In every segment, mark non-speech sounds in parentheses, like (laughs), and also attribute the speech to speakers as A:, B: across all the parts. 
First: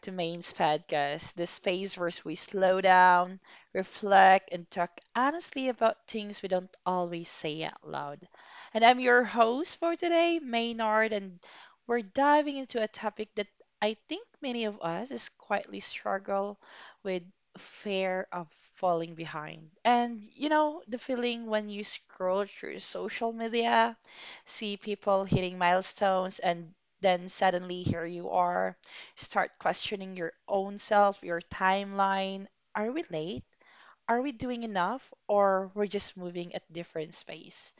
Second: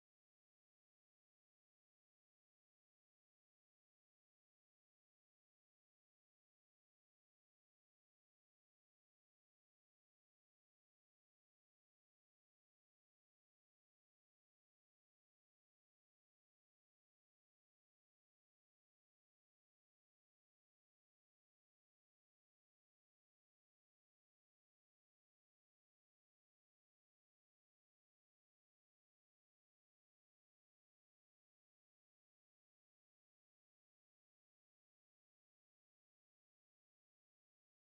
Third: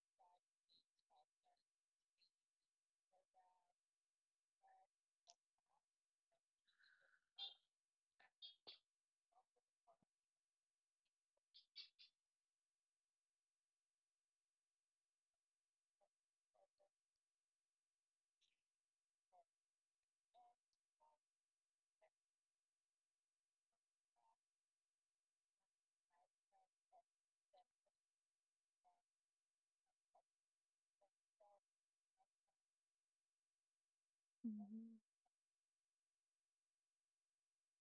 A: to Main's Podcast, the space where we slow down, reflect, and talk honestly about things we don't always say out loud. And I'm your host for today, Maynard, and we're diving into a topic that I think many of us is quietly struggle with fear of falling behind. The feeling when you scroll through social media, see people hitting milestones, and then suddenly here you are. Start questioning your own self, your timeline. Are we late? Are we doing
B: Mhm.
A: enough? Or we're just moving at different space?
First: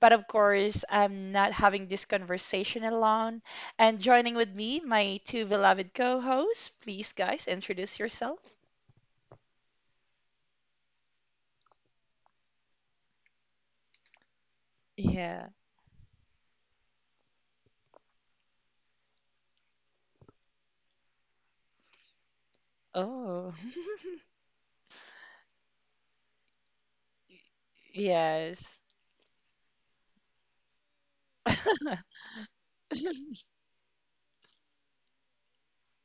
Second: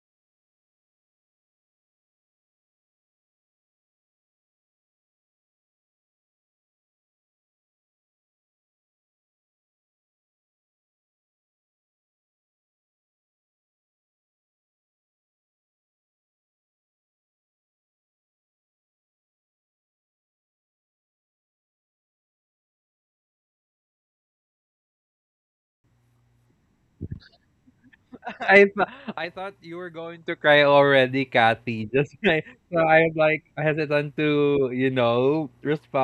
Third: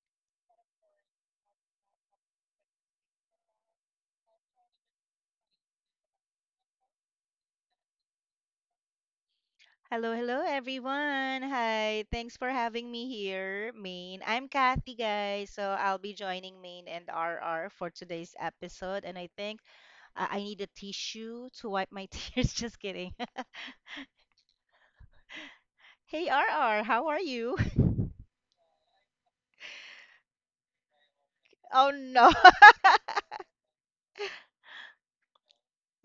A: But of course, I'm not having this conversation alone. And joining with me, my two beloved co hosts. Please, guys, introduce yourself.
B: Hello, hello everyone. Hi. Thanks for having me here, Maine. I'm Kathy,
A: Yeah.
B: guys. So I'll be joining Maine and RR for today's episode. And I think I need a tissue to wipe my (laughs) tears. Just kidding. (laughs)
A: Oh,
B: Hey, RR, how are you? (laughs)
A: (laughs)
C: (laughs) I
A: yes.
C: th- I thought you were going to cry already, Kathy.
B: Oh,
C: (laughs) Just
A: (laughs)
B: no.
C: like
B: (laughs)
C: so I'm like hesitant to,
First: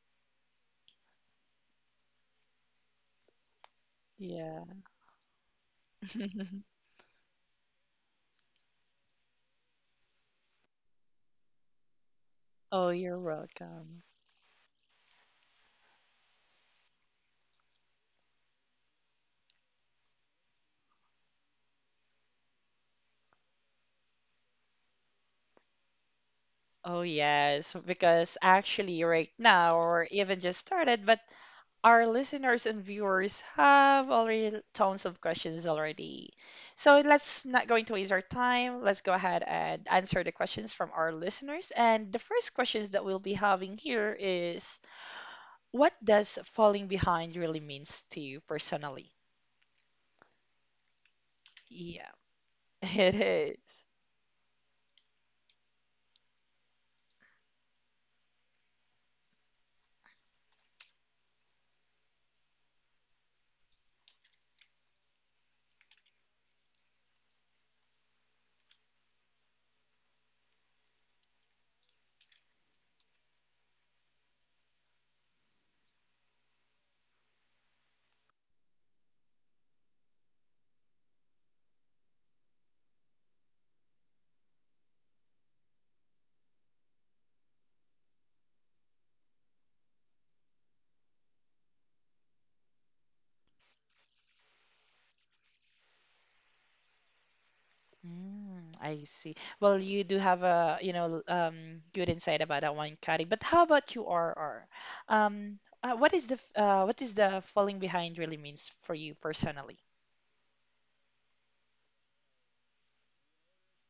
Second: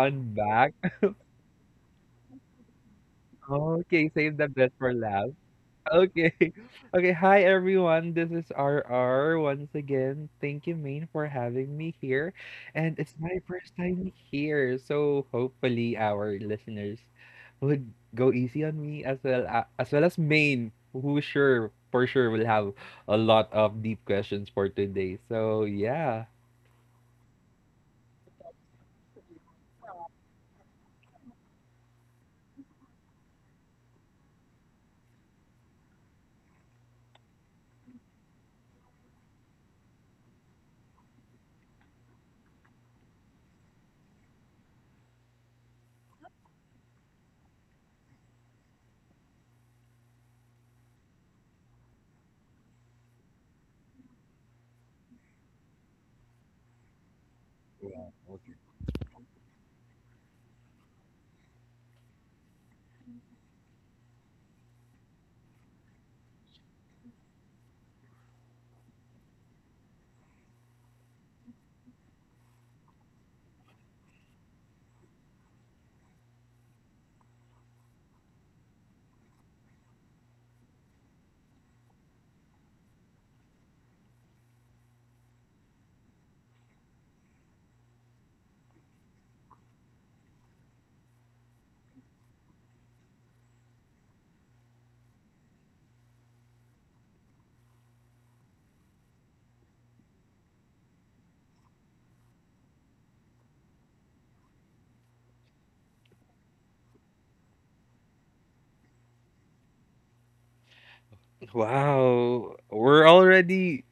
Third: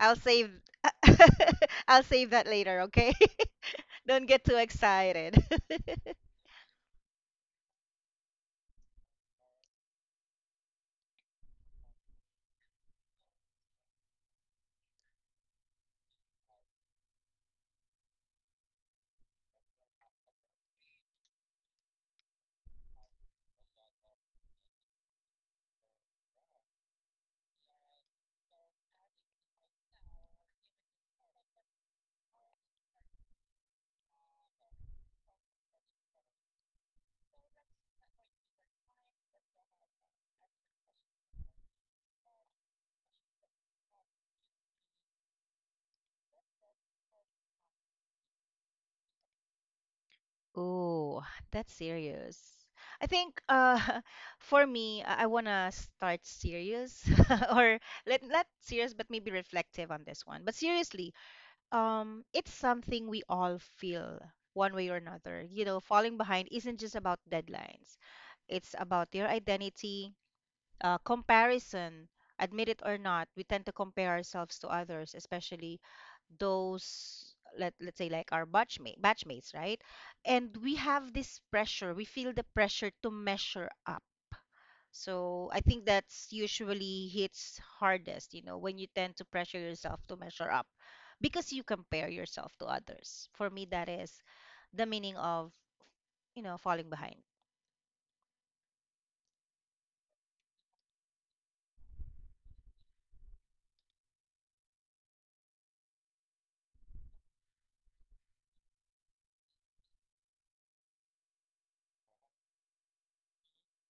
B: I'll save.
C: back. (laughs)
B: (laughs) I'll save that later, okay? (laughs)
C: Okay,
B: Don't
C: save
B: get
C: the
B: too
A: Yeah.
C: best for last.
B: excited. (laughs)
C: Okay. (laughs) Okay. Hi, everyone. This is RR once again. Thank you, Main, for having me here.
A: Oh,
C: And it's
A: you're
C: my first
A: welcome.
C: time here. So hopefully our listeners would go easy on me as well as Main, who sure for sure will have a lot of deep questions for today. So yeah.
A: Oh, yes, because actually, right now, or even just started, but our listeners and viewers have already tons of questions already. So let's not going to waste our time. Let's go ahead and answer the questions from our listeners. And the first questions that we'll be having here is, what does falling behind really means to you personally?
B: Oh, (sighs) that's
A: Yeah,
B: serious.
A: (laughs)
B: I
A: it
B: think
A: is.
B: (laughs) for me, I wanna start serious (laughs) or let not serious but maybe reflective on this one. But seriously, it's something we all feel one way or another. You know, falling behind isn't just about deadlines. It's about your identity, comparison, admit it or not, we tend to compare ourselves to others, especially those let's say like our batchmates, right? And we have this pressure. We feel the pressure to measure up. So I think that's usually hits hardest, you know, when you tend to pressure yourself to measure up because you compare yourself to others. For me, that is the meaning of, you know, falling behind. (laughs)
A: Mm, I see. Well, you do have a, good insight about that one, Kari. But how about you, RR? What is the what is the falling behind really means for you personally?
C: Wow, we're already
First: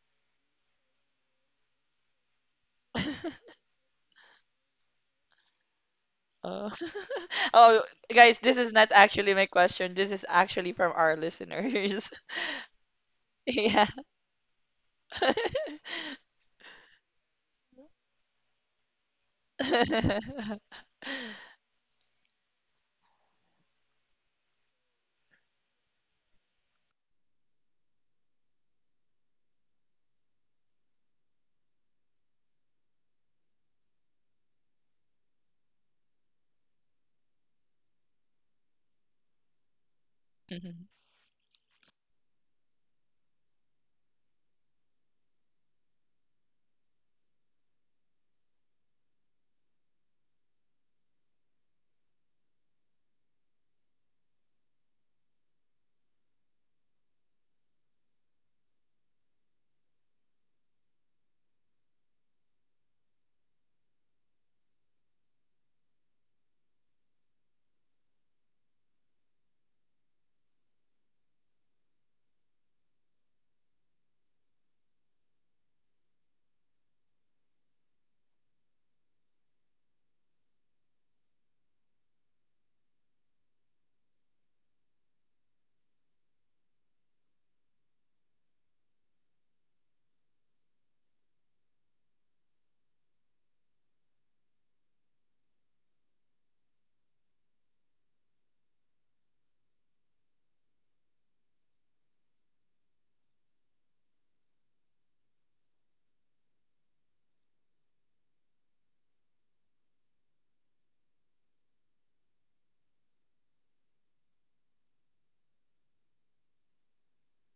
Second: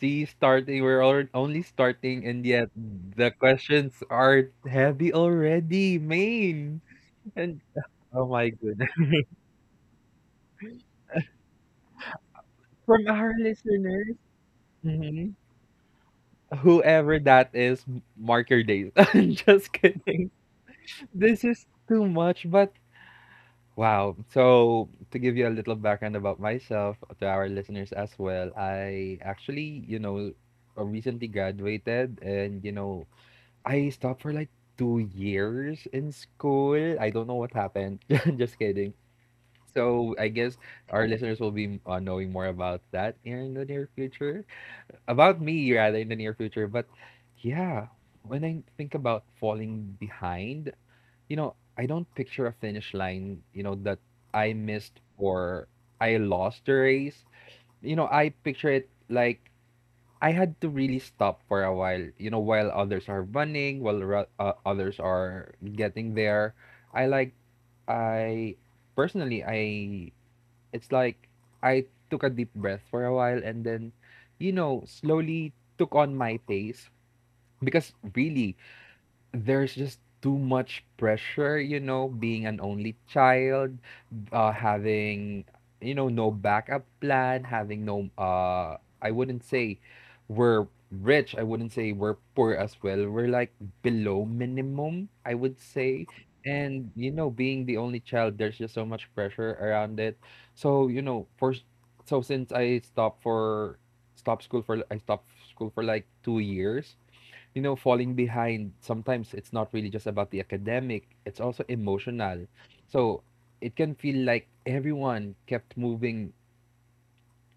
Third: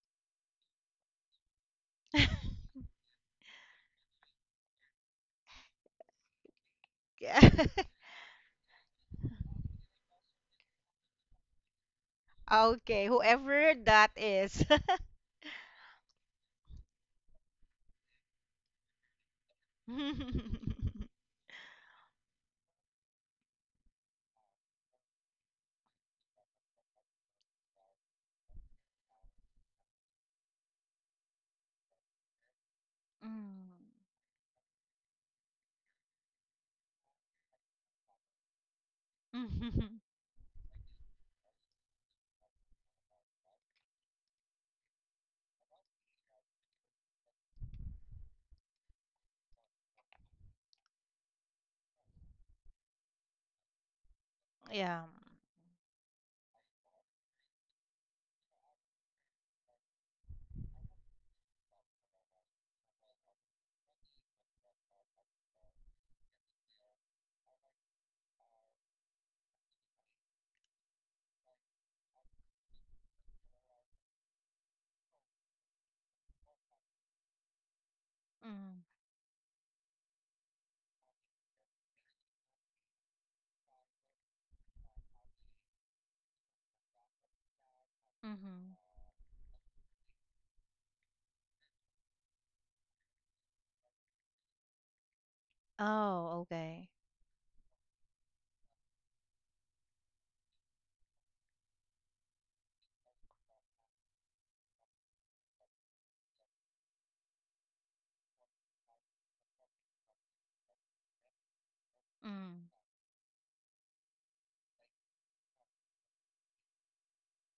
C: see starting. We're already only starting, and yet the
A: (laughs)
C: questions are heavy already,
A: Oh.
C: Main.
A: (laughs)
C: And
A: Oh,
C: oh
A: guys,
C: my
A: this is
C: goodness,
A: not actually my question. This is actually from our listeners. (laughs)
C: (laughs)
B: Okay,
C: from our
B: whoever
A: Yeah.
B: that
C: listeners,
B: is.
C: mhm,
A: (laughs)
C: whoever that is, mark your days. (laughs) I'm just
B: (laughs)
C: kidding.
B: Mm.
C: This is too much, but wow. So to give you a little background about myself to our listeners as well, I actually, recently graduated, and you know I stopped for like 2 years in school. I don't know what happened. (laughs) Just kidding.
B: Mhm.
C: So I guess our listeners will be knowing more about that in the near future. About me, rather, in the near future. But yeah, when I think about falling behind, I don't picture a finish line, that I missed
B: Yeah.
C: or I lost the race. I picture it like I had to really stop for a while. While others are running, others are getting there, I like I personally I it's like I took a deep breath for a while, and then slowly took on my pace because really
B: Mm.
C: there's just too much pressure, being an only child, having, no backup plan, having no,
B: Hmm.
C: I wouldn't say we're rich, I wouldn't say we're poor as well. We're like below minimum, I would say.
B: Oh, okay.
C: And, being the only child, there's just so much pressure around it. So, so since I stopped for, stopped school for, I stopped school for like 2 years, falling behind, sometimes it's not really just about the academic, it's also emotional.
B: Mm.
C: So it can feel like everyone kept moving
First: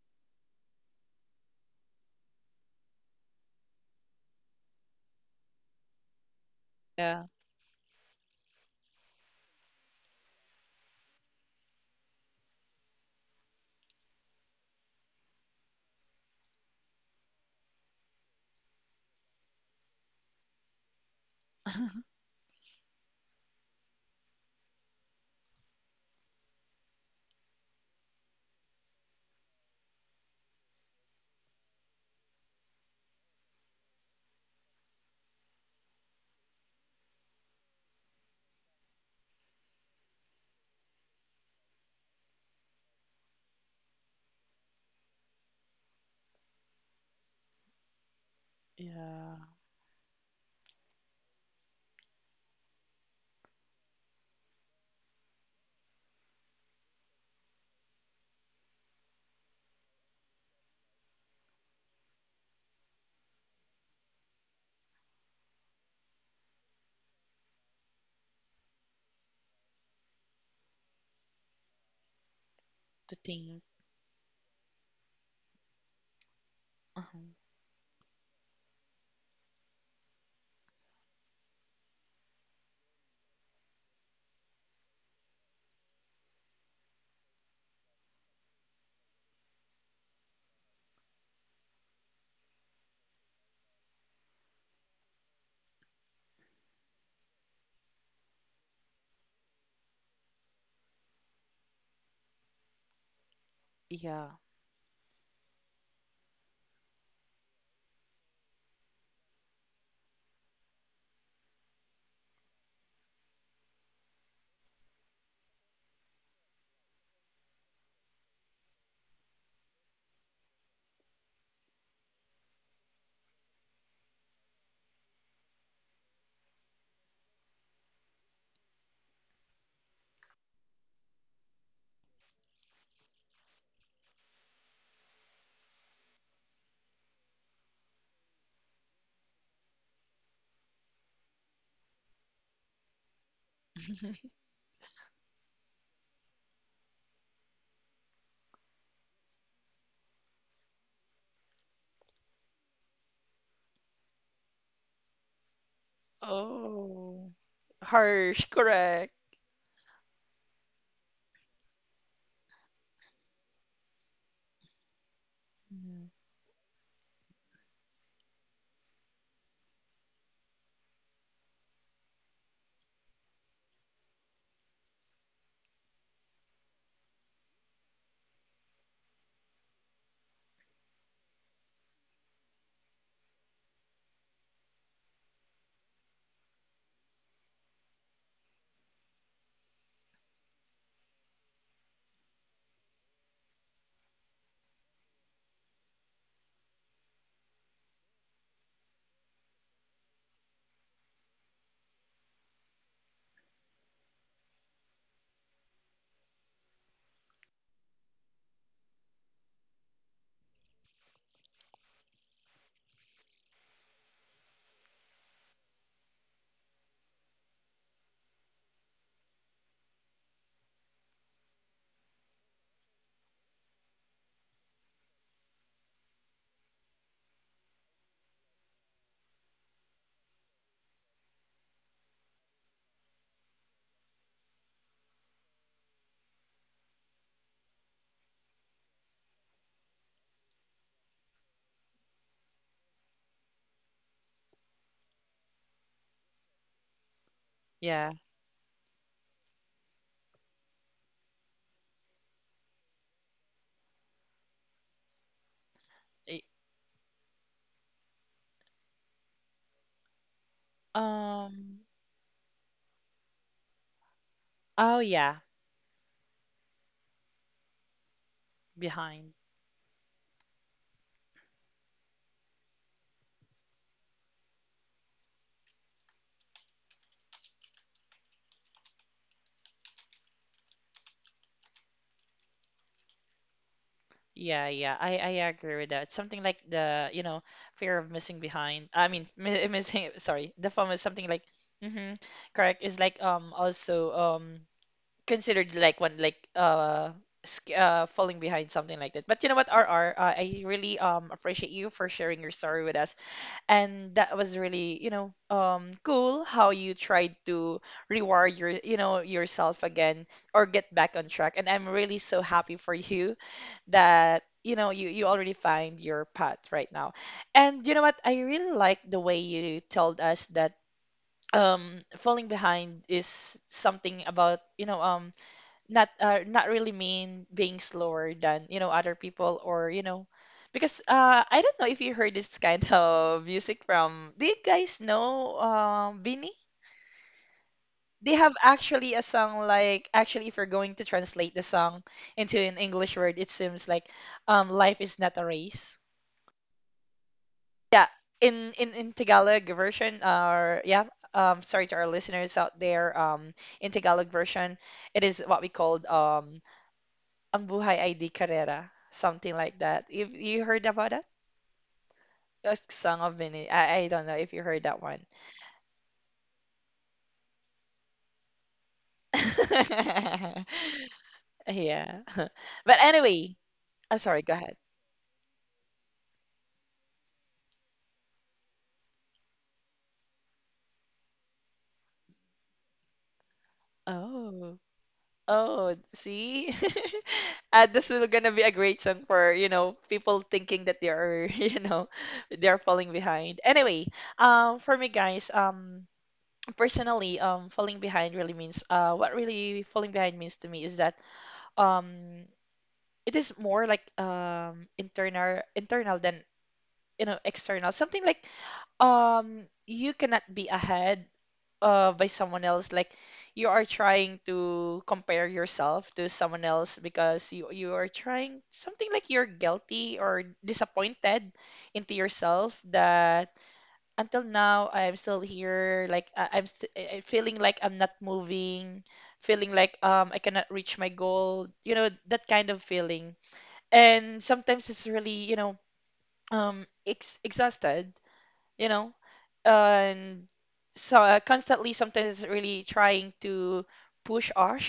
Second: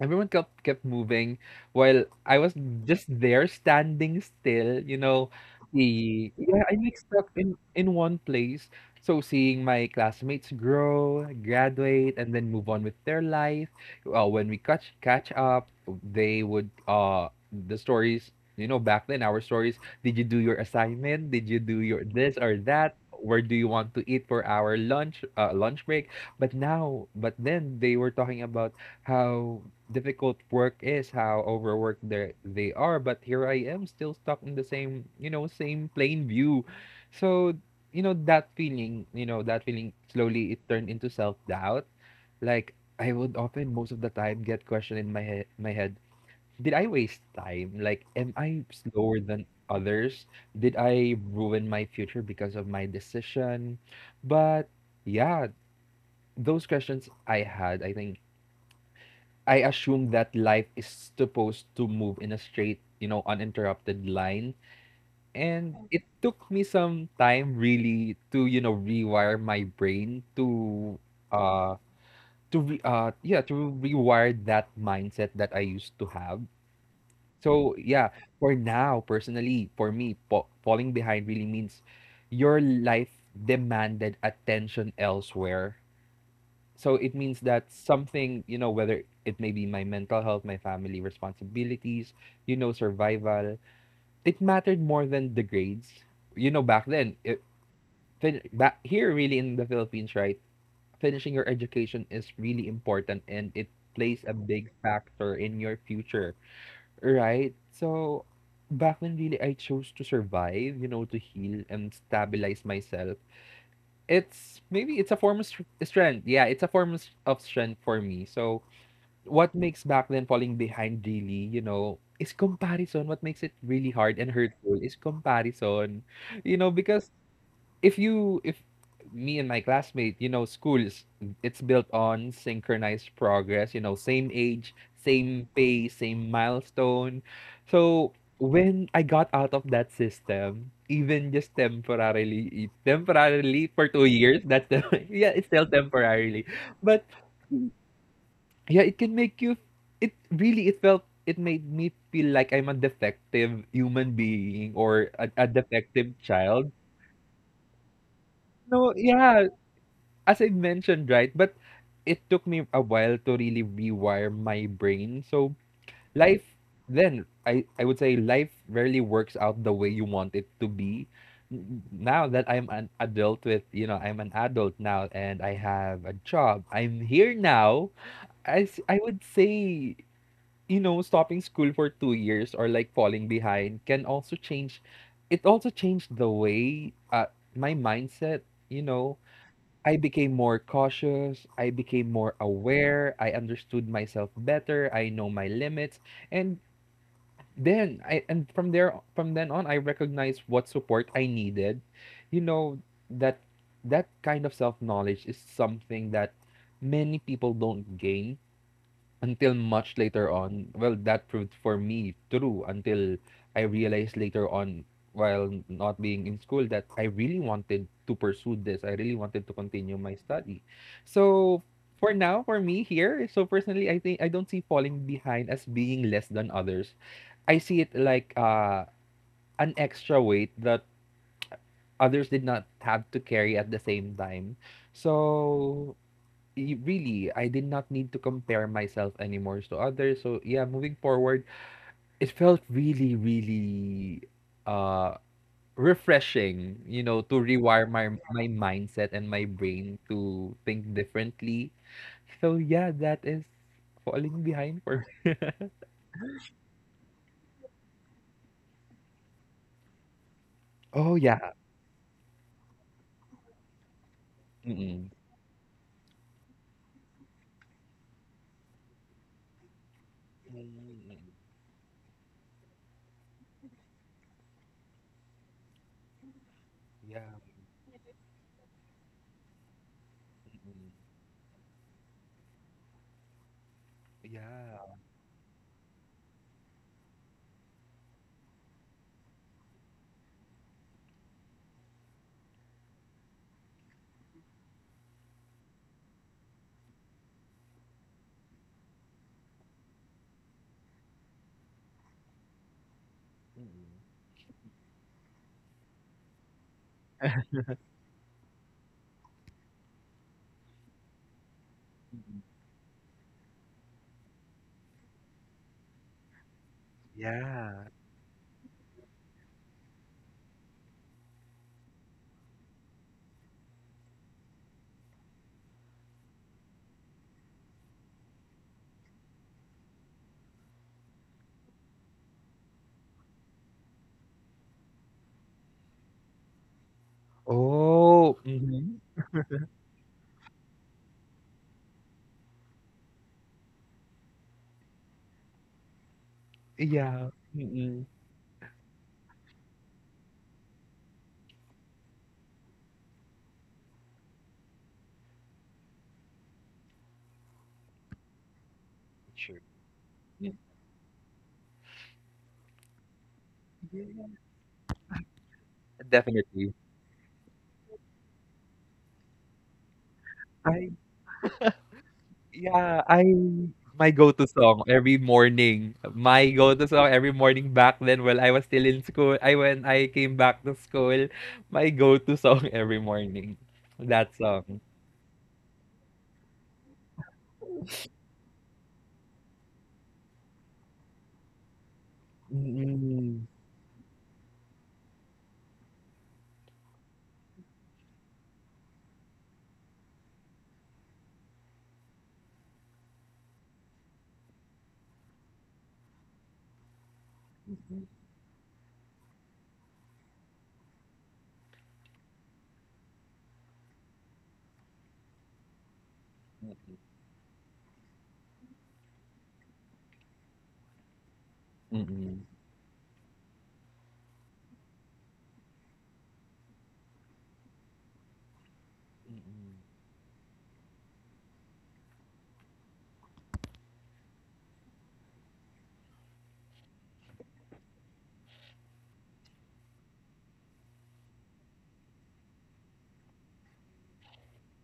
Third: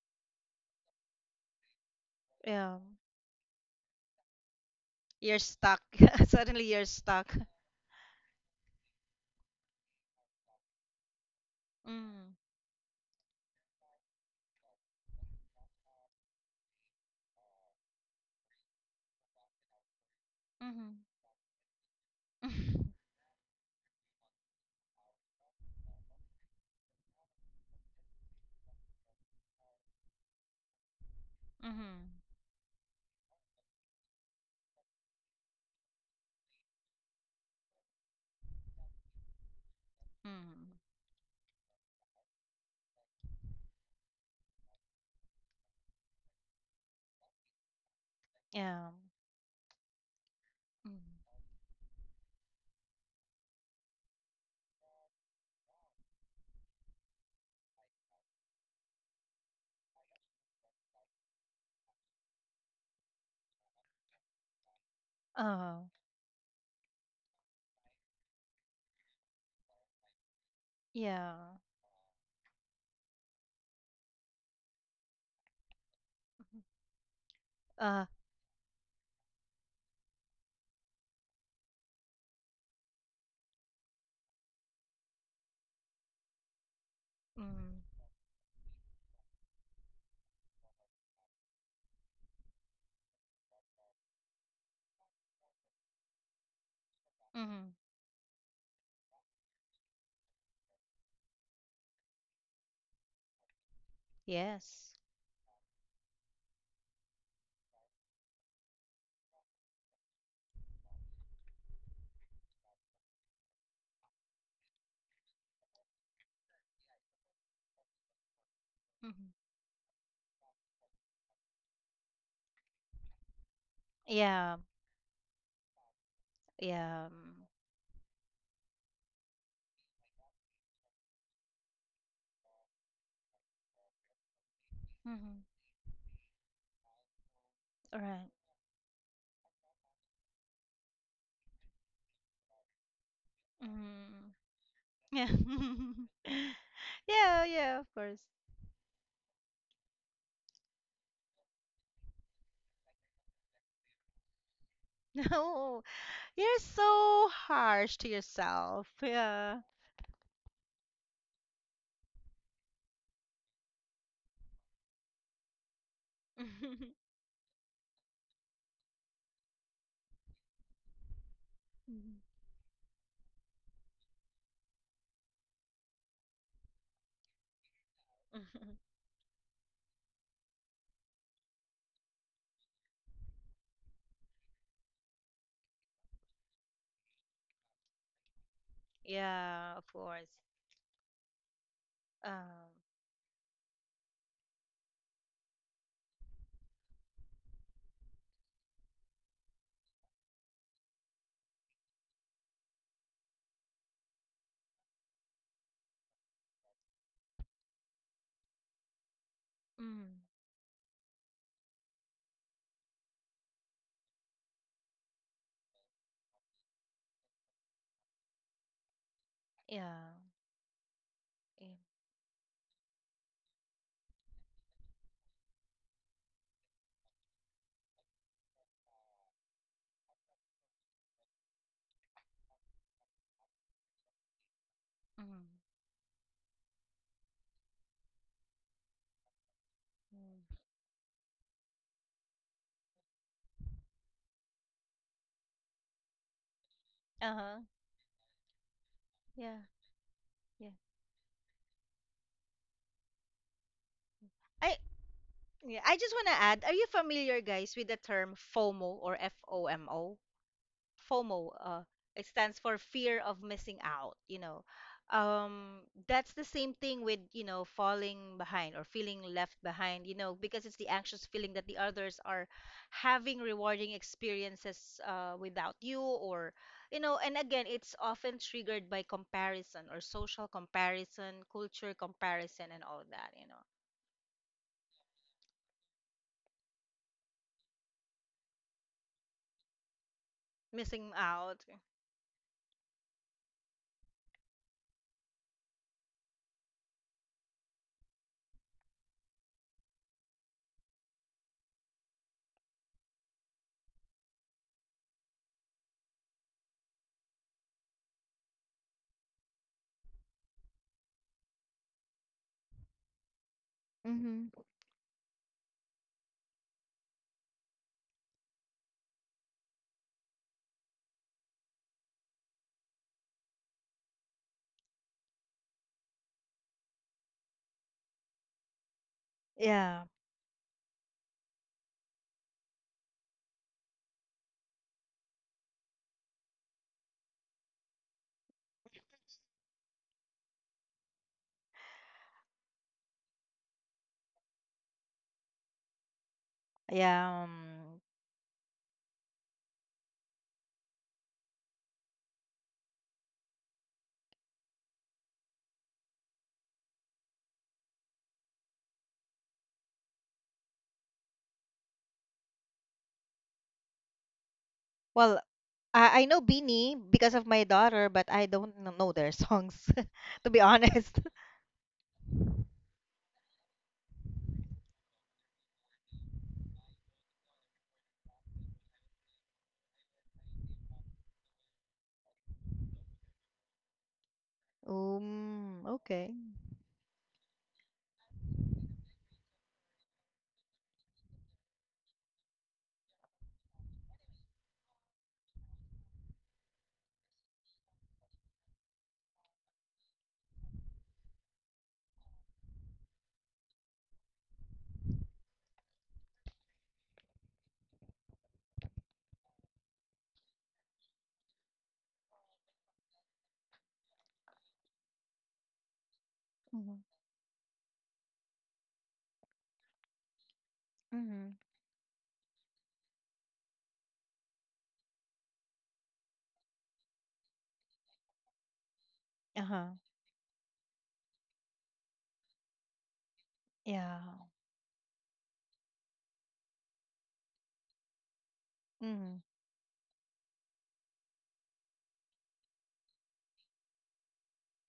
C: Everyone kept kept moving while I was
B: Yeah.
C: just there standing still.
B: You're stuck. (laughs)
C: The yeah,
B: Suddenly
C: I'm
B: you're
C: like
A: Yeah,
C: stuck
B: stuck.
C: in one place. So seeing my classmates grow, graduate, and
B: Mm.
C: then move on with their life. When we catch up, they would uh the stories, back then our stories. Did you do your
B: Hmm.
C: assignment? Did you do your
A: (laughs)
C: this or
B: Hmm. (laughs)
C: that? Where do you want to eat for our lunch break? But then they were talking about how difficult work is, how overworked they are. But here I am, still stuck in the same, same plain view. So you know that feeling, you know that feeling. Slowly, it
B: Mm.
C: turned into self doubt. Like I would often, most of the time, get question in my head. Did I waste time? Like, am I
B: Yeah.
C: slower
A: yeah.
C: than others? Did I
B: Mm.
C: ruin my future because of my decision? But yeah, those questions I had, I think I assume that life is supposed to move in a straight, uninterrupted line.
B: Oh,
C: And it took me some time really to rewire my brain
B: yeah.
C: uh to re- uh
A: To
C: yeah,
A: think.
C: to rewire that mindset that I used to have.
B: Mhm.
A: uh
C: So,
B: Uh,
C: yeah, for now, personally, for me, falling behind really means your life demanded attention elsewhere, so it means
B: Mm.
C: that something, whether it may be my mental health, my family responsibilities, survival, it mattered more than the grades. You know, back then it,
B: Hmm.
C: back here really in the Philippines, right? Finishing your education is really important, and it plays
A: Yeah.
C: a big
B: Yes.
C: factor in your future, right? So back then, really, I chose to survive, to heal and stabilize myself. It's maybe it's a form of strength. Yeah, it's a form of strength for me. So
B: Hmm.
C: what makes back then falling behind really, is comparison. What makes it really hard and
B: Yeah.
C: hurtful is comparison.
B: Yeah.
C: Because if me and my classmate, schools, it's built on synchronized progress, same age,
B: Mm-hmm.
C: same pace, same milestone.
B: All
C: So
B: right.
C: when I got out of that system, even just temporarily for two
B: Mm.
A: (laughs)
C: years, that's the, (laughs)
B: Yeah.
C: yeah, it's still
B: (laughs)
C: temporarily. But
B: Yeah, yeah, of course.
C: yeah, it can make you it really it felt it made me feel like I'm a defective human being or
B: (laughs)
C: a
B: No,
C: defective
B: you're
C: child.
B: so
A: Oh,
B: harsh to
A: harsh,
B: yourself.
C: No,
A: correct.
C: yeah,
B: Yeah.
C: as I mentioned, right? But it took me a while to really rewire my brain. So,
A: Mhm.
C: life
B: (laughs)
C: then I would say life rarely works out the way you want it to be. Now that I'm an adult, with you know I'm an adult now and I have a job, I'm here now. I would say, stopping school for 2 years or like falling behind can also change. It also changed the way, my mindset, you know,
B: Yeah, of
C: I
B: course.
C: became more cautious. I became more
B: Um,
C: aware. I understood myself better. I know my limits. And then I, and from there, from then on, I recognized what support I needed. You know, that, that kind of self knowledge is something that many people don't gain until much
B: mm,
C: later on. Well, that proved for me true until I realized later on, while not being in school, that I really wanted to pursue this. I really wanted to continue
B: yeah,
C: my study. So
B: yeah,
C: for now, for me here, so personally, I think I don't see falling behind as being less than others. I see it like an extra weight that others did not have to carry at the same time.
B: mm,
C: So really, I did not need to compare myself anymore to others. So
B: mm.
C: yeah, moving forward, it felt really, really uh refreshing, to
B: Uh-huh.
C: rewire
A: Yeah.
C: my mindset and my
B: Yeah,
C: brain to
B: yeah.
C: think differently. So yeah, that is falling
B: I
C: behind for me.
B: yeah, I just want to
A: I-
B: add, are you familiar guys with the term FOMO or FOMO?
C: Oh,
B: FOMO.
C: yeah.
A: Um.
B: It stands for fear of missing out. You know,
A: Oh
C: Mm-mm.
A: yeah.
B: um, that's the same thing with you know falling behind or feeling
A: Behind.
B: left behind. You know, because it's the anxious
C: Mm-mm.
B: feeling that the others are having rewarding experiences without you, or you know,
C: Yeah.
B: and again, it's often triggered by comparison or social
C: Mm-mm.
B: comparison, culture comparison, and all that. You know,
A: Yeah, yeah.
C: Yeah.
A: I agree with that. Something like the fear of missing behind. I mean mi (laughs) missing. Sorry, the form is
B: missing
A: something like.
B: out.
A: Mm-hmm. Correct. Is like also considered like one like falling behind something like that. But you know what, RR, I really appreciate you for sharing your story with us. And
C: Mm-mm.
A: that was really, you know, cool how you tried to rewire your, you know, yourself again or get back on track. And I'm really so happy for you that,
B: Mm-hmm.
A: you know, you already find your path right now. And
C: Yeah.
A: you know what? I really like the way you told us that falling behind is something about, you know, not not really mean being slower than you know other people or you
B: Yeah,
A: know because I don't know if you heard this kind (laughs) of music from do you guys know Beanie? They
C: Oh,
A: have
C: mm-hmm.
A: actually a song like actually if you're going to translate the song into an English word it seems like life is not a race.
C: Yeah.
B: yeah.
C: Mm-mm.
A: Yeah, in in Tagalog version or yeah, sorry to our listeners out there, in Tagalog version it is what we called Ang Buhay id carrera, something
C: Sure.
A: like that. If
C: Mm.
A: you heard about that? That's Song of Mini.
C: Yeah,
A: I don't know if you heard that one.
B: Well, I know
C: definitely.
B: Beanie because of my daughter, but I don't kn- know their songs, (laughs) to be
C: I
B: honest.
A: (laughs)
B: (laughs)
A: Yeah. (laughs) But
C: yeah, I
A: anyway,
C: my
A: I'm sorry,
C: go-to
A: go ahead.
C: song every morning. My go-to song every morning back then while I was still in school. I when I came back to school, my go-to song (laughs) every morning. That
A: Oh.
C: song.
A: Oh,
B: Okay.
A: see? (laughs) This will gonna be a great song for, you know, people thinking that they are, (laughs) you know, they're falling
C: Mm-mm.
A: behind. Anyway, for me guys, personally, falling behind really means, what really falling behind means to me is that, um, it is more like internal than you know external, something like you cannot be ahead by someone else, like you are trying to compare yourself to someone else
B: Mm-hmm.
A: because you are trying something like you're guilty or
B: Mm-hmm.
A: disappointed into
C: Mm-mm.
A: yourself that until now I'm still here, like I, I'm st- I- feeling like I'm not moving, feeling
B: Uh-huh.
A: like I cannot reach my goal, you know, that kind of feeling.
B: Yeah.
A: And sometimes it's really, you know, exhausted, you know.
B: Mm-hmm.
A: And so constantly sometimes it's really trying to push us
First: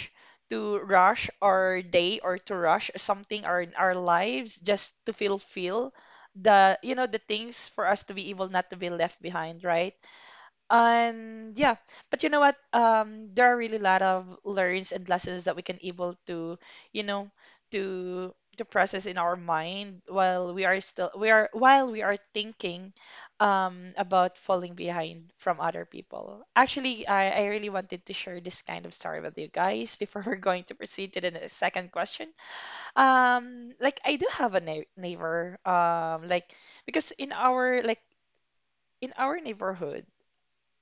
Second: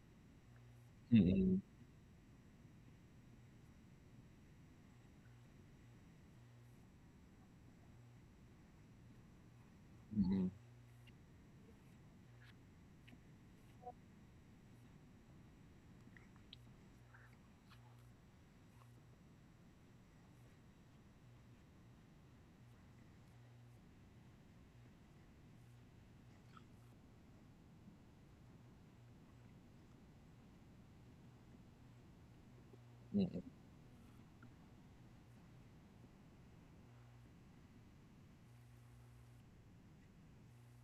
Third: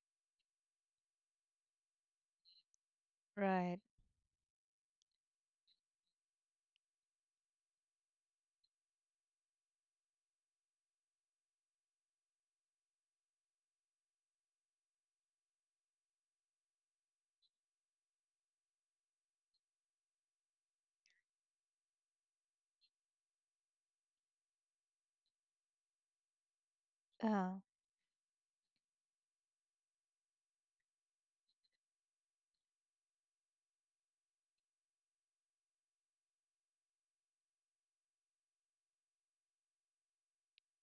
A: to rush
C: Mm-mm.
A: our day or to rush something or in
B: Right.
A: our lives just to fulfill the you know the things for us to be able not to be left behind, right?
C: Mm-mm.
A: And yeah, but you know what? There are really a lot of learns and lessons that we can able to, you know, to process in our mind while we are while we are thinking about falling behind from other people. Actually, I
B: Uh,
A: really wanted to share this kind of story with you guys before (laughs) we're going to proceed to the second question.
C: Mm-mm.
A: Like I do have a neighbor, like because in our neighborhood,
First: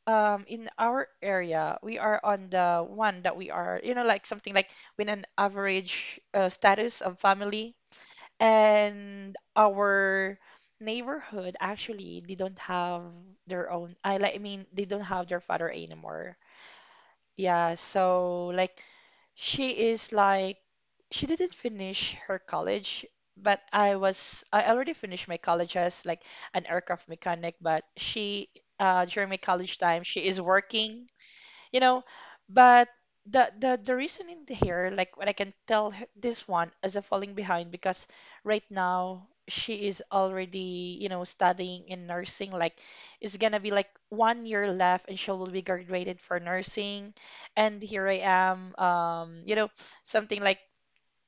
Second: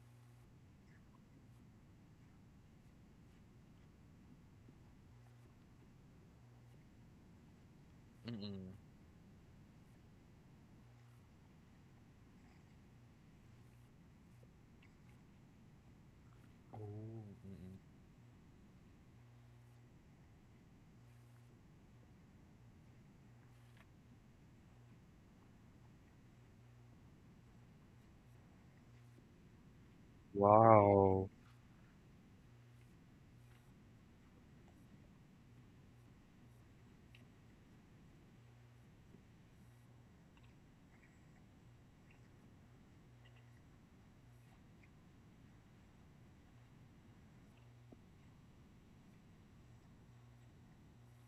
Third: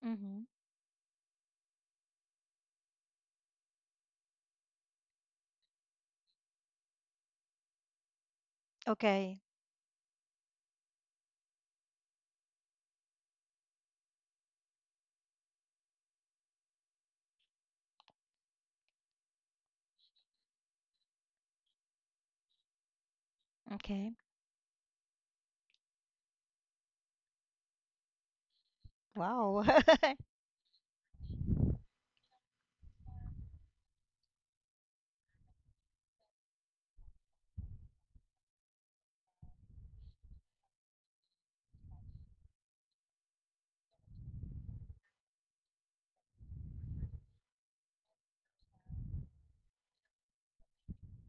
B: mm-hmm.
A: in our area, we are on the one that we are you know like something like with an average status of family,
C: Mm-mm.
B: Okay.
A: and our neighborhood actually they don't have their own I mean they don't have their father anymore,
C: Oh,
A: yeah,
C: mm-mm.
A: so like she is like she didn't finish her college, but
B: Okay.
A: I already finished my college as like an aircraft mechanic. But she during my
B: Wow.
A: college time she
B: (laughs)
A: is working,
C: Wow.
A: you know. But the reason in here, like what I can tell this one as a falling behind, because right now she is already, you know, studying in nursing, like it's gonna be like 1 year left and she will be graduated for nursing. And here I am, you know, something like,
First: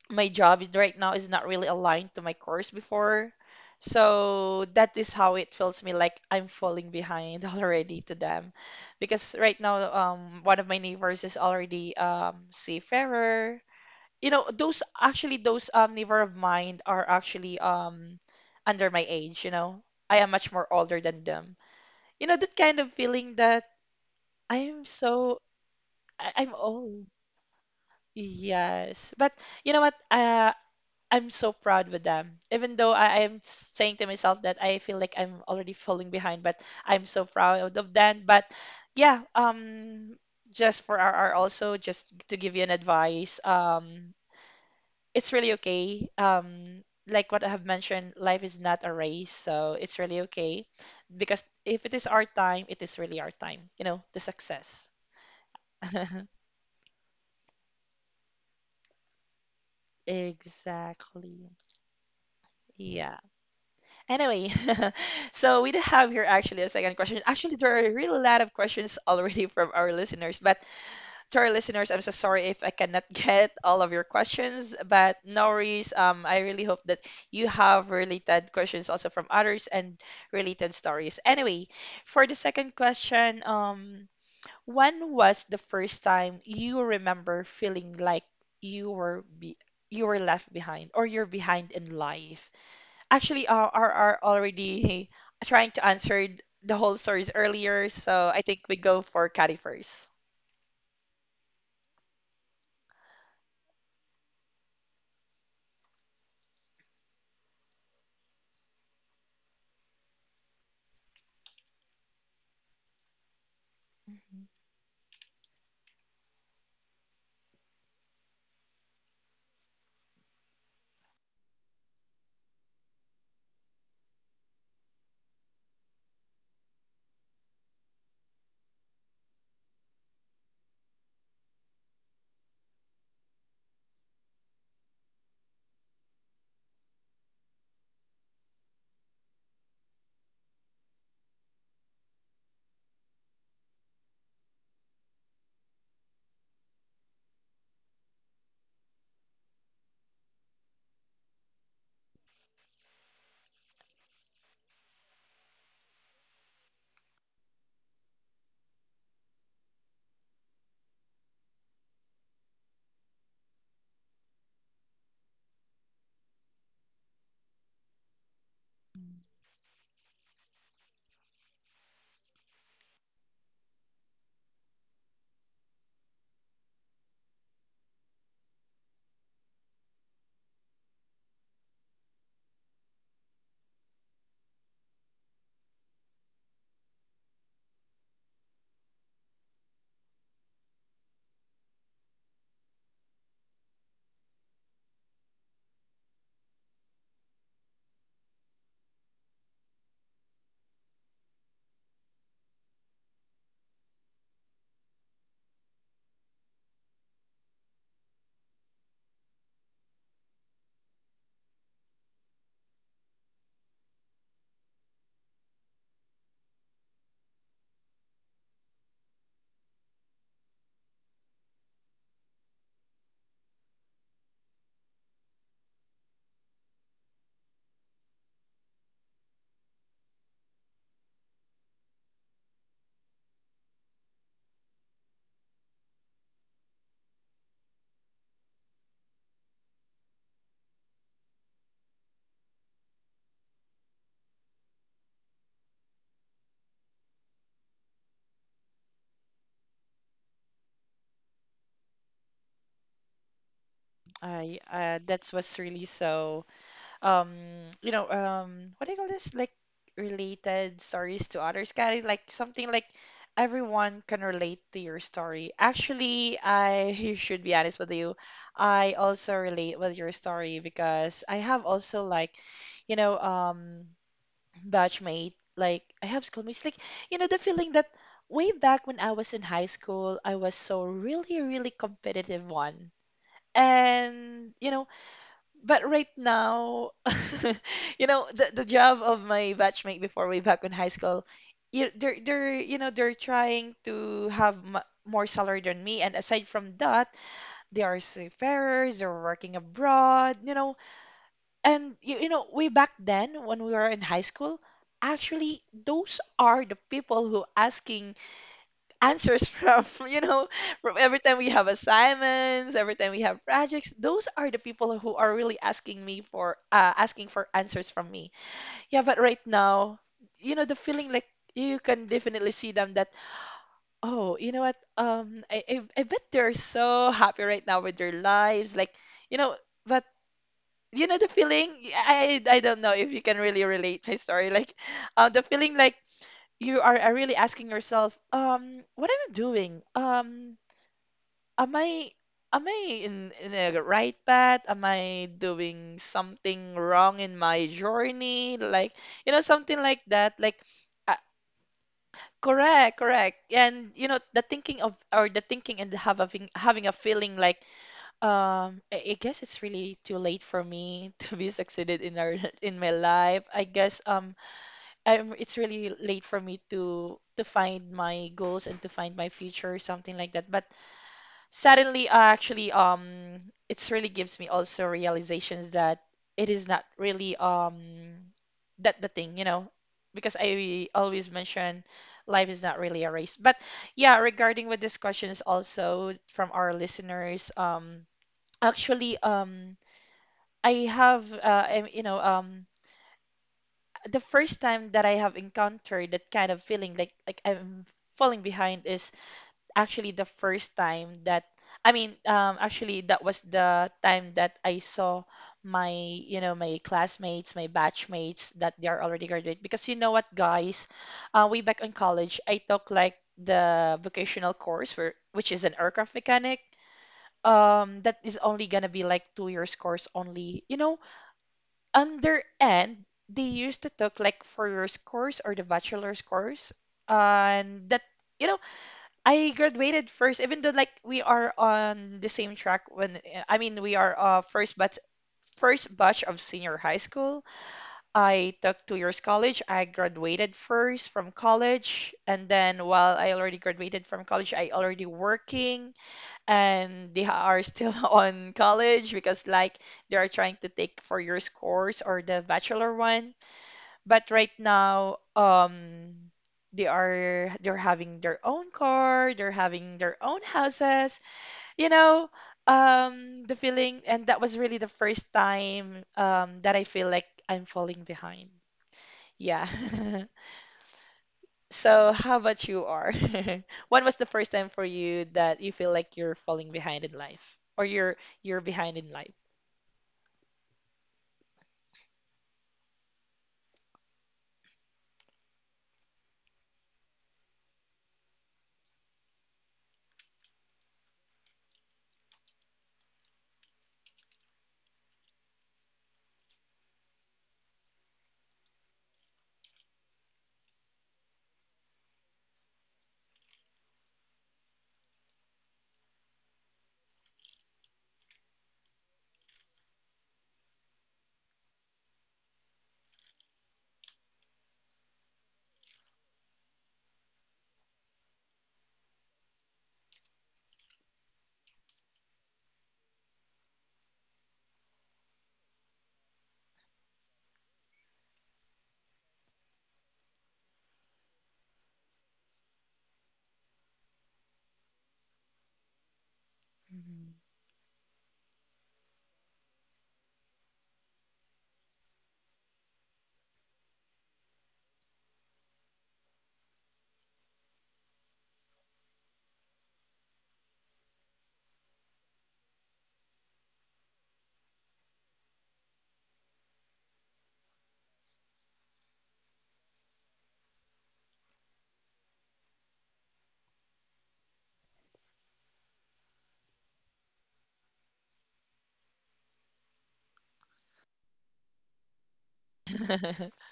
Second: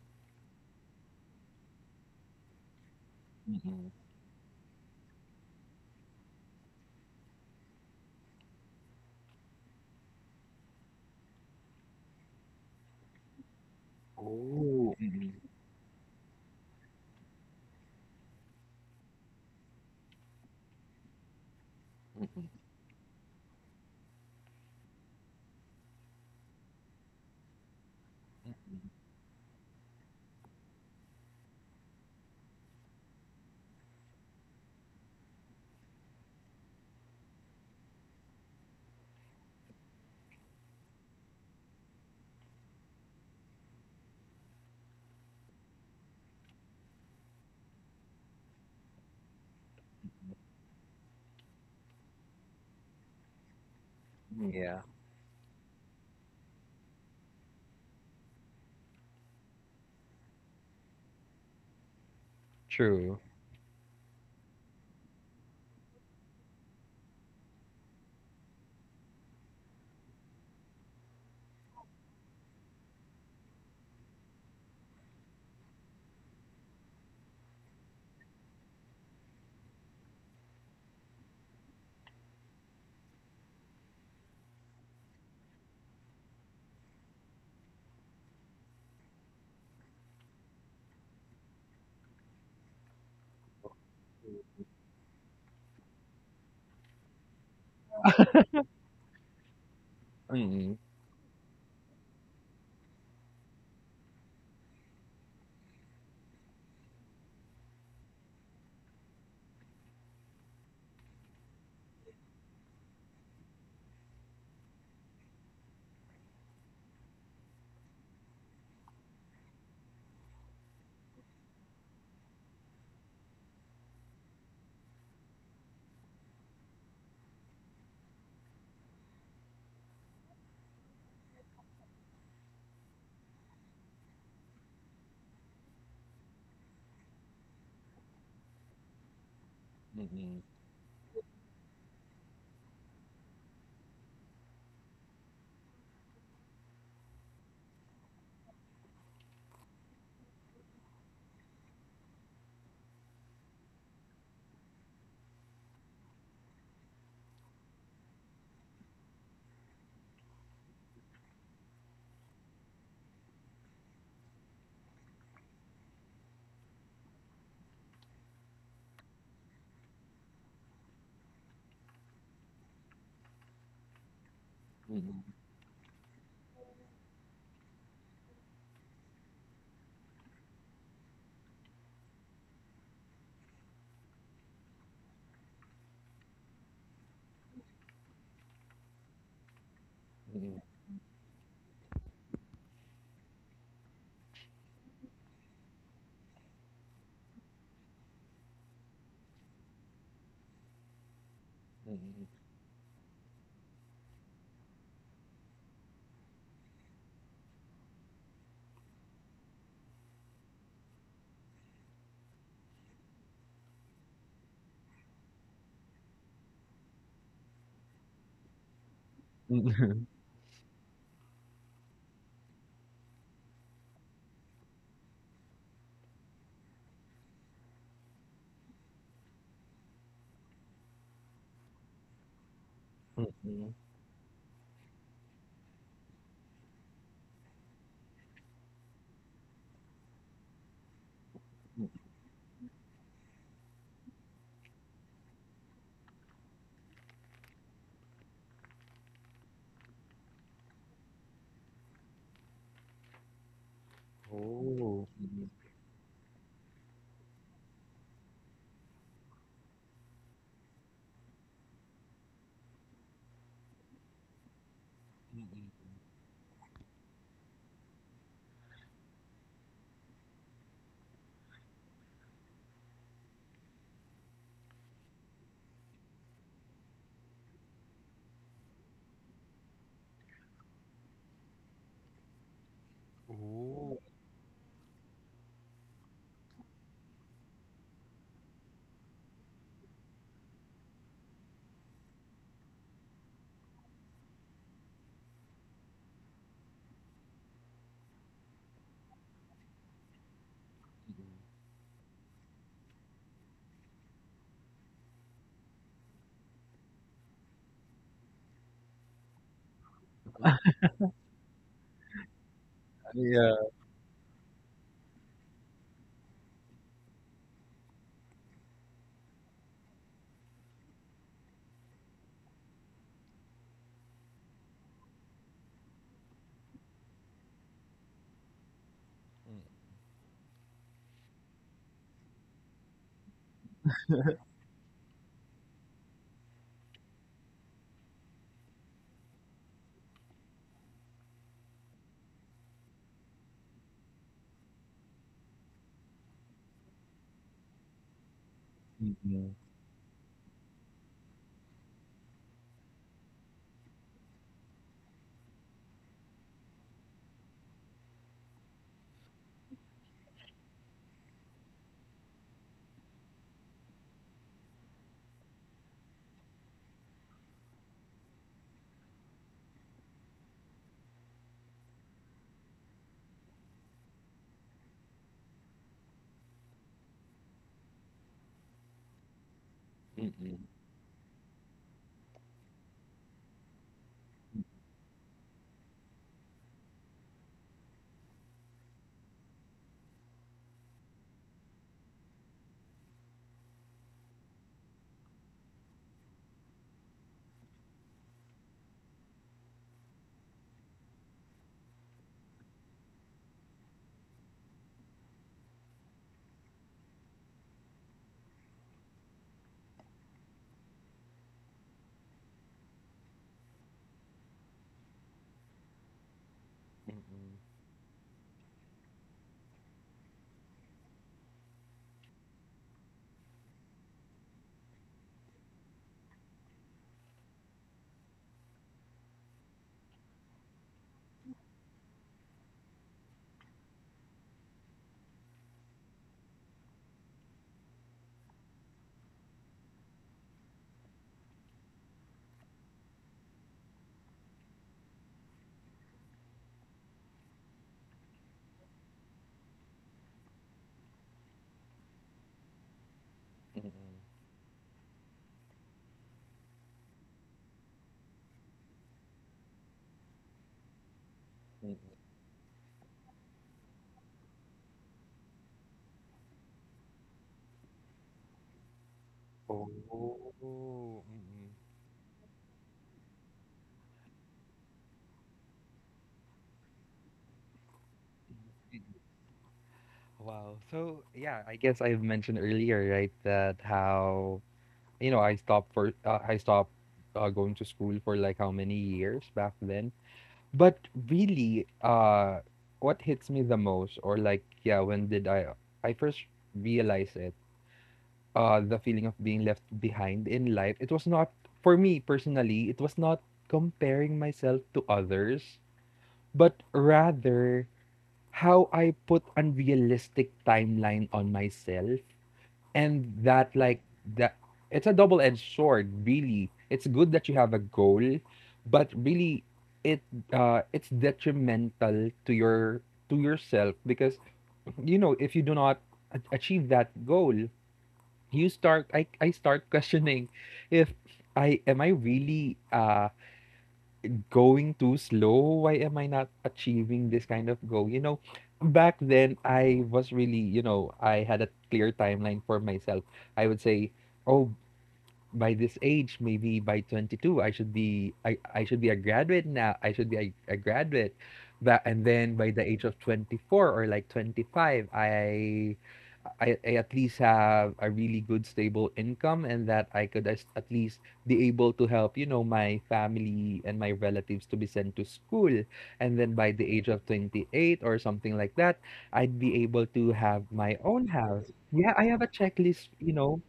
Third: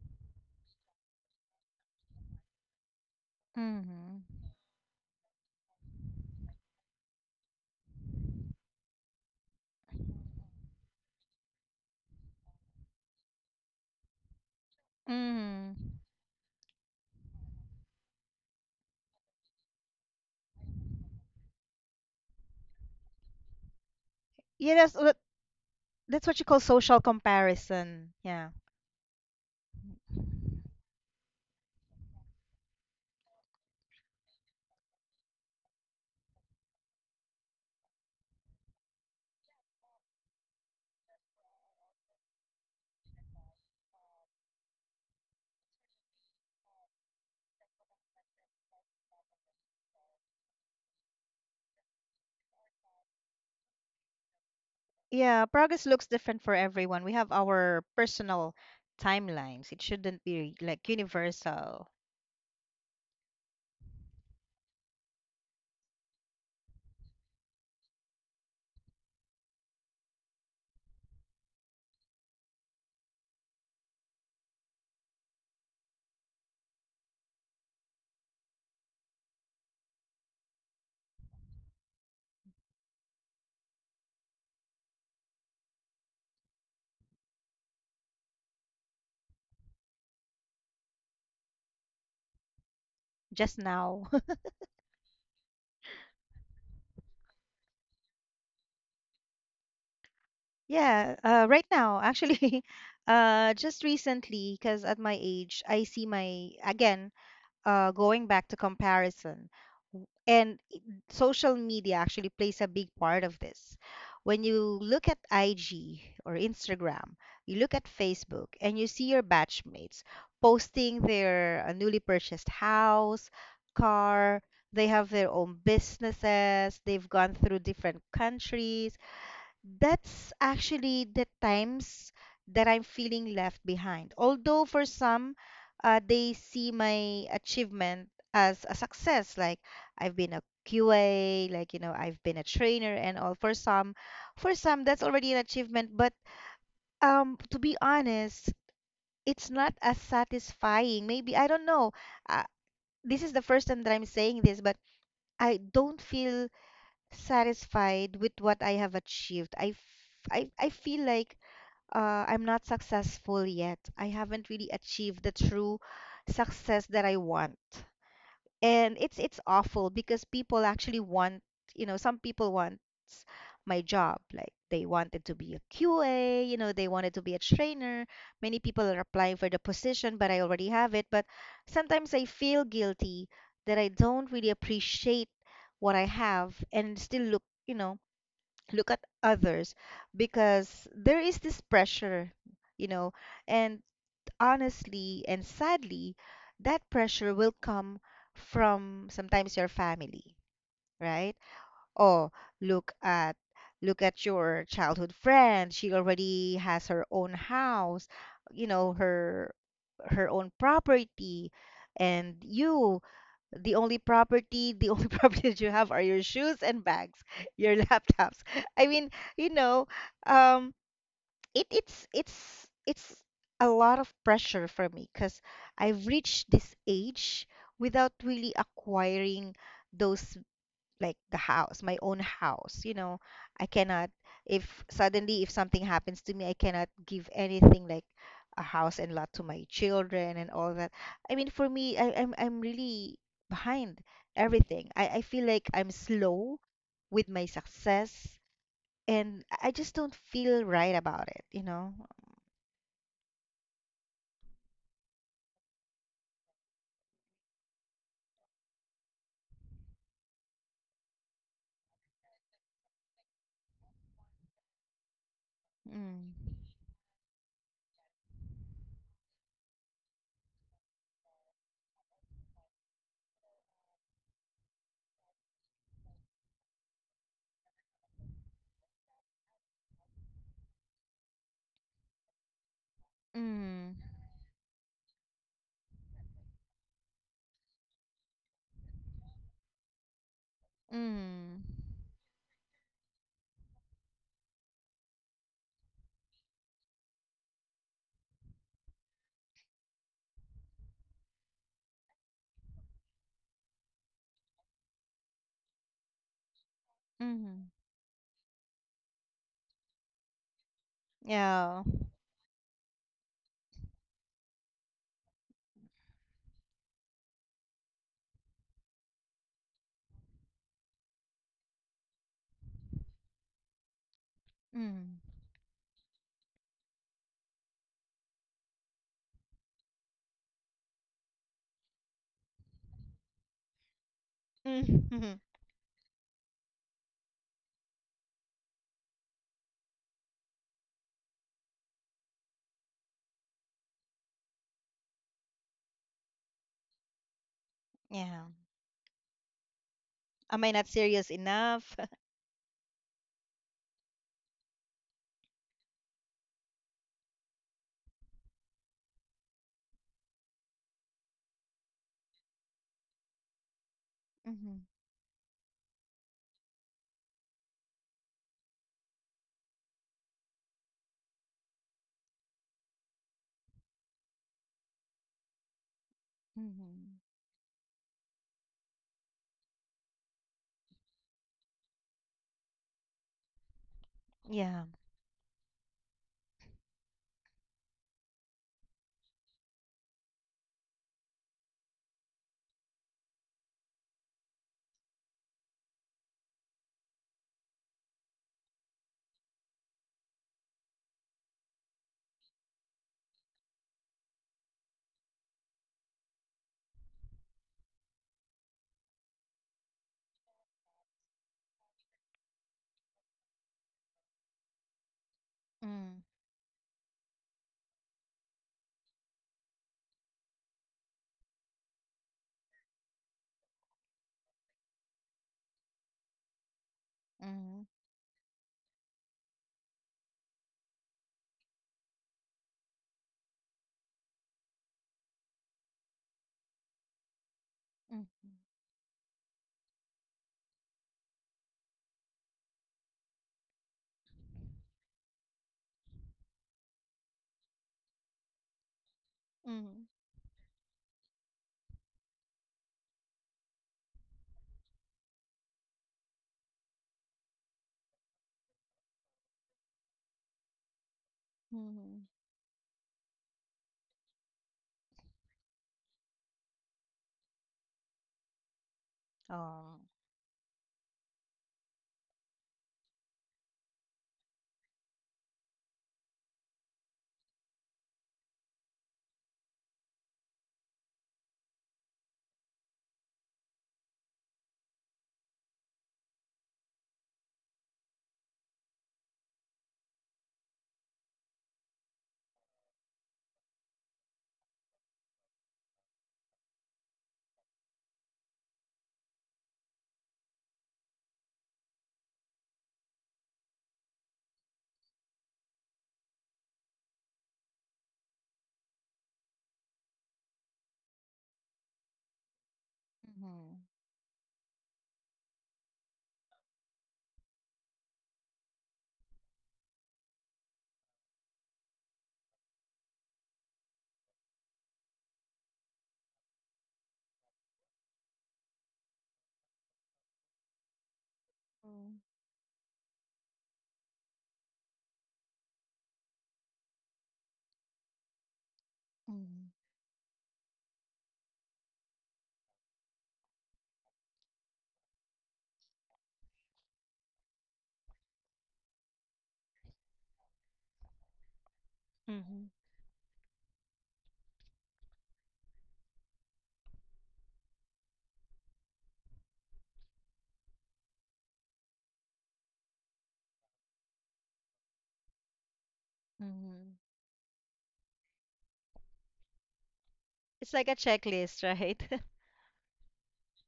A: my right now is not really aligned to my course before.
C: Mm-mm.
B: Mm-hmm.
A: So that is how it feels me like I'm falling behind (laughs) already to them. Because right now, one of my neighbors is already seafarer. You know, those
C: Oh. Mm-mm.
A: actually those
B: Mm-hmm.
A: neighbor of mine are actually under my age, you know. I am much more older than them. You know,
C: Mm-mm.
A: that kind of feeling that
B: Yeah,
A: I'm so
B: that's what you
A: I'm
B: call social
A: old.
B: comparison. Yeah.
A: Yes. But you know what? I'm so proud with them. Even though I'm saying to myself that I feel like I'm already falling behind, but I'm so proud of them. But yeah, just for RR also, just to give you an advice, it's really okay. Like what I have mentioned, life is not a race, so it's really okay. Because if it is our time, it is really our time, you know, the
C: Mm, yeah.
A: success.
B: Yeah, progress
A: (laughs)
B: looks different for everyone. We have our personal timelines. It shouldn't be like
A: Exactly.
B: universal.
A: Yeah.
C: True.
A: Anyway, (laughs) so we do have here actually a second question. Actually, there are really a really lot of questions (laughs) already from our listeners, but to our listeners, I'm so sorry if I cannot (laughs) get all of your questions, but no worries. I really hope that you have related questions also from others and related stories. Anyway, for the second question, when was the first time you remember feeling like you were be you were left behind or you're behind in life? Actually
B: Just now.
A: are already trying to answer the whole stories earlier, so I think we go for Caddy first.
B: Yeah, right now, actually, (laughs) just recently, because at my age, I see my, again, going back to comparison. And social media actually plays a big part of this. When
A: Mhm.
B: you look at IG or Instagram, you look at Facebook, and you see your batchmates posting their newly purchased house, car, they have their own businesses, they've gone through different countries. That's actually the times that I'm feeling left behind. Although for some, they see my achievement as a success, like I've been
C: Mm-mm.
B: a QA, like you know, I've been a trainer and all. For some, that's already an achievement. But to be honest, it's not as satisfying. Maybe I don't know. Uh, this is the first time that I'm saying this, but I don't feel satisfied with what I have achieved. I feel like I'm not successful yet. I haven't really achieved the true success that I want. And it's awful because people actually want, you know, some people want my job. Like they
C: Mm-mm.
B: wanted to be a QA, you know, they wanted to be a trainer. Many people are applying for the position, but I already have it. But sometimes I feel guilty that I don't really appreciate what I have and still look, you know, look at others
C: Mm-mm.
B: because there is this pressure, you know, and honestly and sadly, that pressure will come from sometimes your family, right?
C: Mm-mm.
B: Oh, look at look at your childhood friend. She already has her own house, you know, her her own property, and you the only property the only (laughs) property that you have are your shoes and bags, your laptops. I mean, you know,
C: Mm-mm.
B: um it it's a lot of pressure for me because I've reached this age without really acquiring those, like the house, my own house. You know, I
C: (laughs)
B: cannot, if suddenly if something happens to me, I cannot give anything like a house and lot to my children and all that. I mean, for me, I'm really behind everything. I feel like I'm slow with my success and I just don't feel right about it, you know?
A: I
C: Oh.
A: that
C: Mm,
A: was really so um you know, what do you call this, like related stories to others kind, like something like everyone can relate to your story.
C: mm.
A: Actually,
B: Mm.
A: I (laughs) should be honest with you. I also relate with your story because I have also, like, you know, batchmate, like I have schoolmates, like you know the feeling that way back when I was in high school, I was so really really competitive one.
B: Mm.
C: Oh.
A: And you know, but right now, (laughs) you know, the job of my batchmate before way back in high school,
B: Mm.
A: they're you know they're trying to have m more salary than me. And aside from that, they are seafarers, they're working abroad, you know.
C: Mm.
A: And you know, way back then when we were in high school, actually those are the people who
B: Mm.
A: asking answers (laughs) from, you know, from every time we have
B: Yeah.
A: assignments, every time we have
C: Yeah.
A: projects, those are the people who are really asking me for, asking for answers from me. Yeah, but right now, you know, the feeling like you can definitely see them that, oh, you know what?
B: Mm.
A: I bet they're so happy right now with their lives. Like, you know, but you know the feeling I don't know if you can really relate my story, like
B: (laughs) Mm.
A: the feeling like are really asking yourself, what am I doing, am I, am I in the right path, am I doing something wrong in my
B: Yeah.
A: journey, like
C: Mm,
A: you know
C: mm.
A: something like that, like
B: Am I not
A: uh,
B: serious enough?
A: correct, correct. And you know the thinking of or the thinking and having having a feeling like, I guess it's really too late for me (laughs) to be succeeded in our (laughs) in my life. I guess
B: (laughs) Hmm.
A: it's really late for me to find my goals and to find my future, something like that. But suddenly, it's really gives me also realizations that it is not
B: Mhm.
A: really that the thing, because
C: Mm.
A: I always mention life is not really a race. But yeah, regarding with
B: Yeah.
A: this question is also from our listeners, Actually, I have, I, am you know, the first time that I have encountered that kind of feeling, like I'm falling behind, is actually the first time that actually that was the time that I saw my, you know, my classmates, my batchmates that they are already graduate. Because you know what, guys, way back in college, I took like the vocational course, which is an aircraft
B: Mm.
A: mechanic. That is only gonna be like 2 years course only. You know, under end they used to talk like for your scores or the bachelor's course and
B: Mhm.
A: that you know I graduated first even though like we are on the same track when I mean we are first but first batch of senior high school. I
B: Mhm.
A: took 2 years college, I graduated first from college, and then while I already graduated from college I already working, and they are still (laughs) on college because like
B: Mhm.
A: they are trying to take 4 years course or the bachelor one. But right now, they're having their own car, they're having their own houses, you know,
B: Mhm.
A: the feeling, and that was really the first time that I feel like I'm falling behind. Yeah.
C: Oh.
B: Oh.
A: (laughs)
C: Mm-mm.
A: So, how about you, R? (laughs) When was the first time for you that you feel like you're falling behind in life, or you're behind in life?
C: Wow. So yeah, I guess I've mentioned earlier, right, that how I stopped going to school for like how many years back then. But really, what hits me the most, or like yeah, when did I first realized it? The feeling of being left behind in life, it was not, for me personally, it was not comparing myself to others, but rather how I put unrealistic timeline on myself. And that,
B: Mhm.
C: like, that it's a double edged sword, really. It's good that you have a goal, but really, it it's detrimental to your to yourself because if you do not achieve that goal, you start I start questioning if I
B: Mm.
C: really going too slow. Why am I not achieving
A: Mhm.
C: this kind of goal? Back then
B: Mhm.
C: I was really, I had a clear timeline for myself. I would say, oh, by this age, maybe by 22, I should be a graduate now. I should be a graduate. That, and then by
B: Mhm.
C: the age of 24 or like 25, I at least have a really good stable income, and that I could at least be able to help, my family and my relatives to be sent to school. And then by the
B: Mhm.
C: age of 28 or something like that, I'd be able to have
B: It's like a
C: my own
B: checklist,
C: house. Yeah,
B: right?
C: I
B: (laughs)
C: have a checklist,
A: (laughs)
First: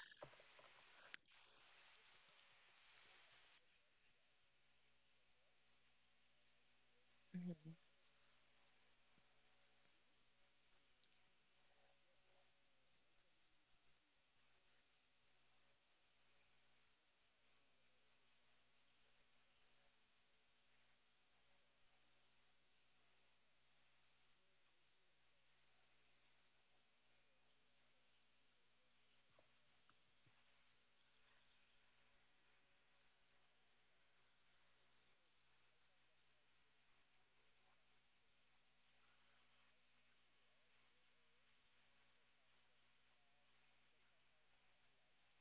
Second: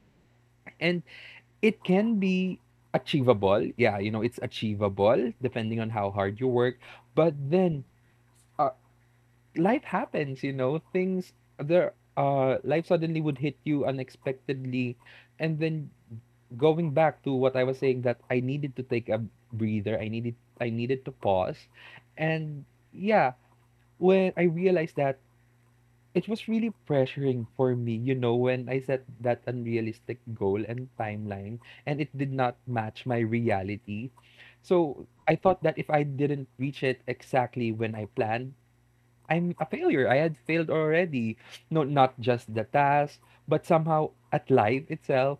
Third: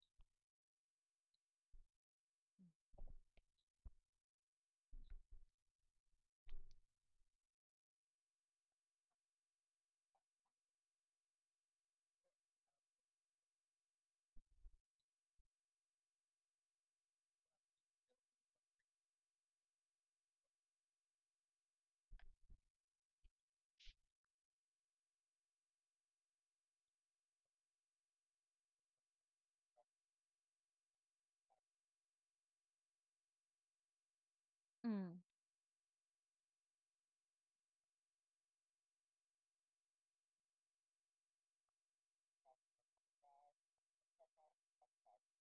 C: and it can be achievable. Yeah, it's achievable depending on how hard you work. But
A: Mhm.
C: then, uh, life happens, things there life suddenly would hit you unexpectedly, and then going back to what I was saying, that I needed to take a breather, I needed to pause. And yeah, when I realized that it was really pressuring for me, when I set that unrealistic goal and timeline, and it did not match my reality. So
B: Mm.
C: I thought that if I didn't reach it exactly when I planned, I'm a failure. I had failed already. No, not just the task, but somehow at life itself.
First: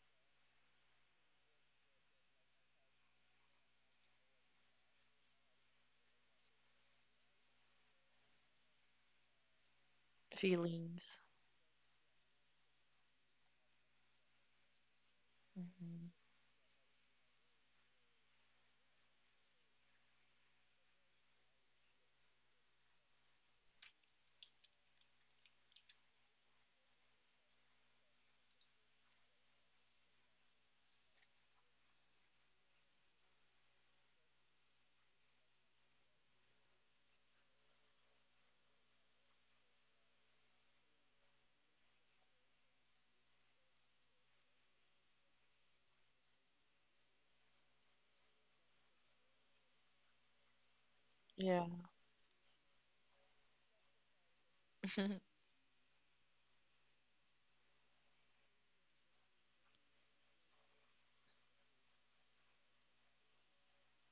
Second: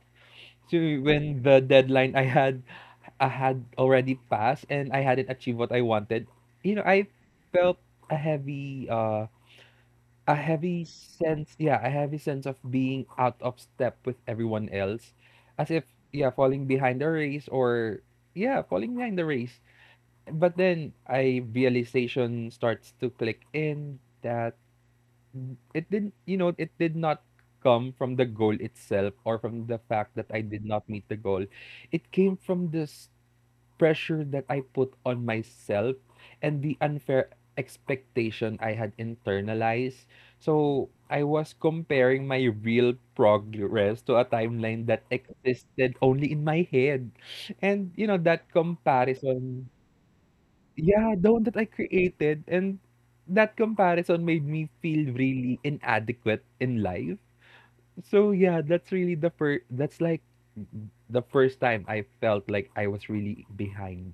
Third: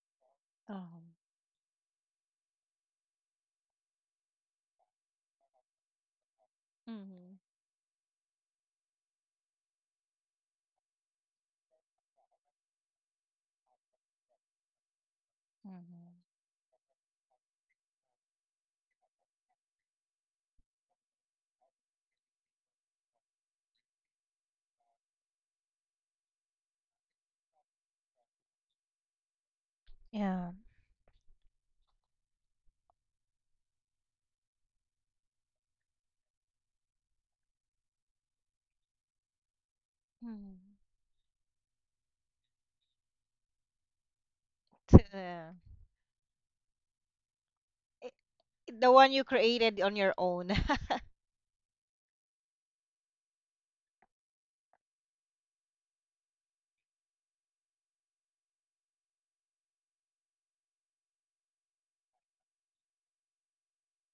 C: So
B: Oh.
C: when the deadline I had already passed and I hadn't achieved what I wanted, I
B: Hmm.
C: felt a heavy uh a heavy
A: Feelings.
C: sense, yeah, a heavy sense of being out of step with everyone else. As if,
A: Mhm.
B: Mhm.
C: yeah, falling behind the race or Yeah, falling behind the race. But then I realization starts to click in that it did not come from the goal itself or from the fact that I
B: Yeah.
C: did not meet the goal. It came from this pressure that I put on myself and the unfair expectation I had internalized.
B: Mhm.
C: So I was comparing my real progress to a timeline that
B: Yeah.
C: existed only in my head. And,
B: I-
C: that
B: The one you
C: comparison,
B: created on your own. (laughs)
C: yeah, the one that I
A: Yeah.
C: created, and that comparison made me feel
A: (laughs)
C: really inadequate in life. So yeah, that's really the first. That's like the first time I felt like I was really behind.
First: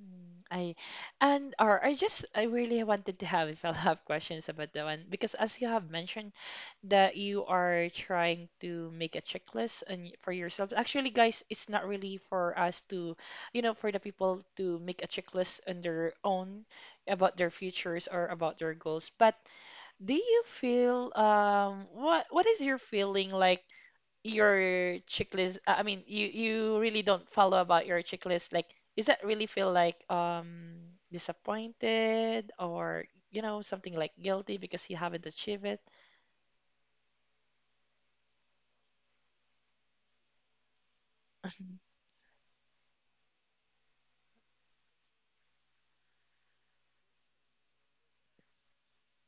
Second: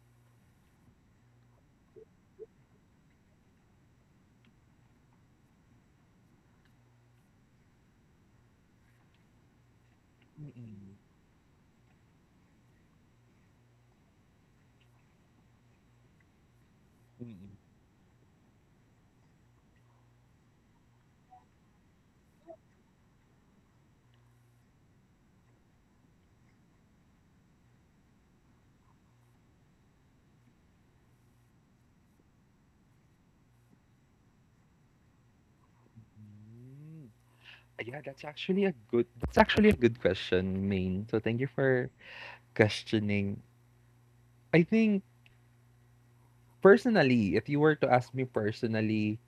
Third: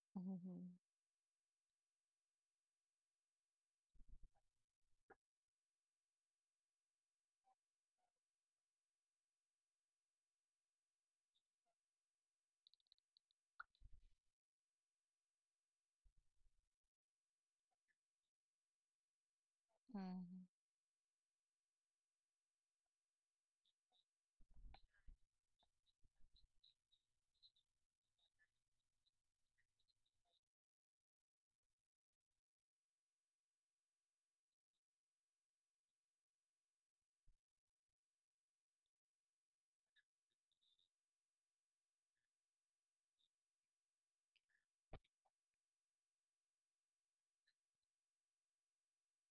A: Mm, I
B: Mhm.
A: and or I just I really wanted to have (laughs) if I'll have questions about that one because as you have mentioned that you are trying to make a checklist and for yourself.
C: Mm-mm.
A: Actually, guys, it's not really for us to, you know, for the people to make a checklist on their own about their
C: Mm-mm.
A: futures or about their goals. But do
B: Mhm.
A: you feel what is your feeling like? Your checklist, you you really don't follow about your checklist, like is that really feel like disappointed or you know something like guilty because you haven't achieved it?
C: Mm. That's actually a good question, Maine. So thank you
A: Mhm.
C: for questioning. I think personally, if you were to ask me personally,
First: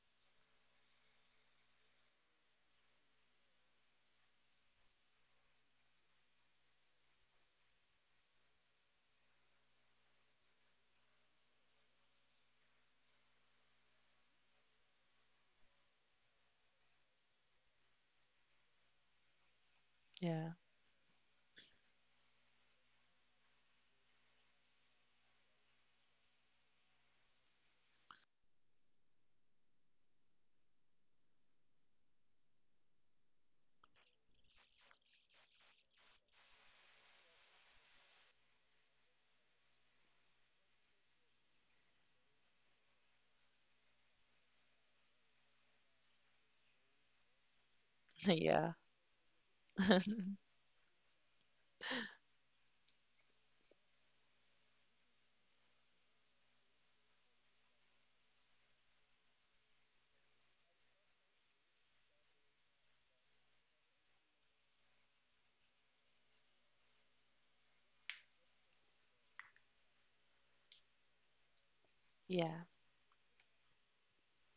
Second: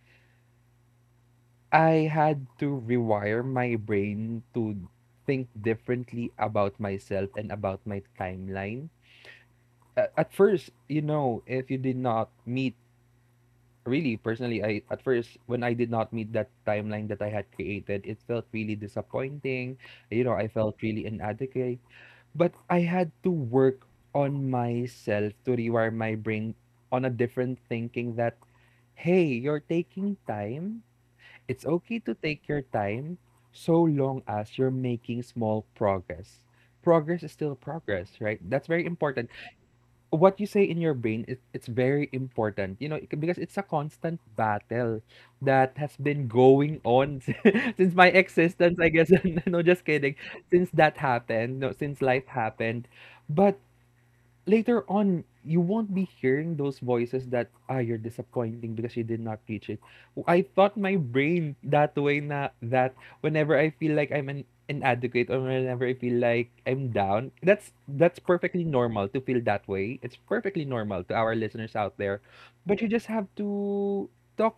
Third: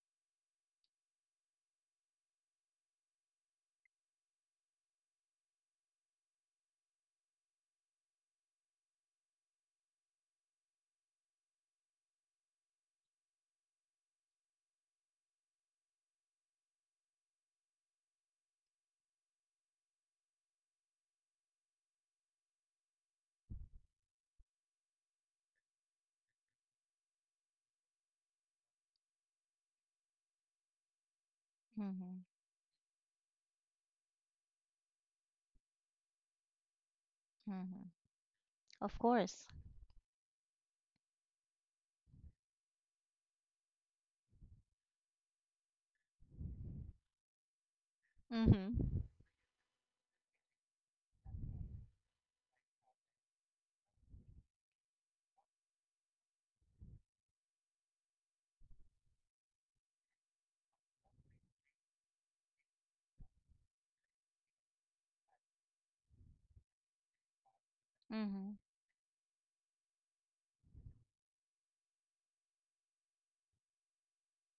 C: I had to rewire my brain to think differently about myself and about my timeline. At first, you know, if you did not meet, really personally, I at first when I did not meet that timeline that I had created, it felt really disappointing. You know, I
A: Yeah.
C: felt really inadequate. But I had to work on myself to rewire my brain on a different thinking that hey, you're taking time. It's okay to
B: Mhm.
C: take your time so long as you're making small progress. Progress is still
B: Mhm.
C: progress, right? That's very
B: Of
C: important.
B: course.
C: What you say in your brain, it's very important, you know, because it's a constant battle that has been going on (laughs) since my
B: Hmm.
A: (laughs) yeah
C: existence, I guess. (laughs) No, just kidding. Since that happened, no, since life happened. But later on you won't be hearing those voices that ah you're disappointing because you did not reach it. I thought my brain that way na that whenever I feel like I'm an inadequate or whenever I feel like I'm down, that's
B: Mhm.
C: perfectly normal to feel that way. It's perfectly normal to our listeners out there.
A: yeah.
C: But you just have to talk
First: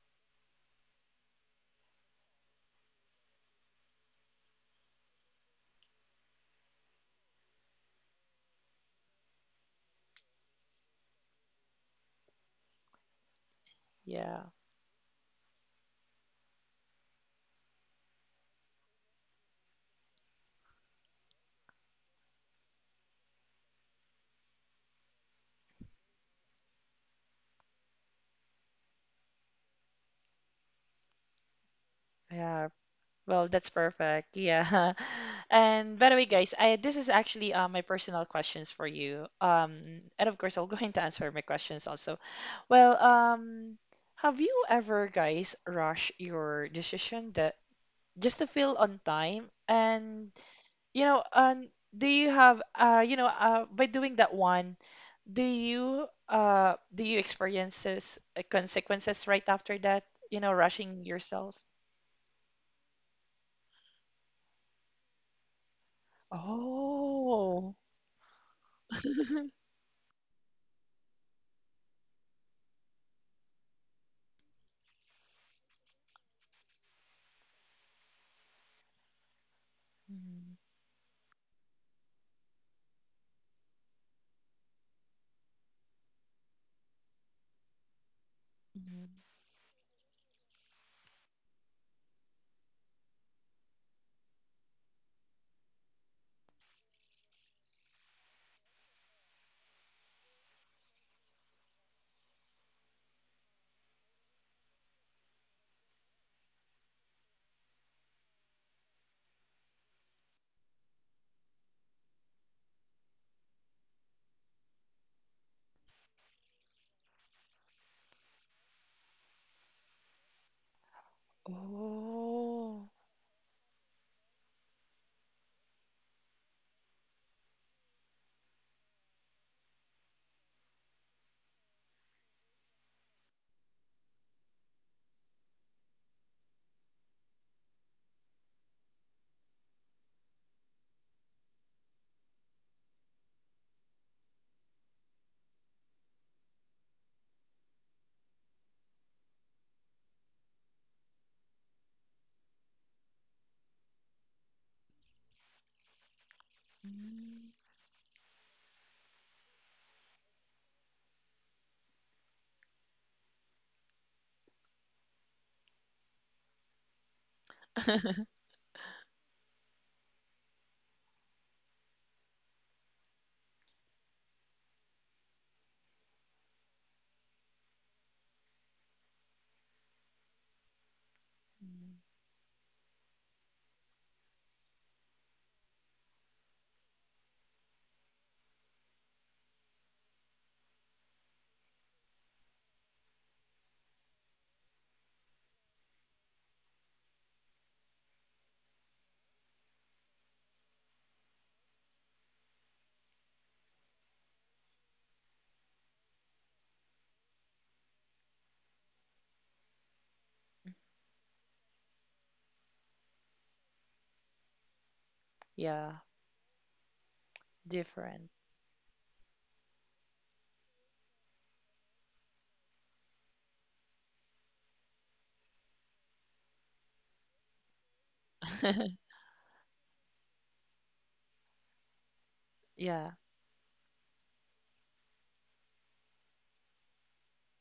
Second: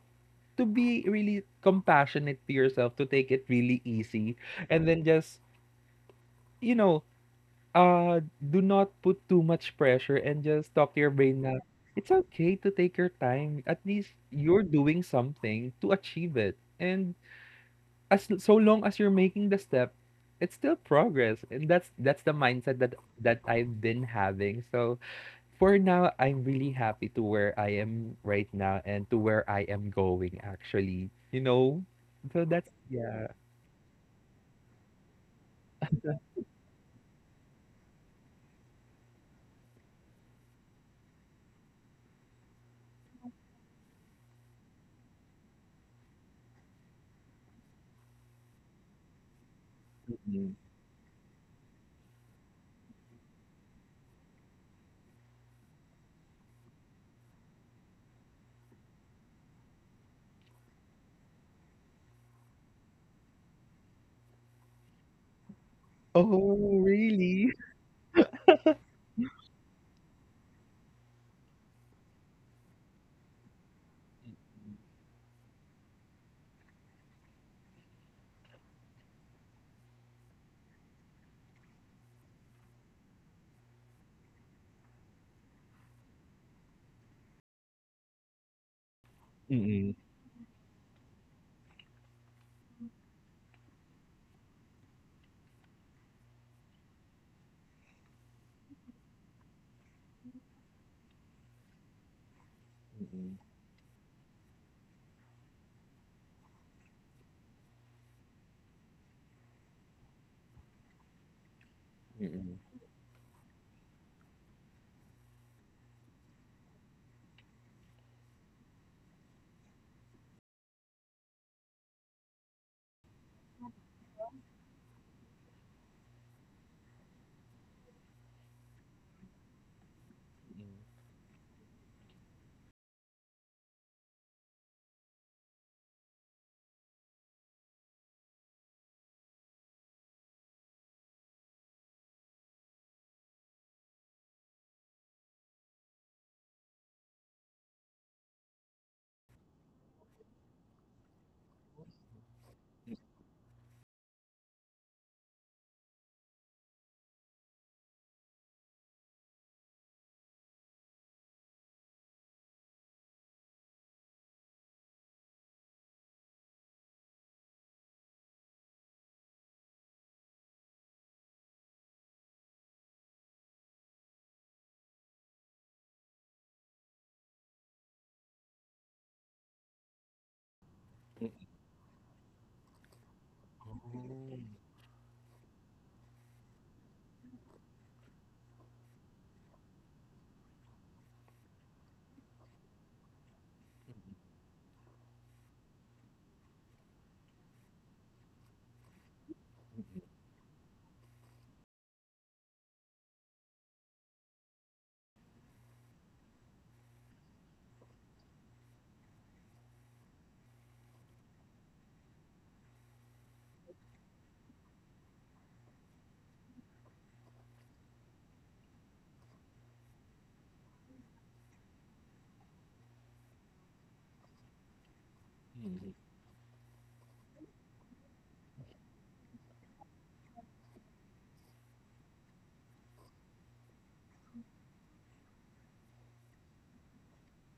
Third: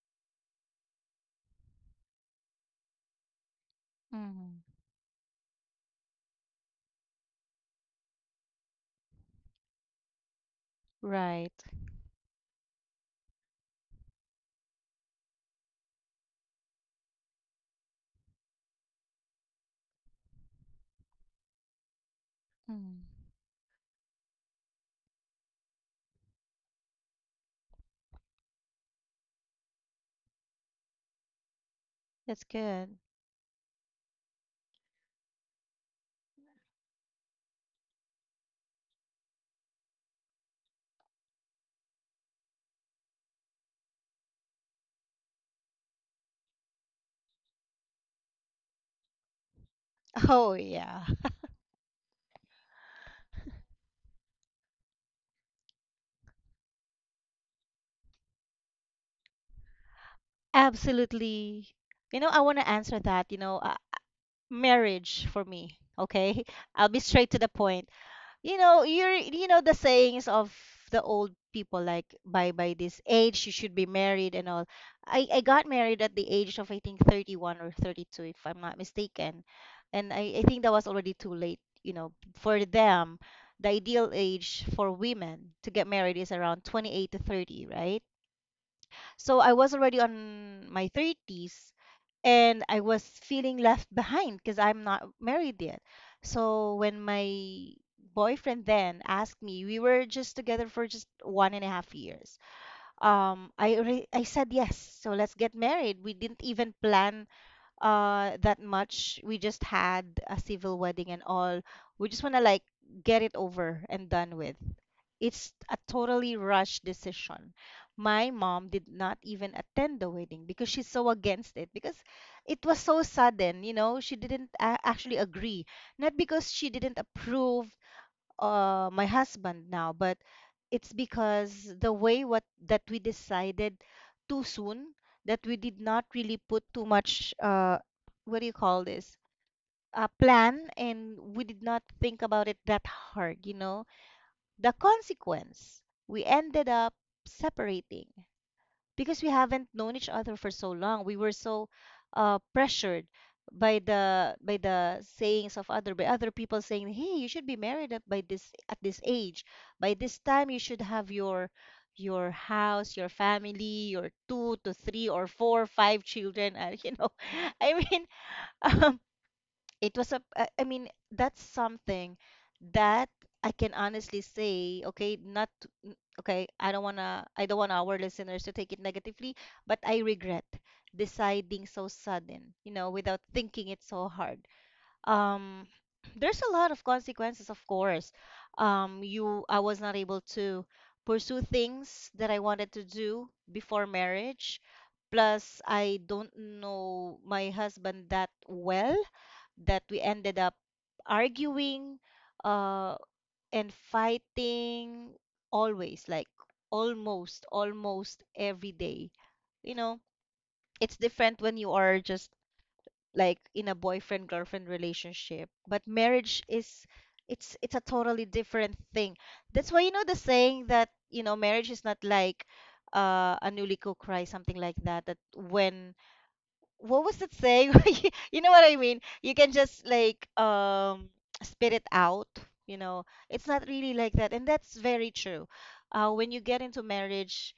C: to be really compassionate to yourself, to take it really easy
B: Mhm.
C: and then just you know uh, do not put too much pressure and just talk to your brain
B: Right.
C: na, it's okay to take your time. At least
A: yeah
C: you're doing something to achieve it. And as so long as you're making the step, it's still progress. And that's the mindset that
B: Mhm.
C: that I've been having. So for now, I'm really happy to where I am right now and to where I am going actually. You know?
B: That's
C: So that's
A: yeah
B: good.
C: yeah.
A: Well, that's perfect. Yeah. (laughs) And by the way, guys, I this is actually my personal questions for you, and of course I'll (laughs) go into answer my questions also. well um have you ever, guys, rush your decision just to feel on time?
B: (laughs)
A: And
B: Oh,
C: Mhm.
B: yeah.
A: you know, and do you have by doing that one, do you experiences consequences right after that? You know, rushing yourself.
B: Absolutely. You know, I want to answer that, you know, marriage for me, okay? (laughs)
C: Oh,
B: I'll be straight to the
C: really?
A: Oh.
B: point. You know, you're you know the sayings of the old people like by this age you should be married and all. I got married at the age of I think 31 or 32 if I'm not mistaken. And I think that was already too late, you know, for them. The ideal age for women to get married is around 28 to 30, right?
A: Mhm.
B: So I was
C: (laughs)
B: already on my 30s and I was feeling left behind because I'm not married yet. So when my boyfriend then asked me, we were just together for just 1.5 years. I said yes. So let's get married. We didn't even plan that much. We just had a civil wedding and all. We just want to like get it over and done with. It's a totally rushed decision. My mom did not even attend the wedding because she's so against it, because it was
A: Oh.
B: so sudden. You know, she didn't a- actually agree. Not because she didn't approve my husband now, but it's because the way what that we decided too soon, that we did not really put too much what do you call this? A plan, and we did not think about it that hard, you know. The consequence, we ended up separating because we haven't known each other for so long. We were so pressured by the sayings of other by other people saying, "Hey, you should
A: Mm.
B: be married at, by this at this age. By this time, you should have your house, your family, your two to three or four, five children." And you know, (laughs) I mean,
A: (laughs)
B: (laughs) it was a, I mean that's something that I can honestly say, okay, not to- n- okay, I don't want to, I don't want our listeners to take it negatively, but I regret deciding so
A: Mm.
B: sudden, you know, without thinking it so hard. um (clears throat) there's a lot of consequences, of course. You, I was not able to pursue things that I wanted to do before marriage, plus I don't know my husband that well, that we ended up arguing uh, and fighting always, like almost, almost every day. You know, it's different when you are just like in a boyfriend girlfriend relationship, but
A: Yeah,
B: marriage is, it's a totally
A: different.
B: different thing. That's why, you know, the saying that, you know, marriage is not like a newly cooked rice, something like that. That when, what was it saying? (laughs) You know what I mean?
A: (laughs)
B: You can just like spit it out, you know.
A: Yeah,
B: It's not really like that. And that's very true. When you get into marriage,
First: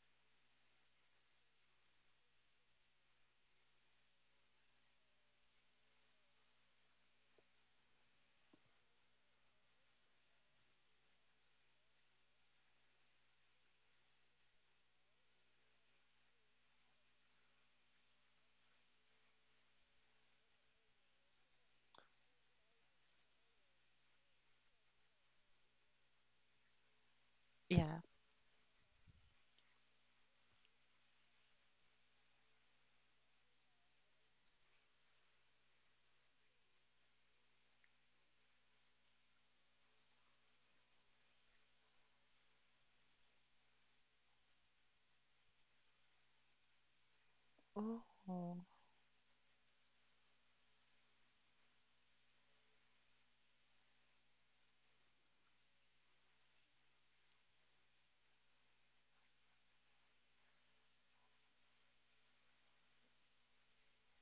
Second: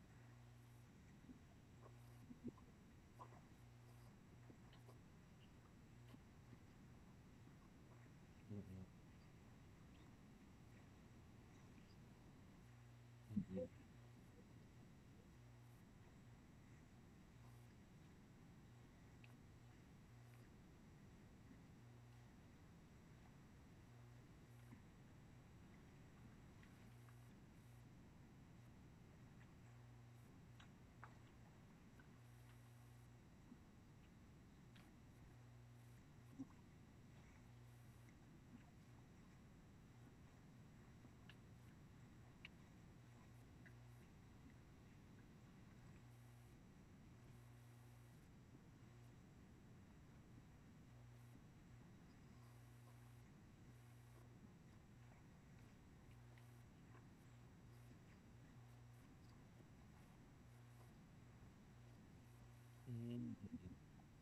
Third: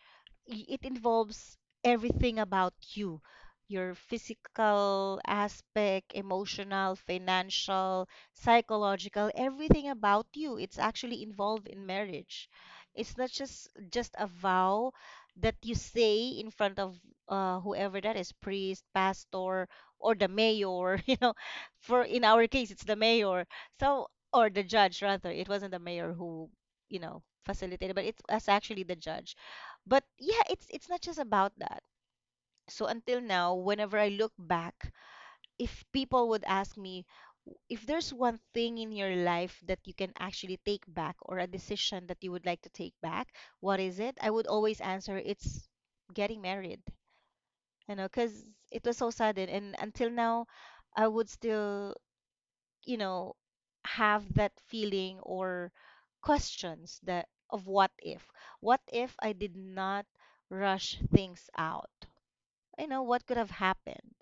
B: y- it involves everything about you. Your physical aspect, emotional, financial, psychological, everything about you. It's actually involved in marriage. It's not just a vow that you say in front of whoever that is, priest, pastor, or the mayor (laughs) you know, for in our case it's the mayor, so, or the judge rather, it wasn't the mayor who, you know, facilitated,
A: yeah.
B: but it was actually the judge. But yeah, it's not just about that. So until now, whenever I look back, if people would ask me, "W- if there's one thing in your life that you can actually take back, or a decision that you would like to take back, what is it?" I would always answer, it's getting married, you know, because
A: Oh,
B: it was so sudden. And until now, I would still, you know, have that feeling or questions that of what if. What if I did not rush things out? You know, what could have happened?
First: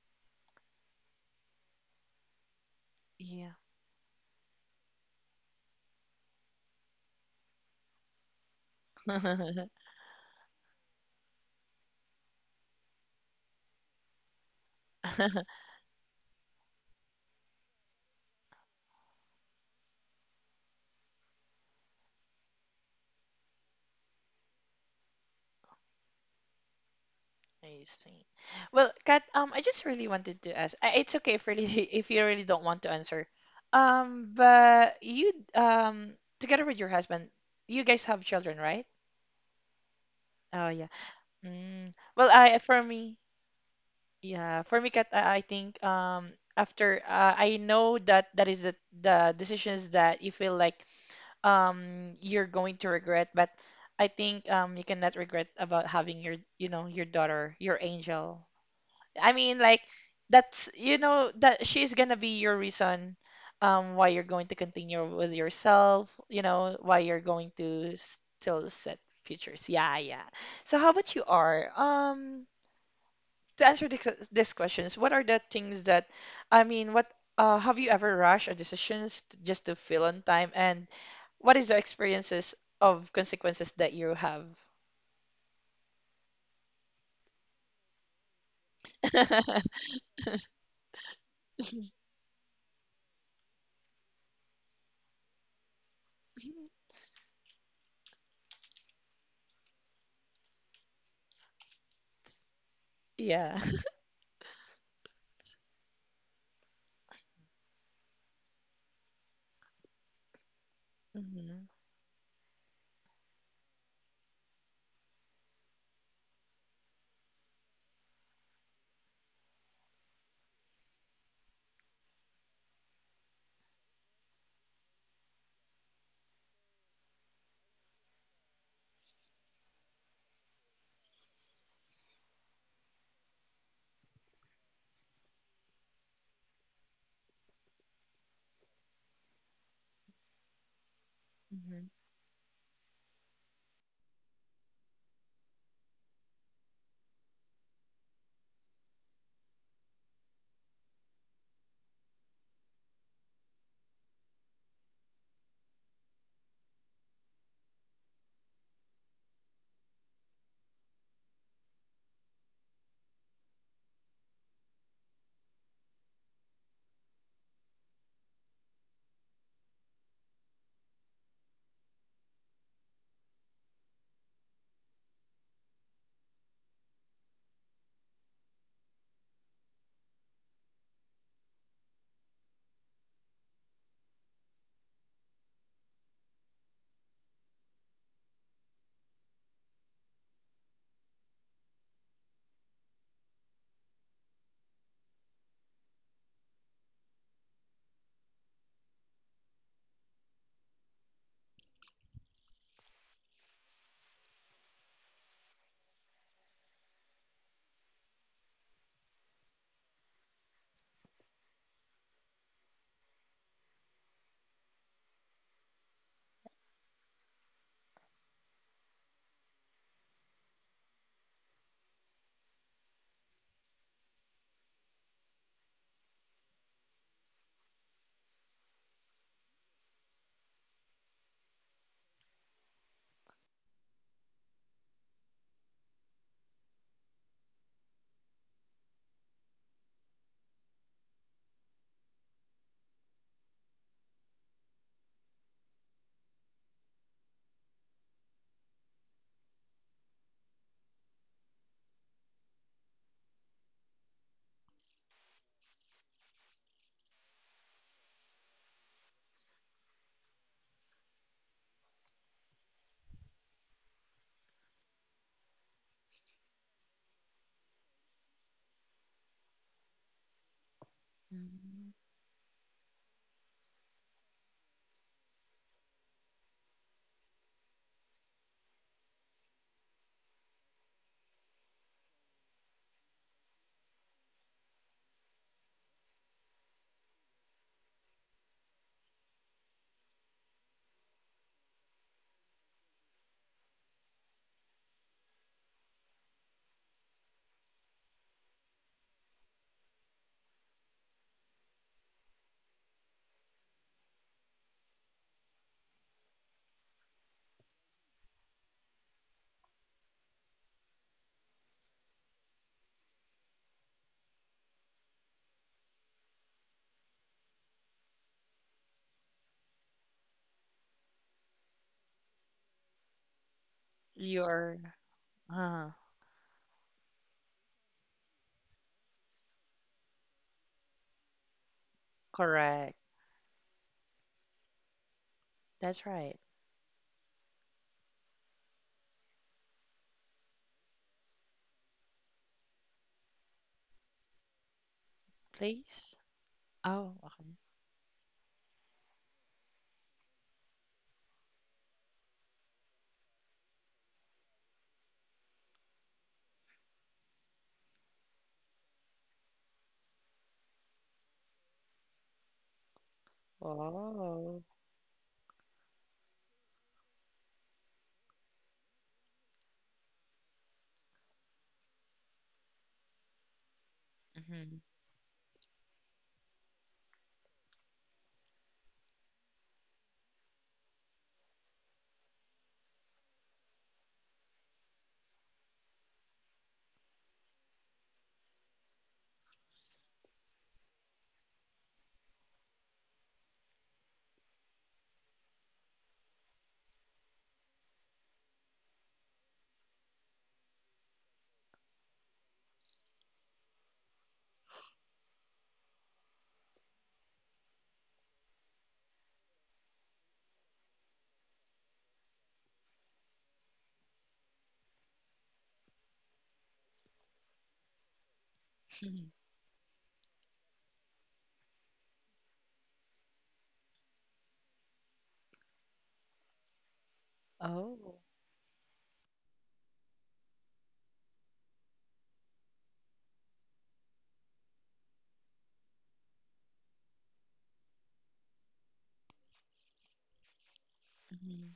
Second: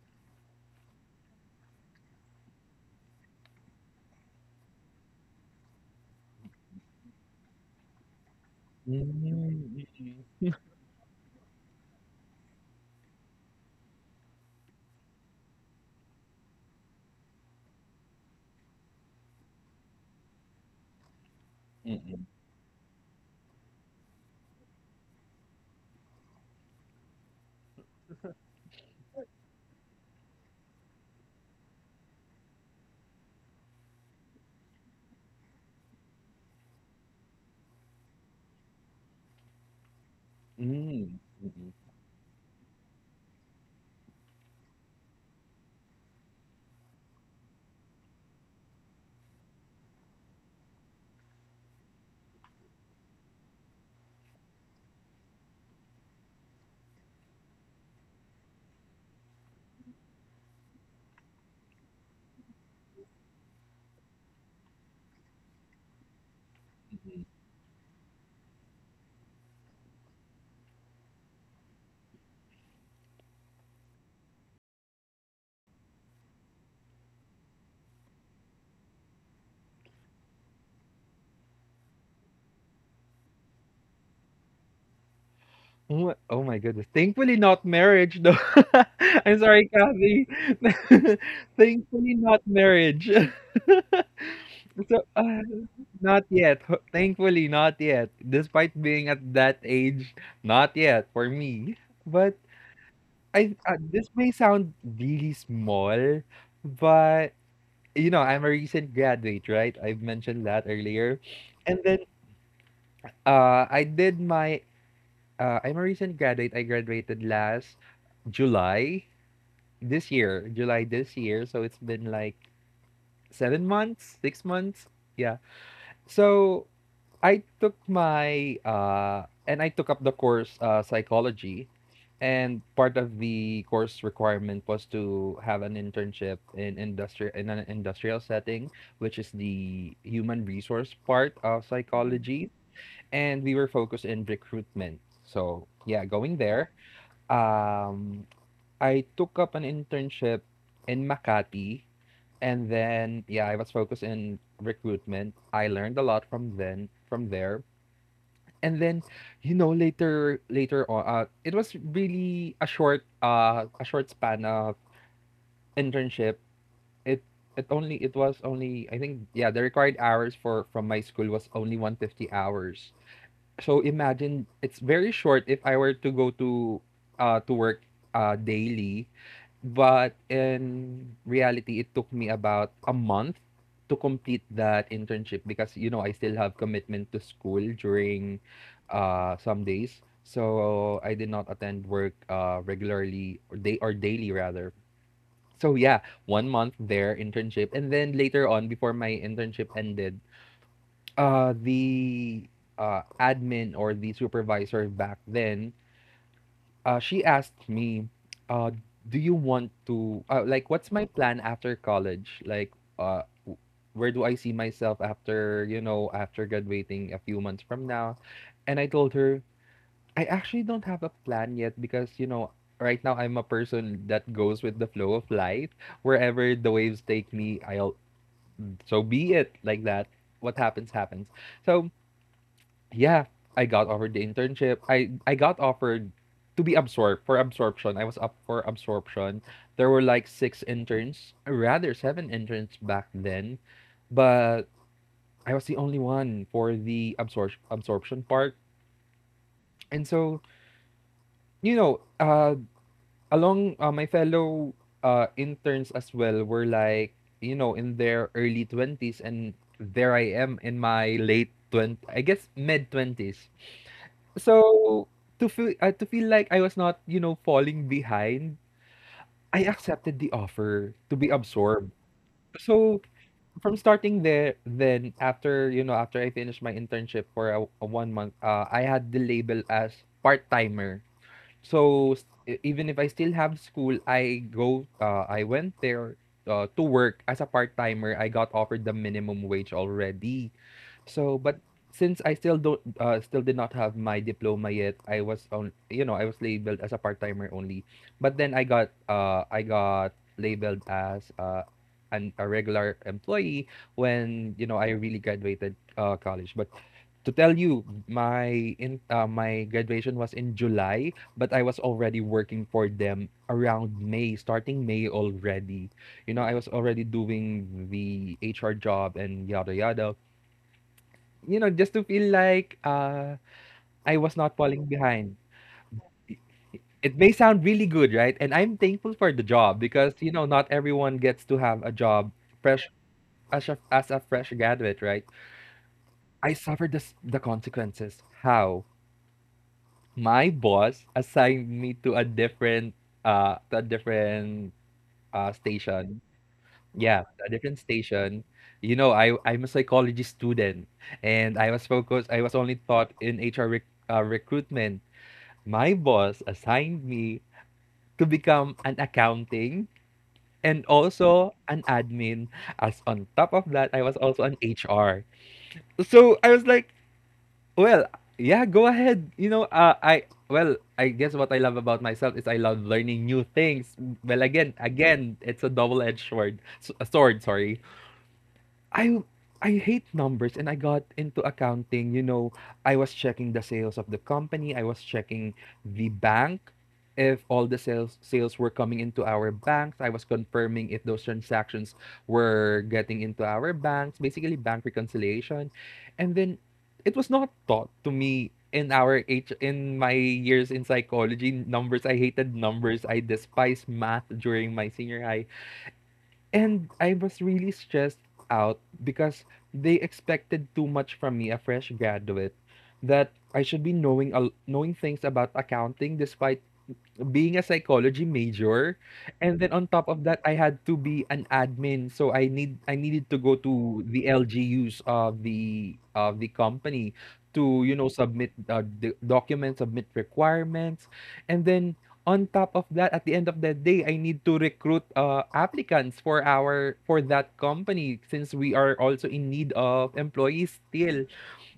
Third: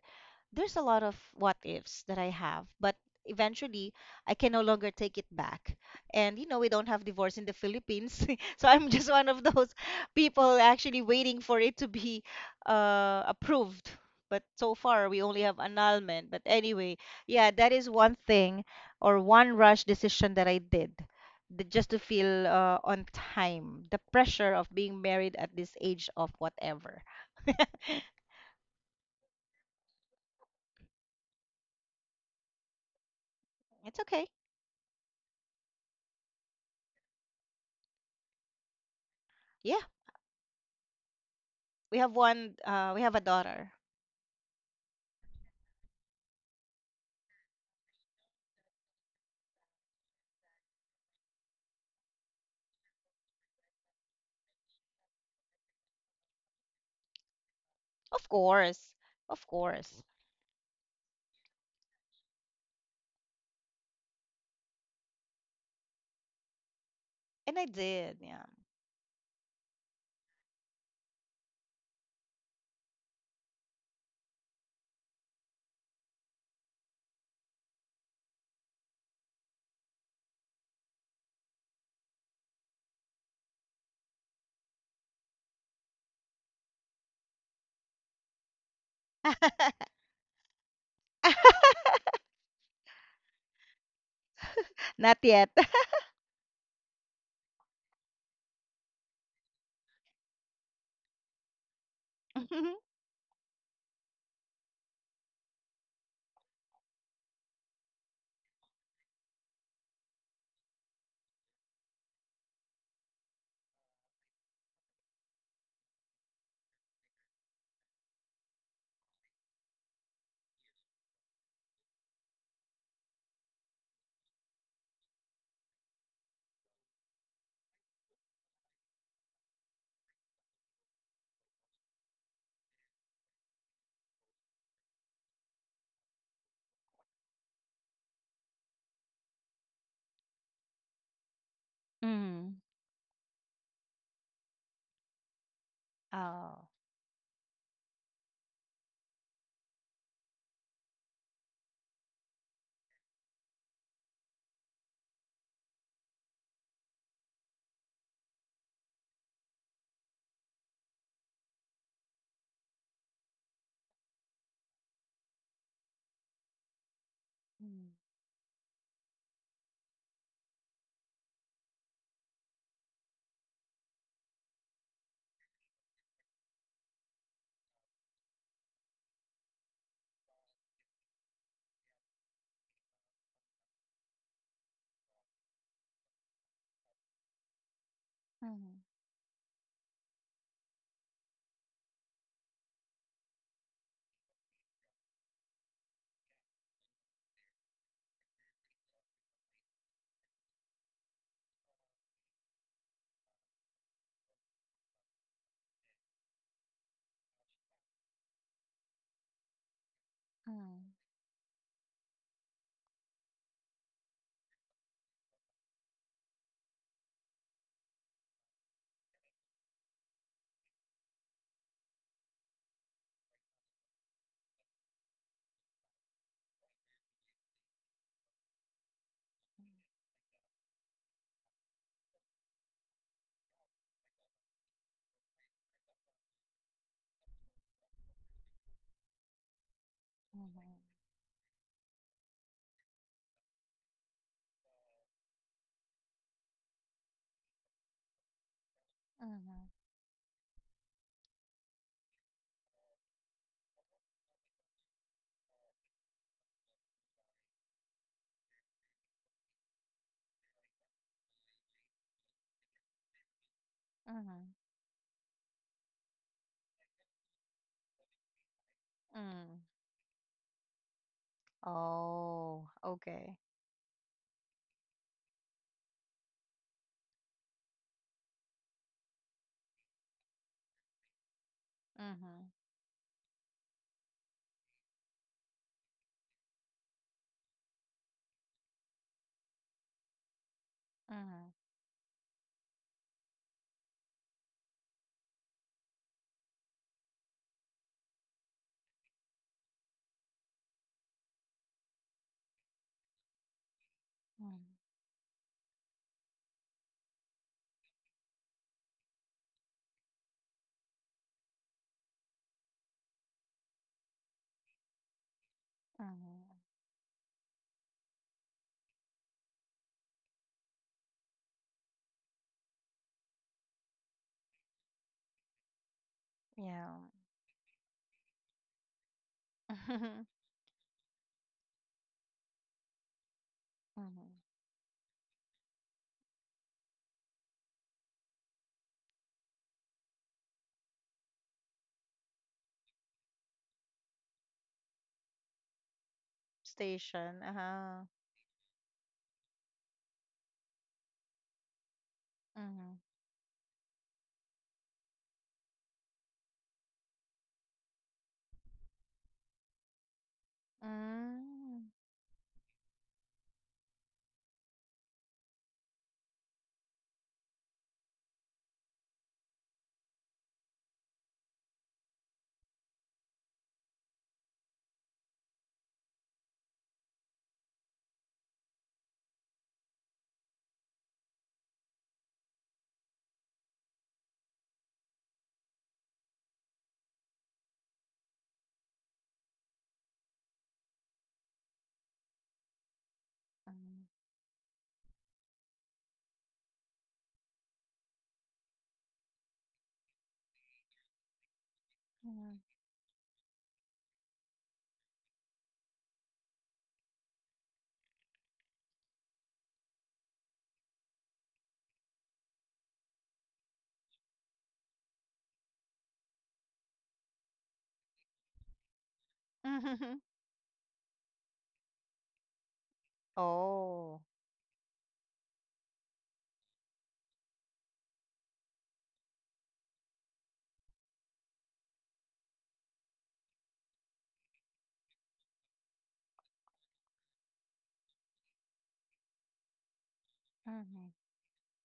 B: There's a lot of what ifs that I have, but
A: yeah.
B: eventually I can no longer take it back. And you know, we don't have divorce in the Philippines. (laughs) So I'm just one of those (laughs) people actually waiting for it to be approved. But so far, we only
A: (laughs)
B: have annulment. But anyway, yeah, that is one thing or one rush decision that I did just to feel on time. The pressure of being married at this age of whatever. (laughs)
A: I see. Well, Kat, I just really wanted to ask. It's okay if really (laughs) if you really don't want to answer.
B: It's okay.
A: But you together with your husband, you guys have children, right?
B: Yeah.
A: Oh yeah. Mm.
B: We have
A: Well,
B: one
A: I for
B: we have
A: me,
B: a daughter.
A: yeah, for me, Kat, I think after I know that that is the decisions that you feel like you're going to regret, but I think you cannot regret about having your you know your daughter, your
B: Of
A: angel.
B: course.
A: I
B: Of
A: mean, like
B: course.
A: that's you know that she's gonna be your reason why you're going to continue with yourself, you know, why you're going
B: And I
A: to
B: did, yeah.
A: still set futures. Yeah, yeah. So how about you are? To answer this, this questions, what are the things that I mean, what have you ever rushed a decisions just to feel on time, and what is the experiences of consequences that you have?
C: Oh my, oh my goodness. Thankfully not marriage though. (laughs) I'm sorry,
A: (laughs)
C: Kathy. (laughs) Thankfully not marriage. (laughs)
B: (laughs)
C: So,
B: Not yet.
C: not yet. Thankfully not yet. Despite being at that age, not yet for me. But
B: (laughs)
C: I,
A: Yeah. (laughs)
C: this may sound really small, but you know, I'm a recent graduate, right? I've mentioned that earlier.
A: Mhm,
C: And then I did my I'm a recent graduate. I graduated last July this year, July this year. So it's been like 7 months, 6 months. Yeah. So I took up the course, psychology, and part of the course requirement was to have an internship in industri in an industrial setting, which is the human resource part of Mm.
A: mhm,
C: psychology,
B: Mm.
C: and we were focused in recruitment. So yeah, going
B: Oh.
C: there. Um, I took up an internship in Makati. And then, yeah, I was focused in recruitment. I learned a lot from then, from there. And then, you know, later on, it was really a short span of internship. It,
B: Mm,
C: it was only, I think, yeah, the required hours for from my school was only 150 hours. So imagine it's very short if I were to go to work, daily but in reality, it took me about a month to complete that internship because, you know, I still have commitment to school during
B: mm,
C: some days. So I did not attend work regularly or day or daily rather. So yeah, 1 month there internship, and then later on, before my internship ended, the admin or the supervisor back then, she asked me, uh, do you want to, like,
B: mm,
C: what's my plan after college? Like, uh, w- where do I see myself after, you know, after graduating a few months from now? And I told her, I actually don't have a plan yet because, you know, right now I'm a person that goes with the flow of life. Wherever the waves take me, so be it, like that. What happens, happens. So, yeah, I got offered the internship. I got offered to be absorbed for absorption. I was up for absorption. There were like six
B: mhm,
C: interns, rather seven interns back then, but I was the only one for the absorption part.
B: mhm, mhm,
C: And so, you know, along my fellow interns as well were like, you know, in their early 20s, and there I am in my late 20, I guess mid 20s. So to feel like I was not, you know, falling behind,
B: mm.
C: I accepted the offer to be absorbed.
A: mhm.
B: Oh,
C: So
B: okay.
C: from starting there, then after, you know, after I finished my internship for a 1 month, I had the label as part timer. So
B: Mhm,
C: even if I still have school, I went there, to work as a part timer. I got offered the minimum wage already. So,
B: mhm,
C: but since I still don't, still did not have my diploma yet, I was on, you know, I was labeled as a part timer only. But then I got labeled as an a regular employee when
B: mm,
C: you know I really graduated college. But to tell you, my graduation was in July, but I was already working for them around May, starting May already. You know,
B: mhm.
C: I was already doing the HR job and yada yada, you know, just to feel like I was not
A: You're
C: falling behind.
A: Uh,
B: Yeah.
C: It may sound really good, right? And I'm thankful for the job
B: (laughs)
C: because
B: Mhm,
C: you know not everyone gets to have a job fresh
A: correct.
C: as
B: mhm.
C: a fresh graduate, right?
A: That's right.
C: I suffered the consequences. How? My boss assigned me to a different, station.
A: Please. Oh,
C: Yeah,
B: Station.
C: a
A: okay.
C: different
B: Uh-huh.
C: station. You know, I'm a psychology student and I was focused. I was only
B: Mhm,
C: taught in HR recruitment. My boss assigned me to become an accounting and also
B: mm,
C: an admin. As on top of that, I was also an
A: Oh.
C: HR. So I was like, well, yeah, go ahead. You know, I well, I guess what I love about myself is I love learning new things. Well,
A: Mm-hmm.
C: again, it's a double-edged sword. A sword, sorry. I I hate numbers and I got into accounting. You know, I was checking the sales of the company, I was checking the bank if all the sales were coming into our banks. I was confirming if those transactions were getting into our
B: mhm,
C: banks, basically bank reconciliation. And then it was not taught to me in our H in my years in psychology. Numbers, I hated numbers, I despised math during my senior high and I was really stressed out because they expected too much from me, a fresh graduate, that I should be knowing knowing things about accounting despite being a psychology major,
A: (laughs)
C: and then
B: mhm,
C: on top
B: mhm.
C: of
B: (laughs)
C: that I had to be an admin so I needed to go to
B: Oh.
C: the LGUs of the company to you know
A: Oh.
C: submit, the documents, submit requirements, and then on top of that at the end of the day I need to recruit, applicants for our for that company since we are also in need of employees
B: Mhm,
C: still,
A: Hmm.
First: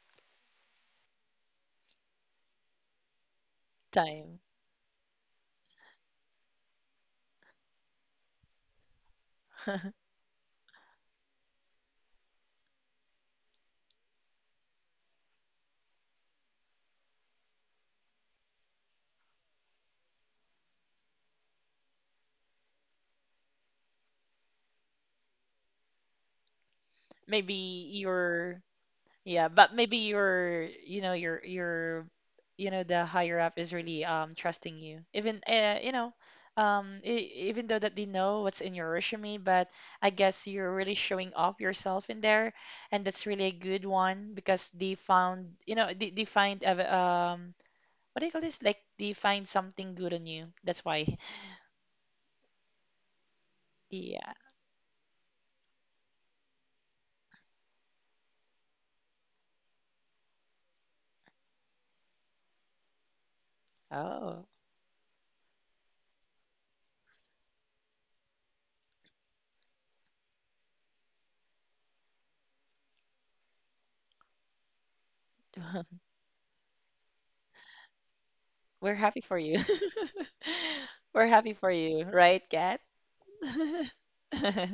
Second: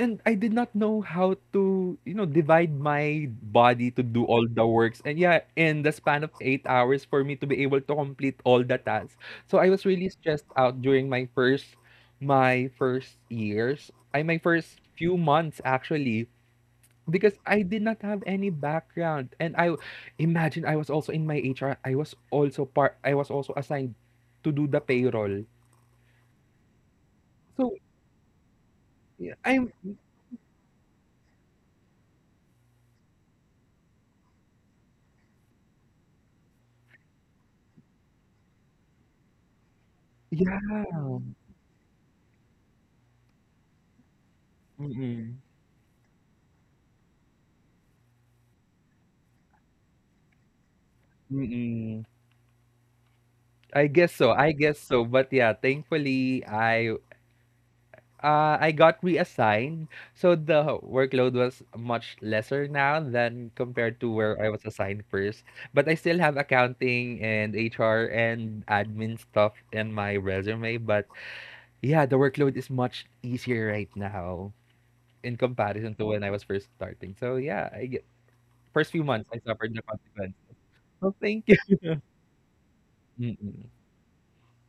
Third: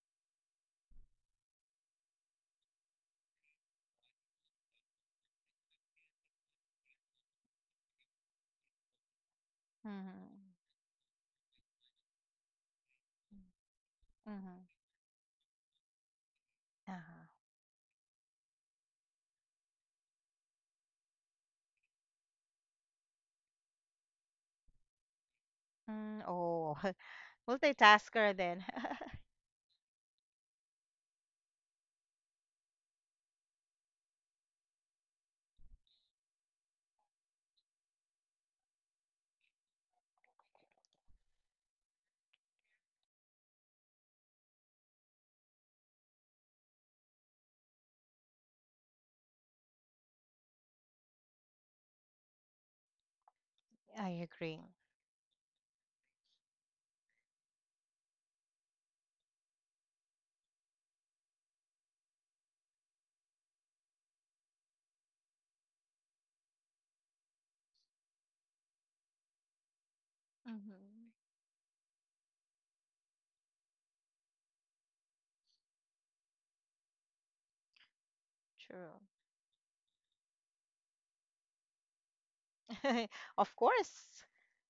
C: and I did not know how to, you know, divide my body to do
A: Time.
C: all the works. And yeah, in the span of 8 hours for me to be able to complete all the tasks. So I was really stressed
B: mhm.
C: out during my first years. I My
B: Mhm.
C: first few months actually,
B: Uh-huh.
C: because I did not have any background. And I imagine I was also in my HR, I was also part I was also assigned to do the payroll.
B: Mm, oh, (laughs)
C: So
A: Maybe
B: multitasker
A: your
B: then. (laughs)
C: yeah,
A: Yeah,
C: I'm
A: but maybe your you know the higher up is really trusting you. Even you know even though that they know what's in your resume, but I guess you're really
C: yeah.
A: showing off yourself in there, and that's really a good one because they found you know they what do you call this? Like they find something good on you. That's why. (laughs)
C: I
B: I
C: guess
A: Yeah.
C: so. I
B: agree.
C: guess so. But yeah, thankfully I got reassigned. So the workload was much lesser now than compared to where
A: Oh.
C: I was assigned first. But I still have accounting and HR and admin stuff in my resume, but
B: Mhm.
C: yeah, the workload is much easier right now in comparison
A: (laughs)
C: to when I was first starting. So yeah, I get
A: We're
C: first
B: True.
C: few
A: happy
C: months
A: for
C: I
A: you.
C: suffered the consequences.
A: (laughs)
C: So
A: We're
C: thank
A: happy
C: you.
A: for
C: (laughs)
A: you, right, Kat? (laughs)
B: (laughs) Of
C: Mm-mm.
B: course.
A: (laughs)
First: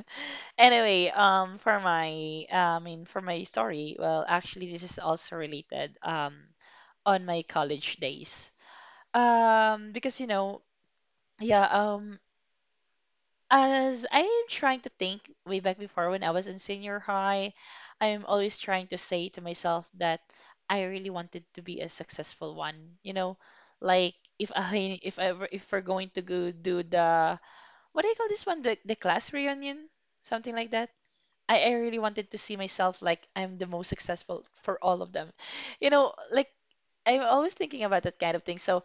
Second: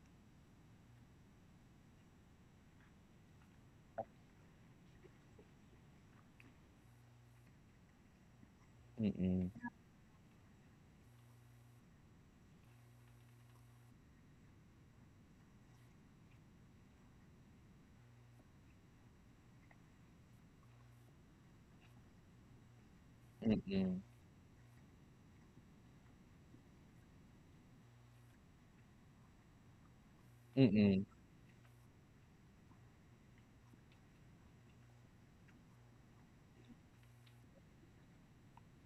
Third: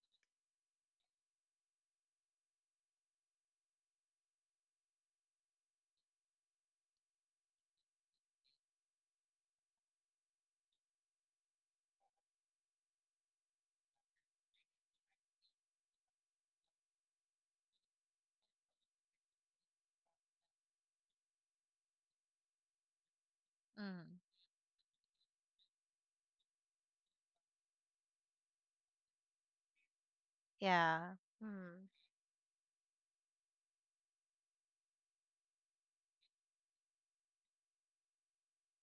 A: Anyway, for my, for my story, actually, this is also related, on my college days. Because you know, yeah, As I am trying to think way back before when I was in senior high, I am always trying to say to myself that I really wanted to be a successful one. You know, like
B: Mm.
A: if (laughs) I if I were- if we're going to go do the what do you call this one? The class reunion, something like that.
B: Yeah.
A: I
B: Mm.
A: really wanted to see myself like I'm the most successful for all of them. You know, like I'm always thinking about that kind of thing. So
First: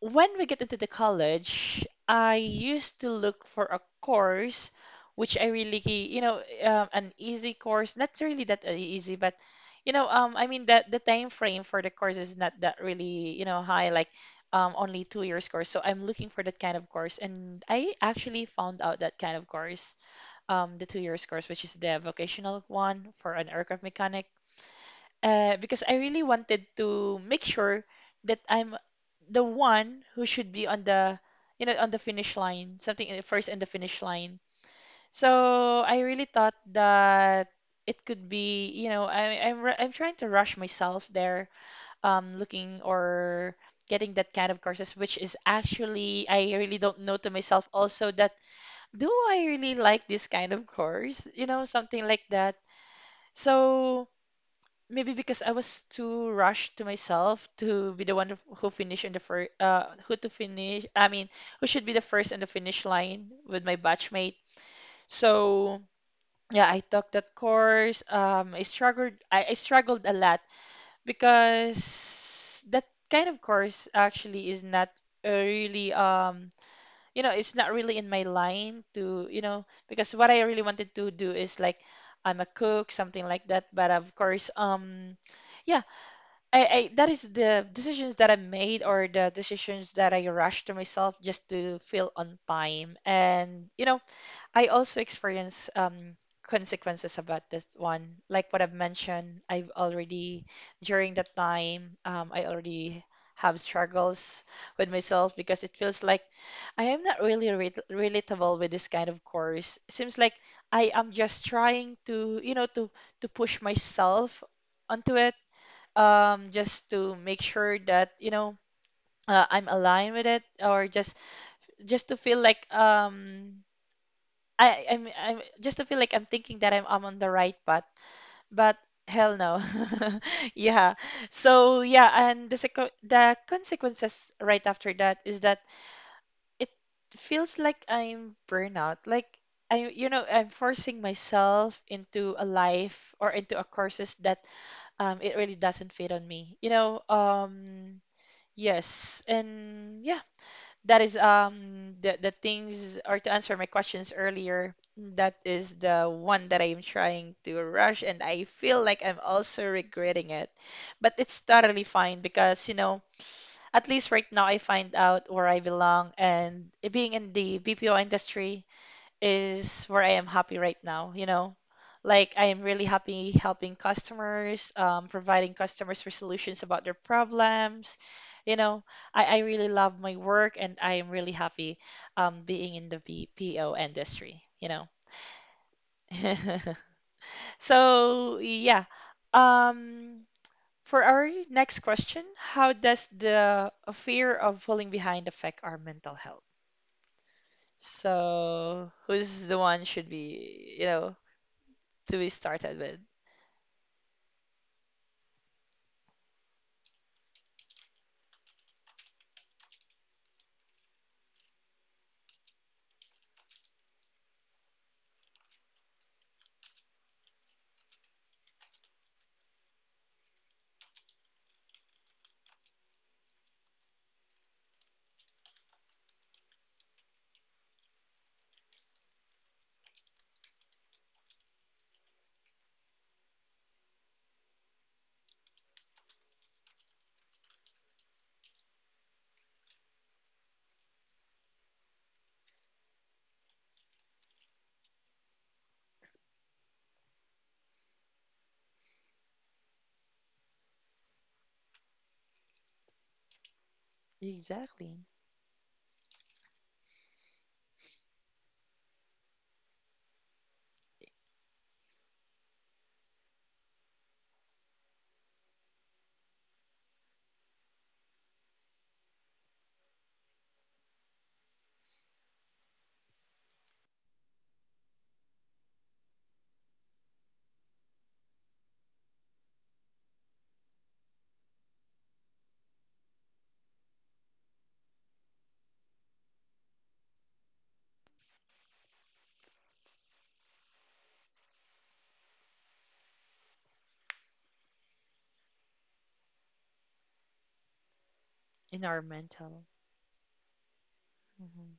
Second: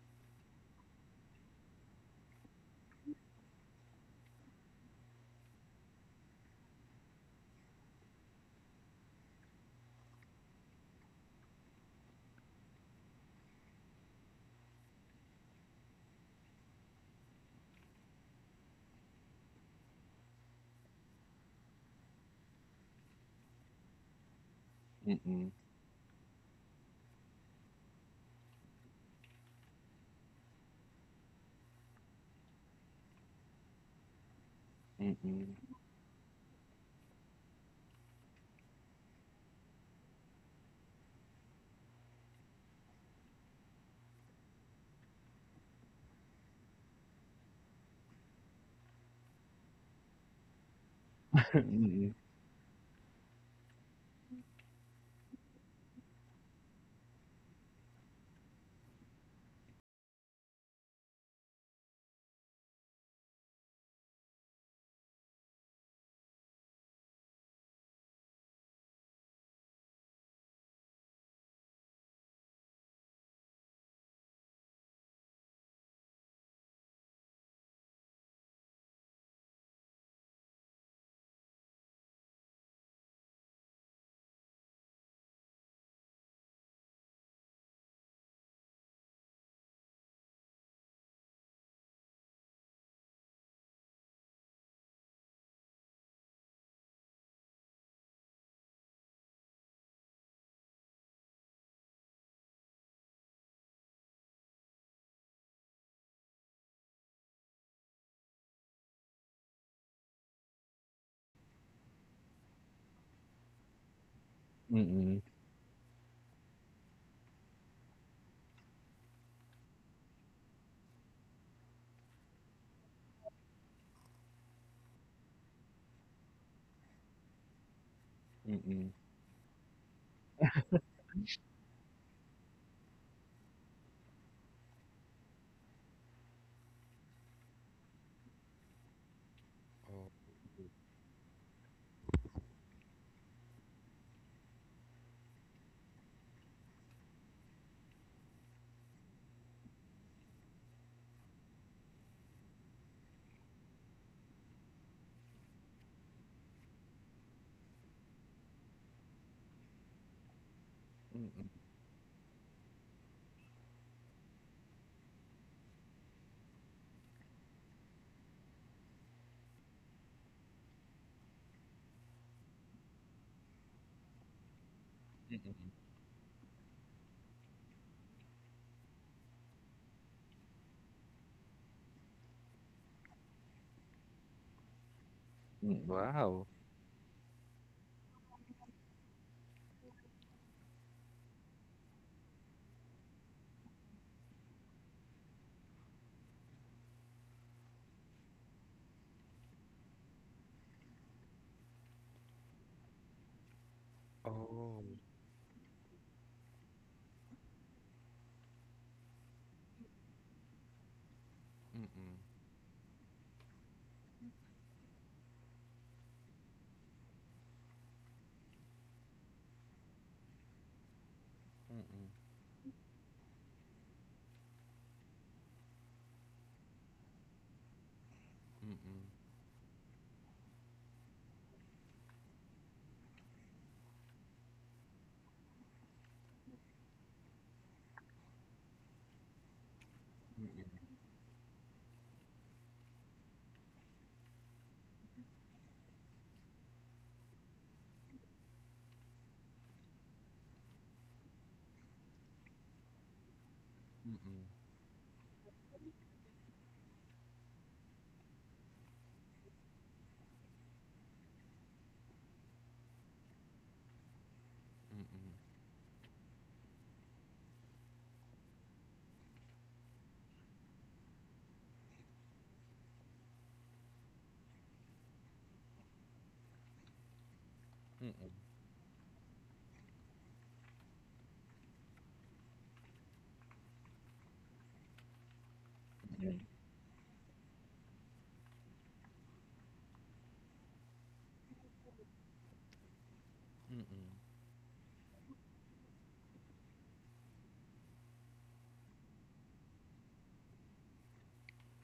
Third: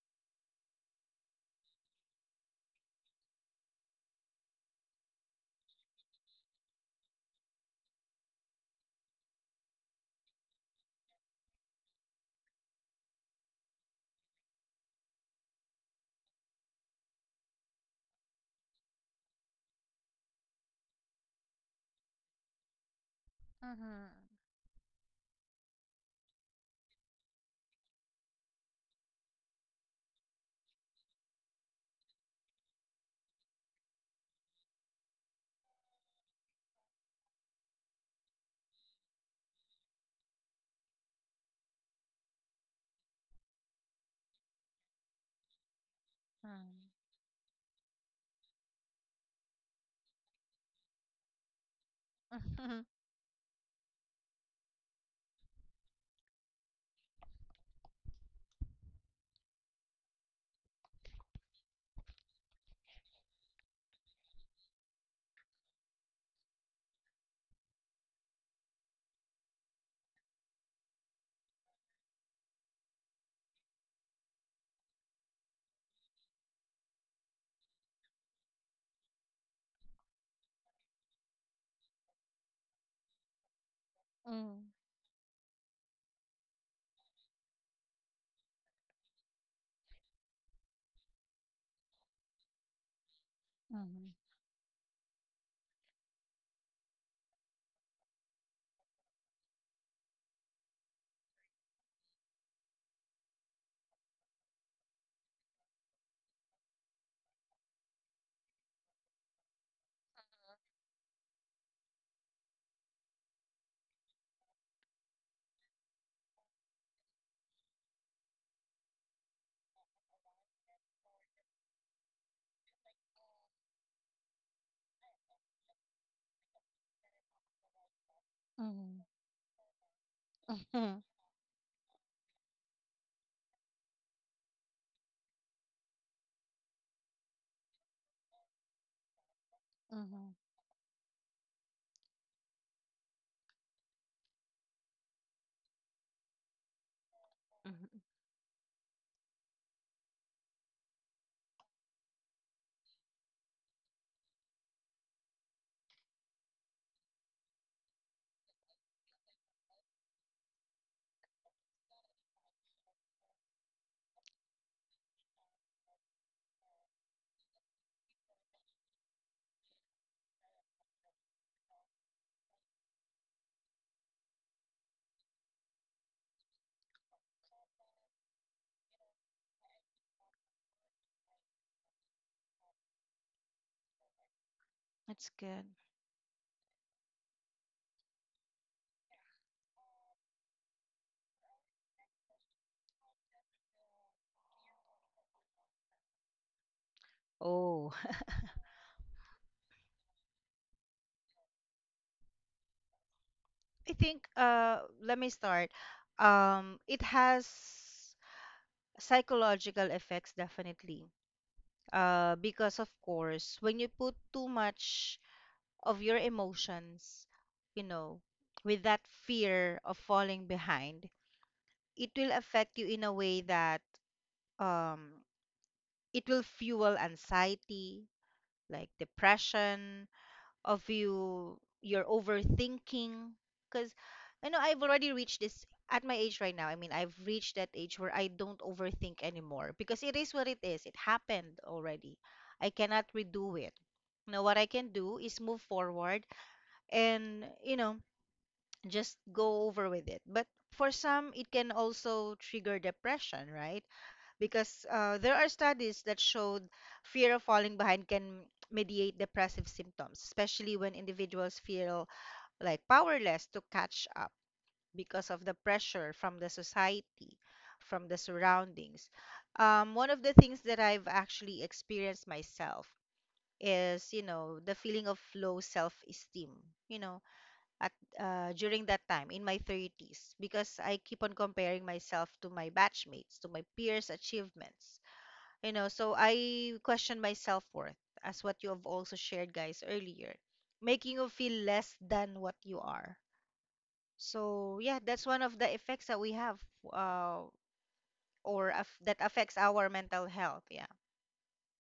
A: when we get into the college, I used to look for a course which I really, you know, an easy course, not really that easy, but you know, I mean that the time frame for the course is not that really, you know, high, like only 2 years course. So I'm looking for that kind of course, and I actually found out that kind of course, the 2 years course, which is the vocational one for an aircraft
B: Mhm.
A: mechanic, because I really wanted to make sure that I'm the one who should be on the, you know, on the finish line, first in the finish line. So I really thought that it could be, you know, I'm trying to rush myself there, looking or getting that kind of courses, which is actually I really
B: Mm.
A: don't know to myself also that do I really like this kind of course, you know, something like that.
B: (laughs)
A: So. Maybe because I was too rushed to myself to be the one who finish in the first, who to finish. I mean, who should be the first in the finish line with my batchmate. So yeah, I took that course. I struggled. I struggled a lot because that kind of course actually is not really you know, it's not really in my line to, you know, because what I really wanted to do is like I'm a cook, something like that. But of course,
B: Mm.
A: Yeah, I that is the decisions that I made or the decisions that I rushed to myself just to feel on time. And you know,
B: Mhm.
A: I also experience consequences about this one. Like what I've mentioned, I've already during that time, I already have struggles with myself because it feels like I am not really relatable with this kind of course. Seems like I am just trying to, you know, to push myself onto it, just to make sure that you know I'm aligned with it, or just to feel like I'm just to feel like I'm thinking that I'm on the right path. But
B: Mhm.
A: hell no. (laughs) Yeah.
B: Mhm.
A: So yeah, and the seco the consequences right after that is that it feels like I'm burnout, like. I, you know,
B: Mhm.
A: I'm forcing myself into a life or into a courses that it really doesn't fit on me. You know,
B: Mhm. (laughs)
A: yes, and yeah, that is the things or to answer my questions earlier, that is the one that I am trying to rush and I feel like I'm also regretting it. But it's totally fine because, you know, at least right now I find out where I belong, and being in the BPO industry is where I am happy right now, you know? Like I am really happy helping customers, providing customers for solutions about their problems. You know, I really love my work and I am really happy being in the BPO industry, you know.
B: That's good.
C: Mm. Wow.
A: (laughs) So yeah. Um, for our next question, how does the fear of falling behind affect our mental health?
B: Oh, (laughs)
A: So who's the one should be, you know, to be started with?
B: I think
C: Oh,
B: let me start. Um, it has psychological effects definitely. Uh, because of course, when you put too much of your emotions, you know, with that fear of falling behind, it will affect you in a way that um, it will fuel anxiety, like depression, of you, your overthinking. Because, you know, I've already reached this at my age right now. I mean, I've reached that age where I don't overthink anymore because it is what it is. It happened already. I cannot redo it. Now, what I can do is move forward and, you know, just go over with it. But for some, it can also trigger depression, right? Because
A: Exactly.
B: there are studies that showed fear of falling behind can mediate depressive symptoms, especially when individuals feel like powerless to catch up because of the pressure from the society, from the surroundings. One of the things that I've actually experienced myself is, you know, the feeling of low self-esteem. You know, at during that time in my 30s because I keep on comparing myself to my batchmates, to my peers' achievements. You know, so I question my self-worth as what you have also shared guys earlier, making you feel less than what you are. So yeah, that's one of the effects that we have uh, or
A: In
B: af
A: our
B: that affects
A: mental.
B: our mental health, yeah.
A: Hmm.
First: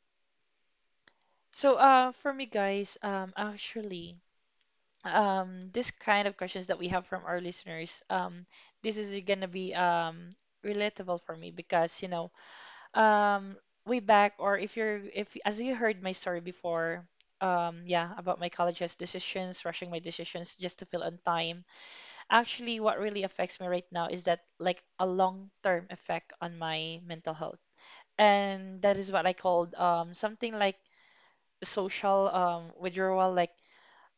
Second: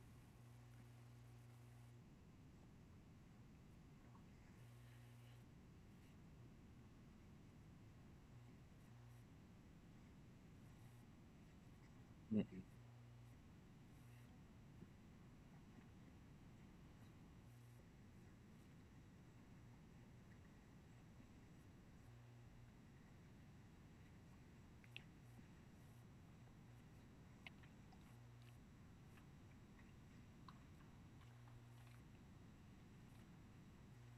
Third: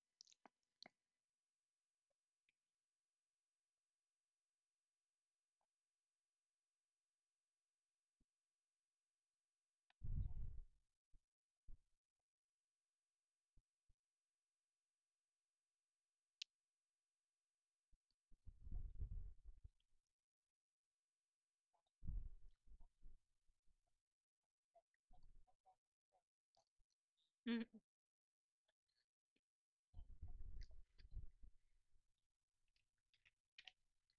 A: So for me, guys, this kind of questions that we have from our listeners, this is gonna be relatable for me because um, way back or if as you heard my story before, yeah, about my college's decisions, rushing my decisions just to feel on time. Actually, what really affects me right now is that like a long-term effect on my mental health.
B: Mm,
A: And that is what I called something like social withdrawal. Like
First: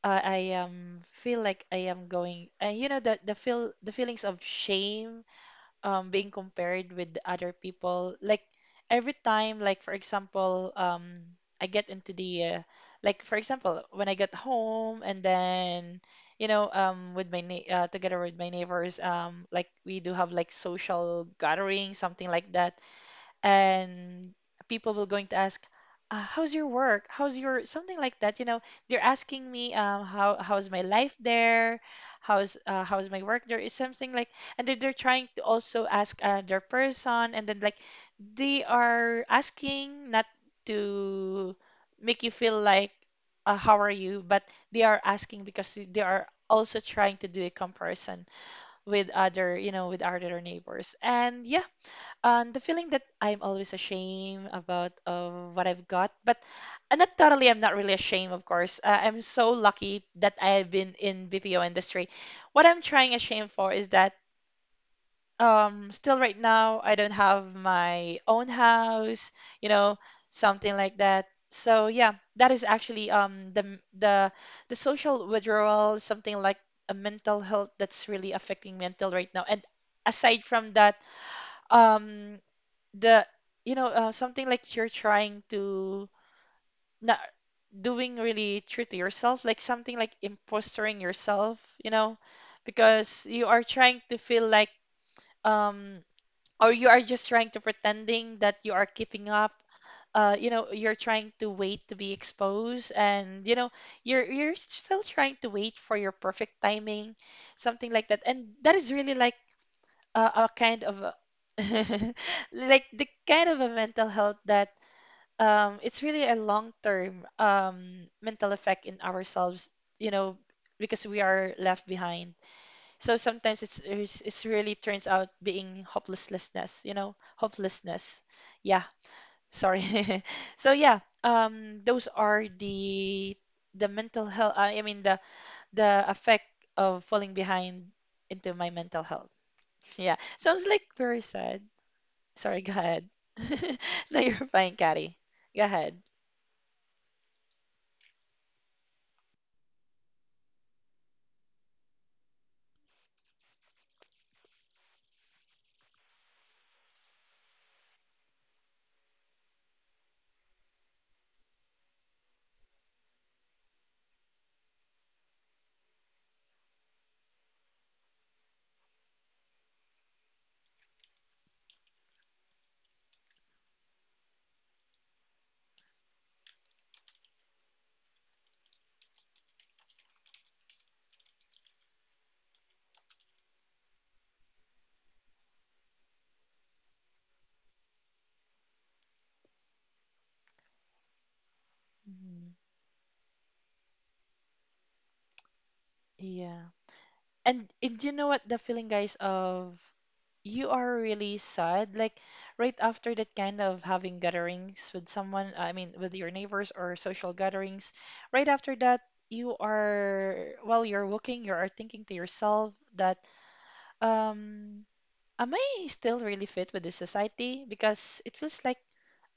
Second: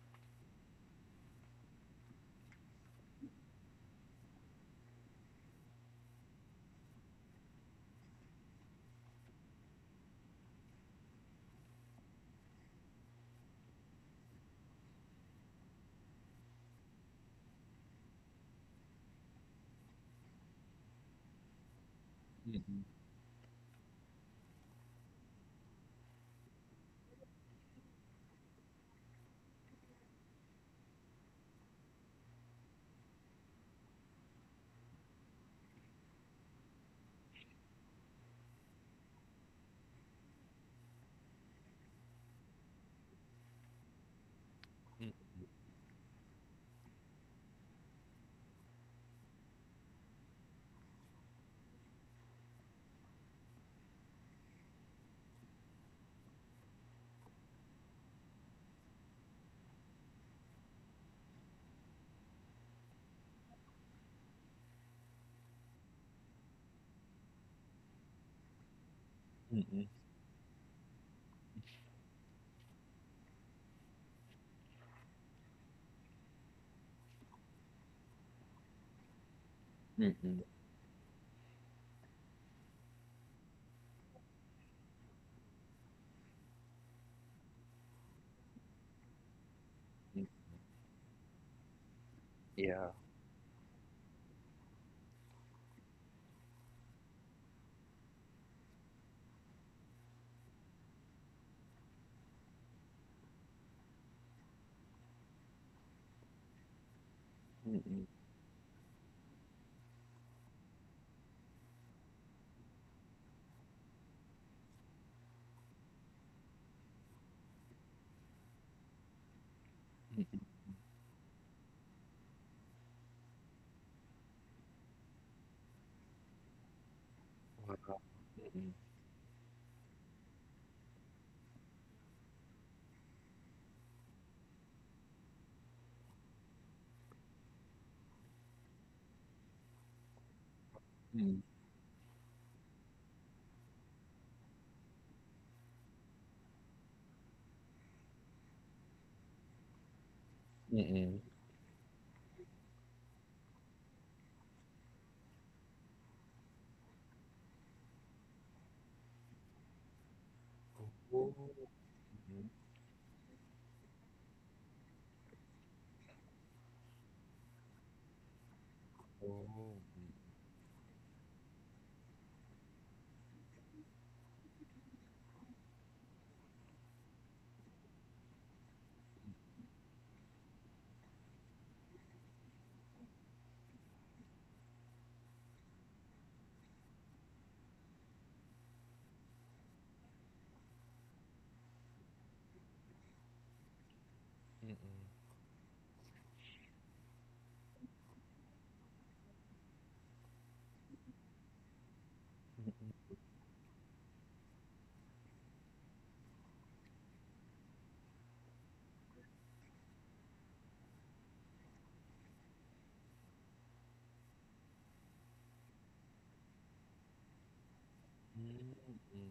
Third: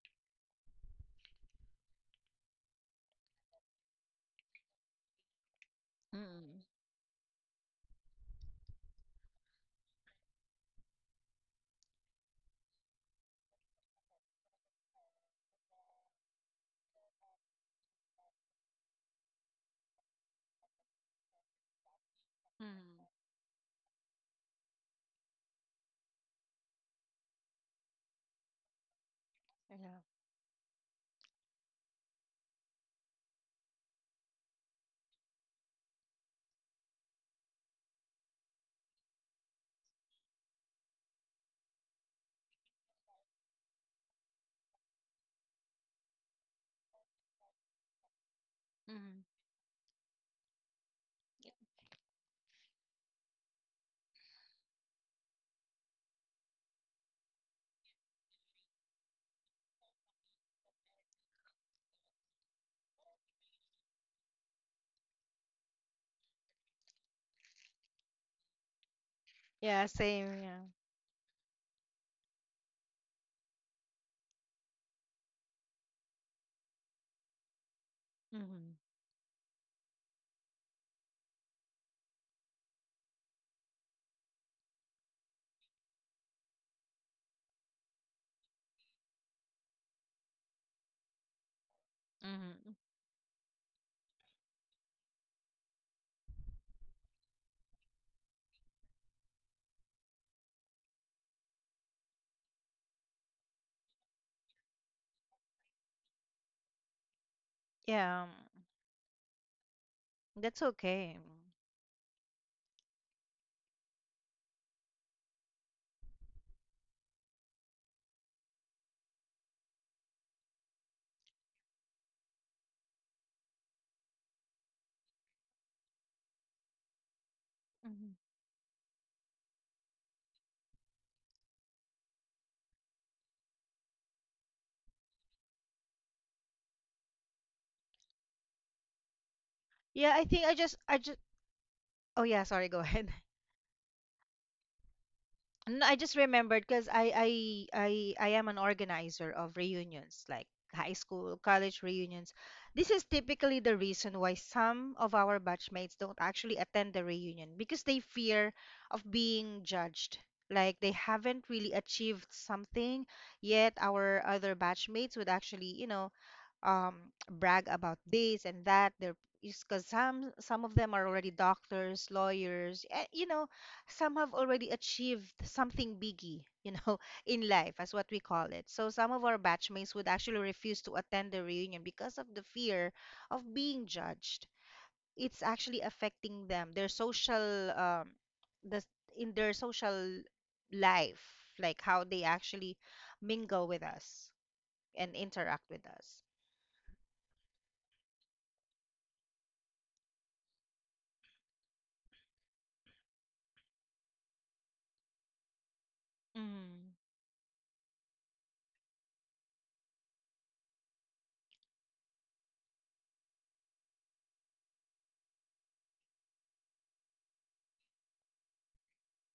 A: I feel like I am going, and you know the feel the feelings of shame being
B: mm,
A: compared with other people. Like every time, like for example, I get into the, like for example when I get home and then with my together with my neighbors, like we do have like social gathering, something like that,
B: mm,
A: and people will going to ask, "How's your work? How's your something like that?" You know, they're asking me,
B: yeah.
A: "How's my life there? How's how's my work there is something like," and then they're trying to also ask another person, and then like they are asking not to make you feel like, "How are you?" But they are asking because they are also trying to do a comparison with
B: Mm.
A: other, you know, with other neighbors. And yeah, and the feeling that I'm always ashamed about what I've got, but not totally. I'm not really ashamed, of course. I'm so lucky that I have been in BPO industry. What I'm trying ashamed for is that still right now I don't have my own house, you
B: Yeah,
A: know,
B: same. Yeah.
A: something like that. So yeah, that is actually um, the social withdrawal, something like a mental health that's really
B: Mm-hmm.
A: affecting me until right now. And aside from that, um the you know something like you're trying to not doing really true to yourself like something like impostering yourself, you know,
B: Mm, mm.
A: because you are trying to feel like um or you are just trying to pretending that you are keeping up, you know, you're trying to wait to be exposed, and you know you're still trying to wait for your perfect timing, something like that,
B: Yeah.
A: and that is really like a, a
B: That's
A: kind of a
B: okay.
A: (laughs) like the kind of a mental health that, it's really a long-term mental effect in ourselves, you know, because we are left behind. So sometimes it's really turns out being hopelessness, you know,
B: Mhm.
A: hopelessness. Yeah, sorry. (laughs) So yeah, those are the mental health. I mean the effect of falling behind into my mental health. (laughs)
B: Yeah,
A: Yeah,
B: I think I
A: sounds
B: just
A: like
B: I just
A: very sad.
B: oh yeah,
A: Sorry,
B: sorry,
A: go
B: go
A: ahead.
B: ahead. (laughs)
A: (laughs) No, you're fine, Carrie. Go
B: No, I
A: ahead.
B: just remembered because I am an organizer of reunions, like high school, college reunions. This is typically the reason why some of our batchmates don't actually attend the reunion because they fear of being judged. Like they haven't really achieved something yet. Our other batchmates would actually, you know, brag about this and that. They're because some of them are already doctors, lawyers. Eh, you know, some have already achieved something biggie. You know, (laughs) in life, as what we call it. So some of our batchmates would actually refuse to attend the reunion because of the fear of being judged. It's actually affecting them, their the social life, like how they
A: Mhm.
B: actually mingle with us and interact with us.
A: Yeah. And you know what the feeling, guys, of you are really sad. Like right after that kind of having gatherings with someone, I mean, with your neighbors
B: Mm.
A: or social gatherings, right after that, you are, while you're walking, you are thinking to yourself that, um, am I still really fit with this society? Because it feels like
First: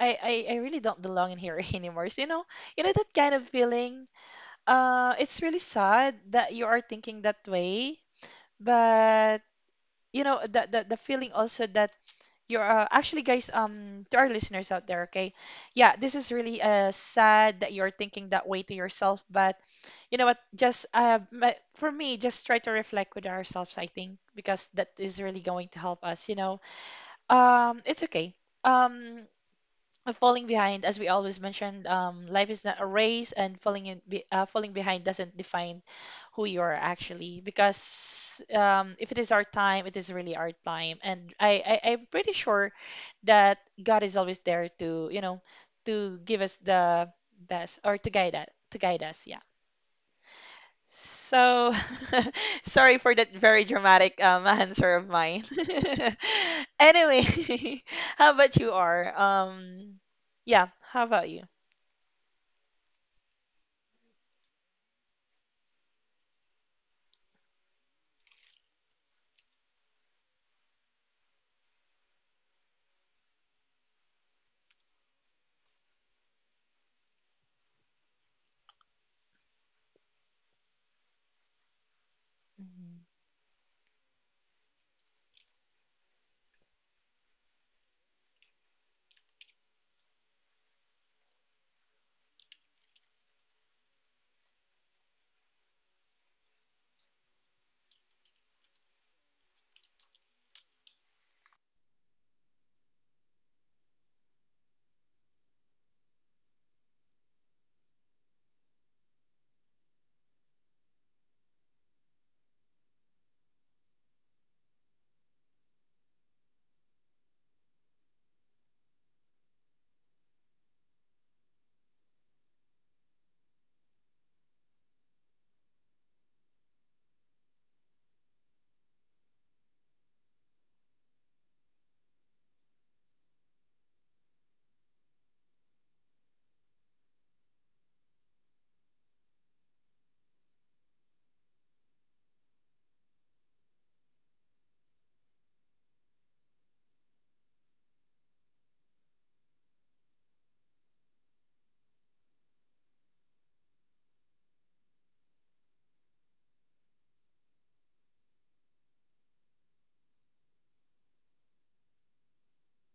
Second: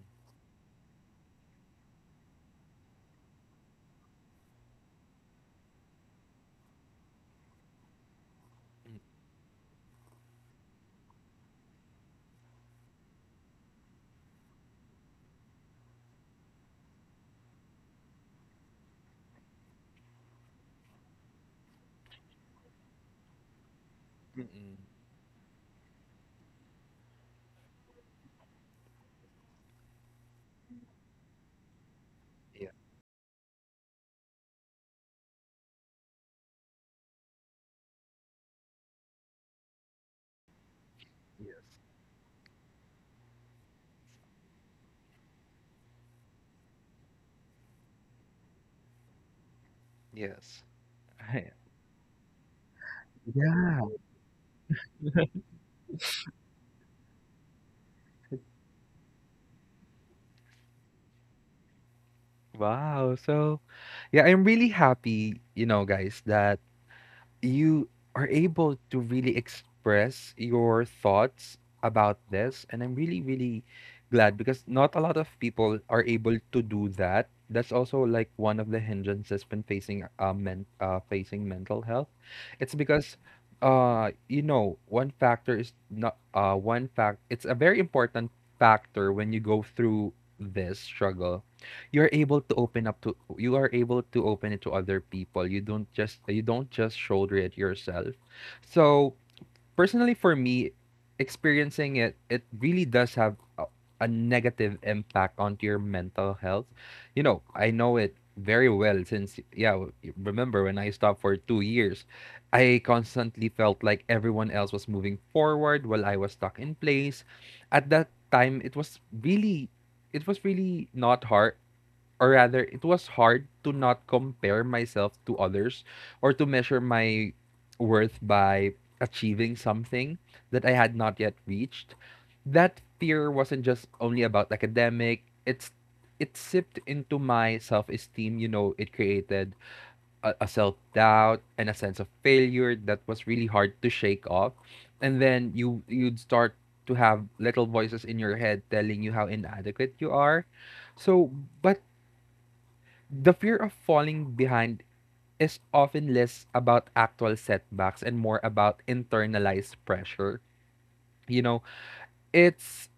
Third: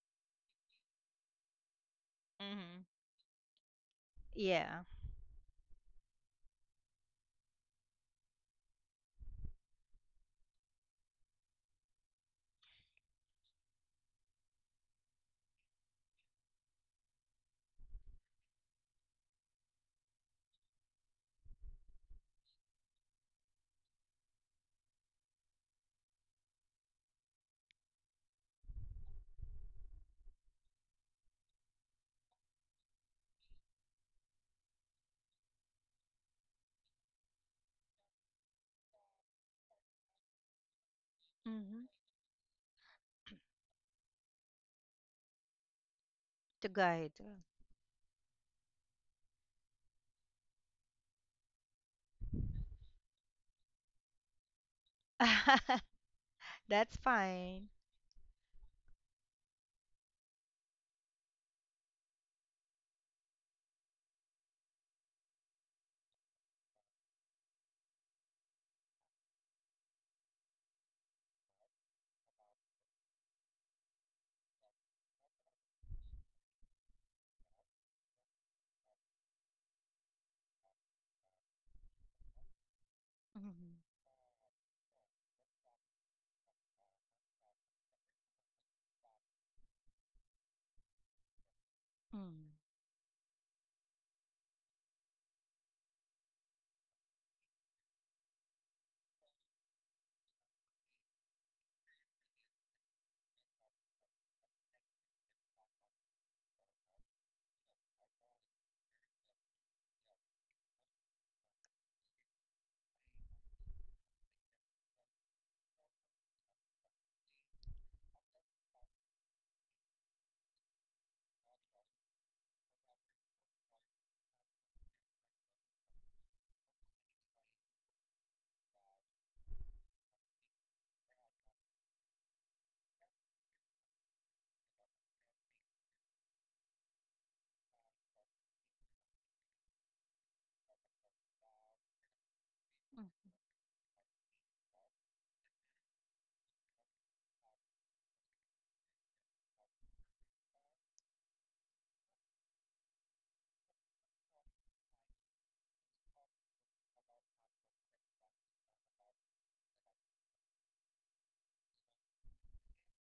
A: I really don't belong in here (laughs) anymore. So, you
B: Mhm.
A: know that kind of feeling.
B: Yeah.
A: It's really sad that you are thinking that way, but you know the feeling also that you're actually, guys, to our listeners out there, okay? Yeah, this is really sad that you're thinking that way to yourself, but you know what? Just for me, just try to reflect with ourselves, I think, because that is really going to help us, you know. It's okay. Um, of falling behind, as we always mentioned, life is
C: yeah.
A: not a race, and falling behind doesn't define who you are actually. Because if it is our time, it is really our time, and
B: Mhm.
A: I'm pretty sure that God is always there to, you know, to give us
B: To
A: the
B: guide.
A: best or to guide us to guide us. Yeah.
C: Yes.
A: So, (laughs) sorry for that very
C: Yeah.
A: dramatic (laughs) answer of mine.
B: (laughs)
A: (laughs)
B: That's
A: Anyway,
B: fine.
A: (laughs) how about you, are? Yeah, how about you?
C: Wow. So, yeah, I'm really happy, you know, guys, that you are able to really express your thoughts about this. And I'm really, really glad because not a lot of people are able to do that. That's also like one of the hindrances when facing men facing mental health. It's
A: Mhm.
C: because
B: Mhm.
C: you know one factor is not one fact it's a very important factor when you go through this struggle
B: Mhm.
C: you are able to open it to other people you don't just shoulder it yourself. So personally for me experiencing it, it really does have a negative impact onto your mental health. You know, I know it very well since, yeah, remember when I stopped for 2 years. I constantly felt like everyone else was moving forward while I was stuck in place. At that time, it was really not hard, or rather it was hard to not compare myself to others or to measure my worth by achieving something that I had not yet reached. That fear wasn't just only about academic. It's it sipped into my self-esteem, you know, it created a self-doubt and a sense of failure that was really hard to shake off. And then you you'd start to have little voices in your head telling you how inadequate you are. So, but the fear of falling behind is often less about actual setbacks and more about internalized pressure. You know, it's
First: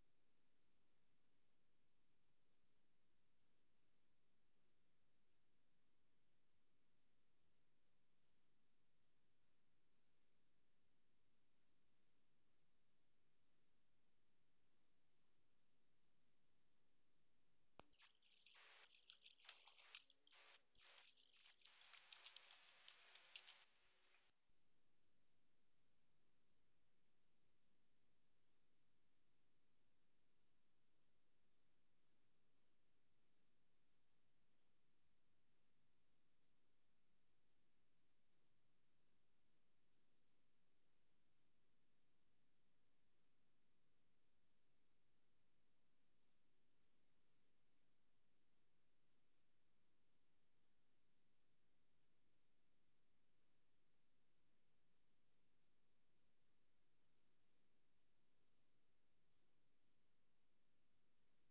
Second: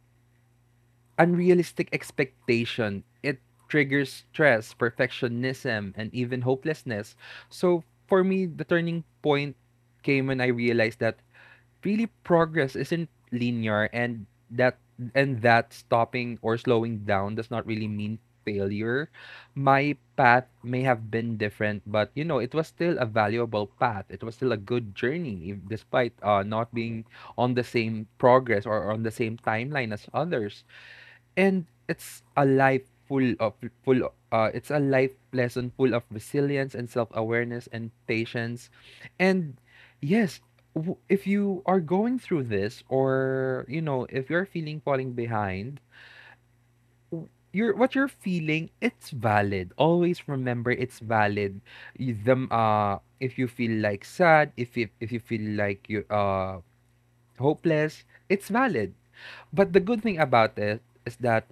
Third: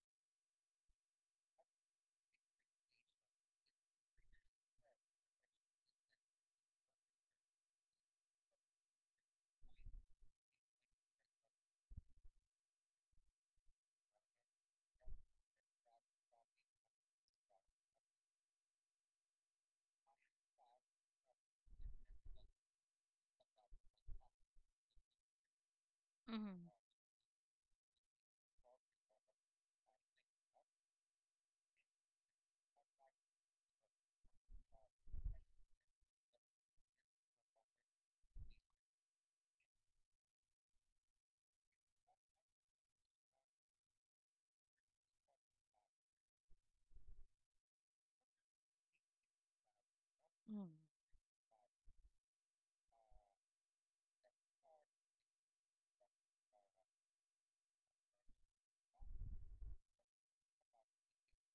C: unrealistic expectation. It triggers stress, perfectionism, and even hopelessness. So for me, the turning point came when I realized that really progress isn't linear, and that stopping or slowing down does not really mean failure. My path may have been different, but you know, it was still a valuable path. It was still a good journey if, despite
B: Mhm.
C: not being on the same progress or on the same timeline as others, and it's a life full of it's a life lesson full of resilience and self-awareness and patience. And yes, if you are going through this, or you know, if you're feeling falling behind, you're what you're feeling, it's valid. Always
B: Mhm.
C: remember it's valid. Y- them If you feel like sad, if you feel like you hopeless, it's valid. But is that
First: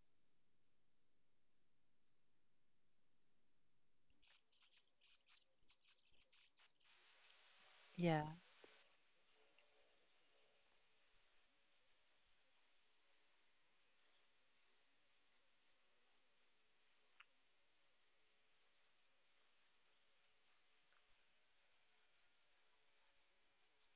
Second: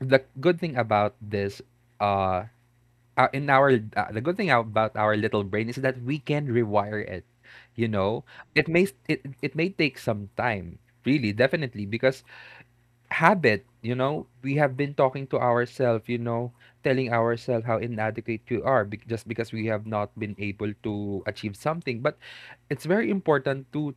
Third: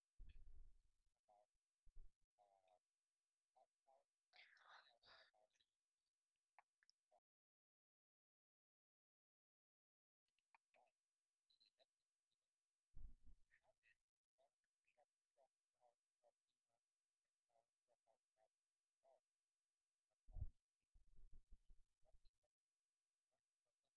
C: the good thing about this uh in our the good thing about our little brain is that we can rewire it, you
A: Yeah.
C: know. It, it may take some time, really, definitely, because habit, you know, we have been talking to ourselves, you know, telling ourselves how inadequate you are just because we have not been able to achieve something. But it's very important to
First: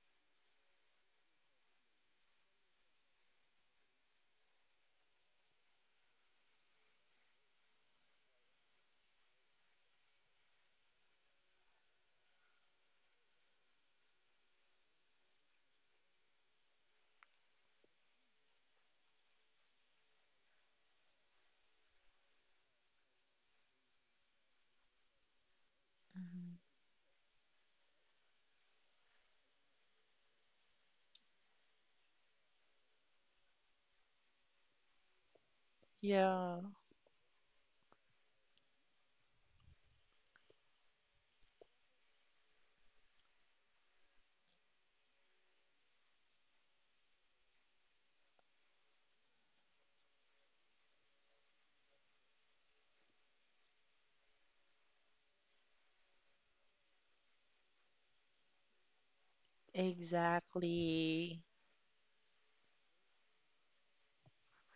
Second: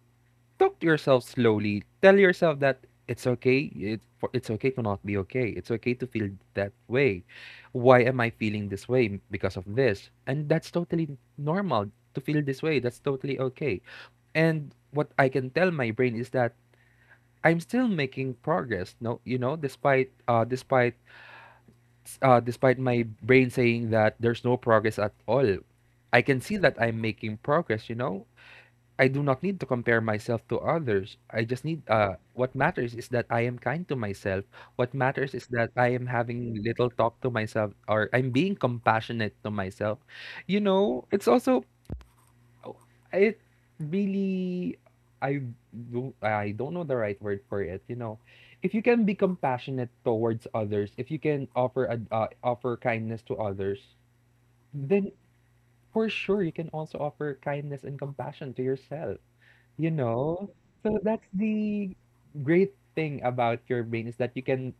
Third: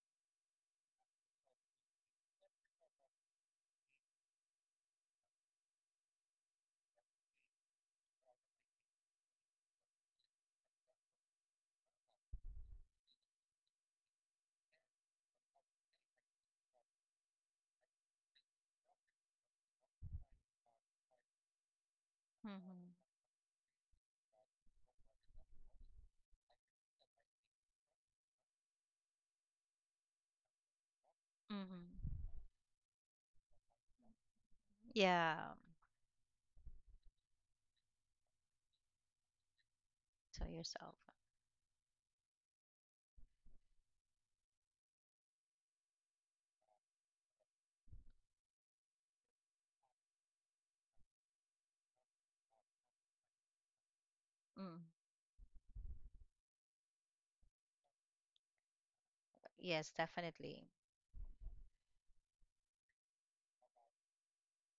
C: talk to yourself slowly. Tell yourself that it's okay. It's okay to not be okay. It's okay to feel that way. Why am I feeling this way because of this? And that's totally normal to feel this way. That's totally okay. And what I can tell my brain is that I'm still making progress. No, you know,
B: Mhm.
C: despite
B: Mhm.
C: my brain saying that there's no progress at all. I can see
A: Mhm.
C: that I'm making progress, you know. I do not need to compare myself to others. I just need
B: Mhm.
C: what matters is that I am kind to myself. What matters
B: Yeah,
C: is that I am having
A: Yeah,
C: little talk to myself, or I'm being compassionate to myself.
B: to
C: You
B: yourself.
C: know, it's also it really I do I don't know the right word for it, you know. If you can be compassionate towards others, if you can offer a offer kindness to others,
B: Mm.
C: then for sure you can also offer kindness and compassion to yourself.
B: Yes,
C: You know?
B: definitely.
C: So that's
A: exactly.
C: the great thing about your brain is that you can,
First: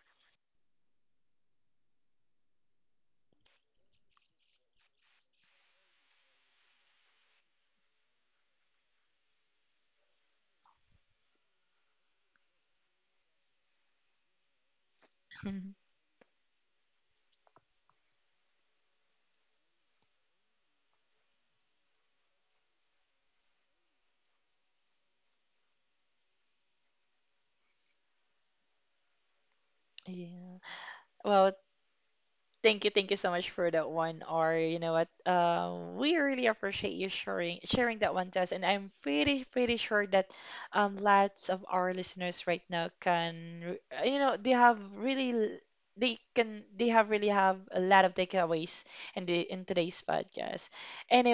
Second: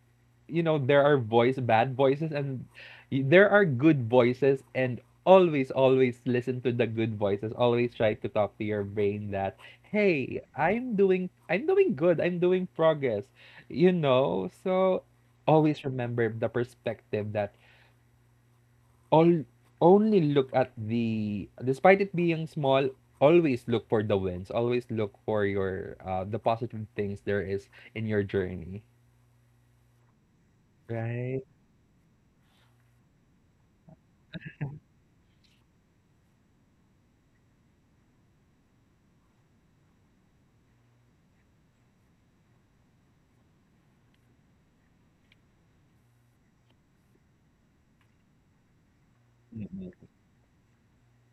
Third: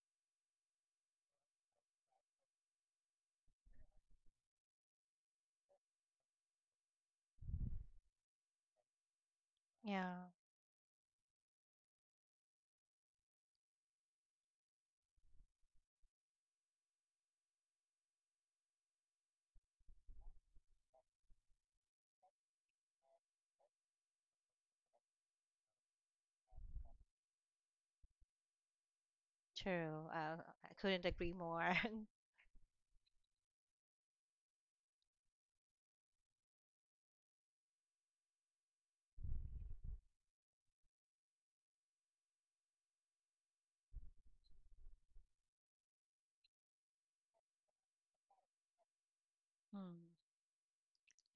C: you know, there are voice bad voices and there are good voices. And always, always listen to the good voices. Always try to talk to your brain that
B: Yeah.
C: hey, I'm doing good, I'm doing progress, you know. So always remember the perspective that all only look at the, despite it being small, always look for the wins, always look for your the positive things there is in your journey.
B: True.
A: (laughs) Yeah.
B: I couldn't agree
C: Right.
A: Well,
B: more. (laughs)
A: thank you, thank you so much for that one. Or you know what? We really appreciate you sharing that one to us, and I'm pretty sure that lots of our listeners right now can they can they have really have a lot of takeaways in the in today's
B: Mm.
A: podcast.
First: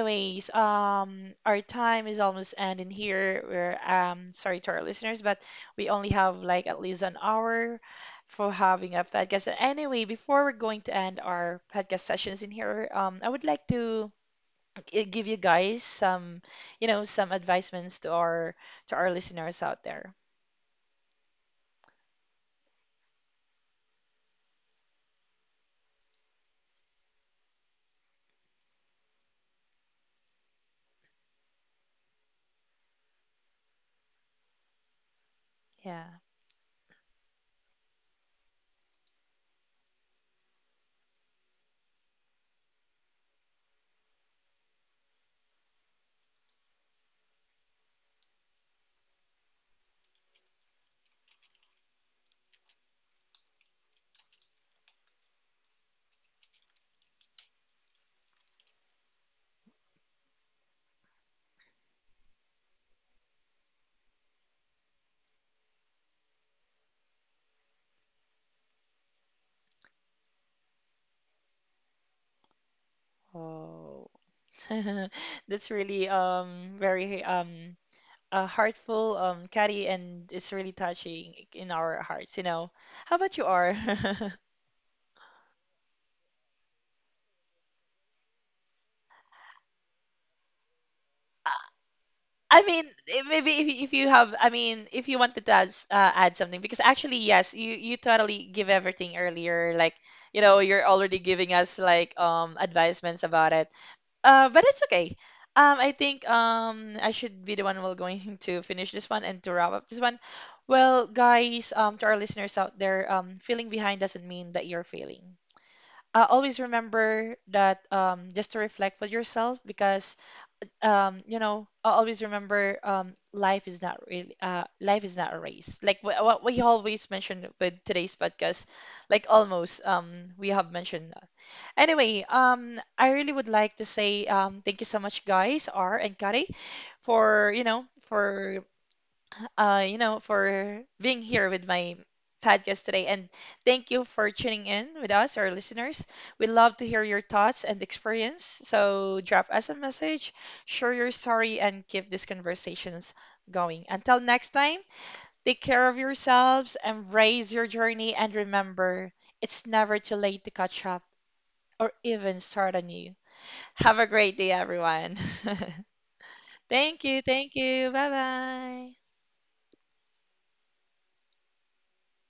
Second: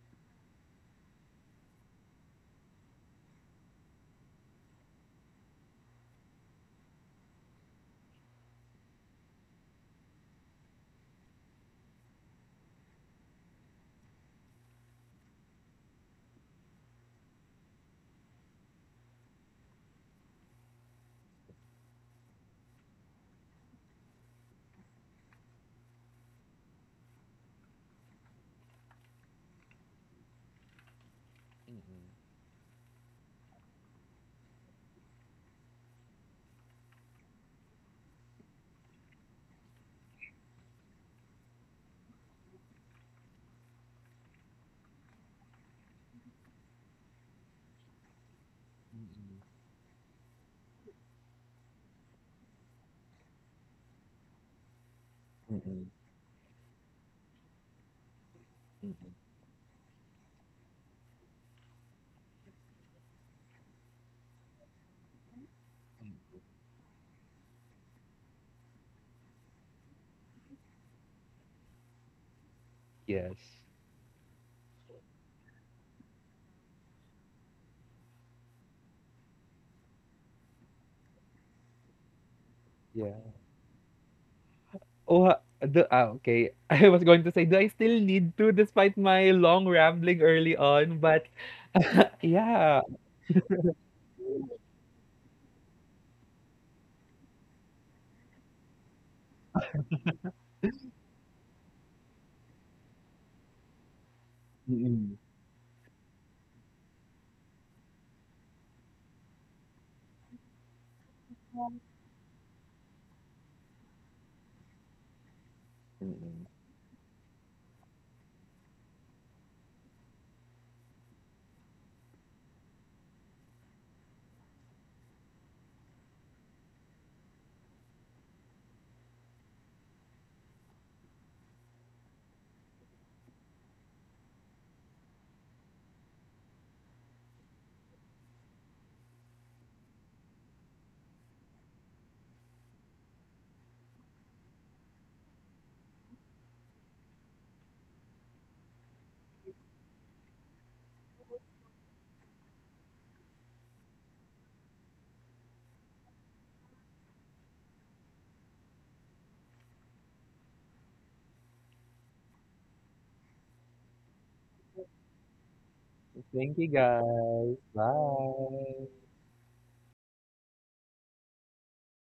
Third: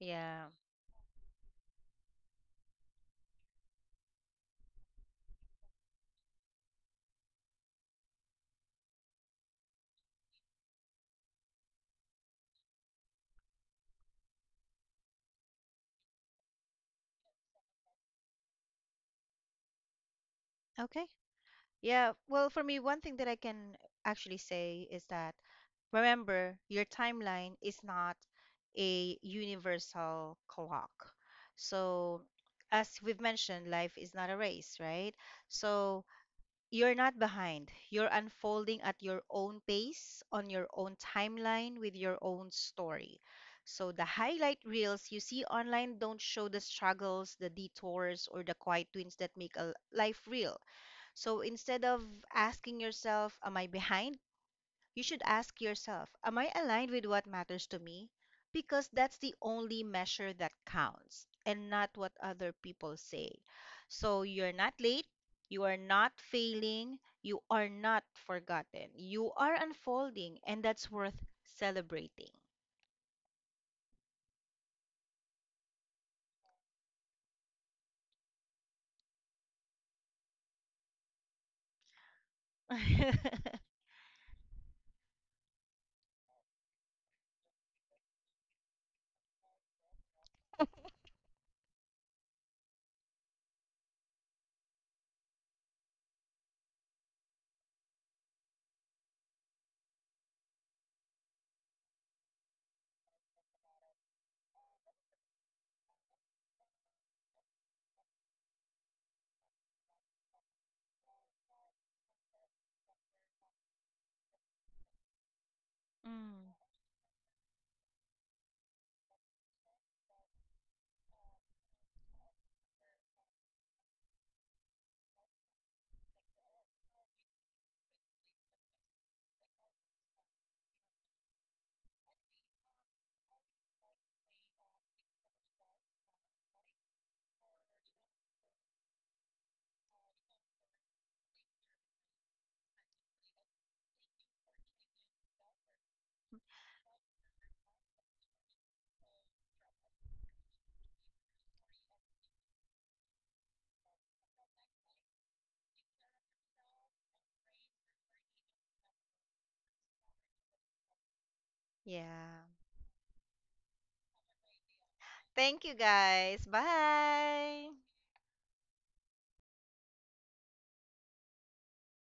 B: Yeah.
A: our time is almost ending here. We're sorry to our listeners, but we only have like at least an hour for having a podcast. And anyway, before we're going to end our podcast sessions in here, I would like to give you guys some, you know, some advisements to our listeners out there.
B: Okay. Yeah, well, for me, one thing that I can actually say is that remember, your timeline is not a universal clock. So, as we've mentioned, life is not a race, right? So,
A: Yeah.
B: you're not behind. You're unfolding at your own pace, on your own timeline, with your own story. So, the highlight reels you see online don't show the struggles, the detours, or the quiet wins that make a life real, so instead of asking yourself, am I behind? You should ask yourself, am I aligned with what matters to me? Because that's the only measure that counts and not what other people say. So you're not late, you are not failing, you are not forgotten, you are unfolding, and that's worth celebrating. (laughs)
C: Yes.
A: Oh, (laughs) that's really very heartful, Kari, and it's really touching in our hearts. You know, how
C: Yeah.
A: about you are?
C: Okay. (laughs) I was going to say, do I still need to, despite my long rambling early on, but
A: (laughs) I mean,
C: yeah,
A: maybe if you have, I mean, if you wanted to add, add something, because actually, yes, you totally give everything earlier. Like, you know, you're already giving us like advisements about it. But it's okay. I think I should be the one who will going (laughs) to finish this one and to wrap up this one. Well, guys, to our listeners out there, feeling behind doesn't mean that you're failing.
B: Mm,
A: Always remember that just to reflect for yourself because you know, I always remember life is not really life is not a race. Like what we always mention with today's podcast, like almost we have mentioned. That. Anyway, I really would like to say thank you so much, guys, R and Kari, for you know for you know, for being here with my podcast today. And thank you for tuning in with us, our listeners. We love to hear your thoughts and experience. So drop us a message, share your story, and keep these conversations going. Until next time, take care of yourselves, embrace your journey, and remember it's never too late to catch up or even
B: yeah.
A: start anew. Have a great day, everyone.
B: Thank you guys.
C: thank
A: (laughs)
C: you
A: Thank you.
C: guys,
A: Thank
B: Bye.
A: you. Bye bye.
C: bye.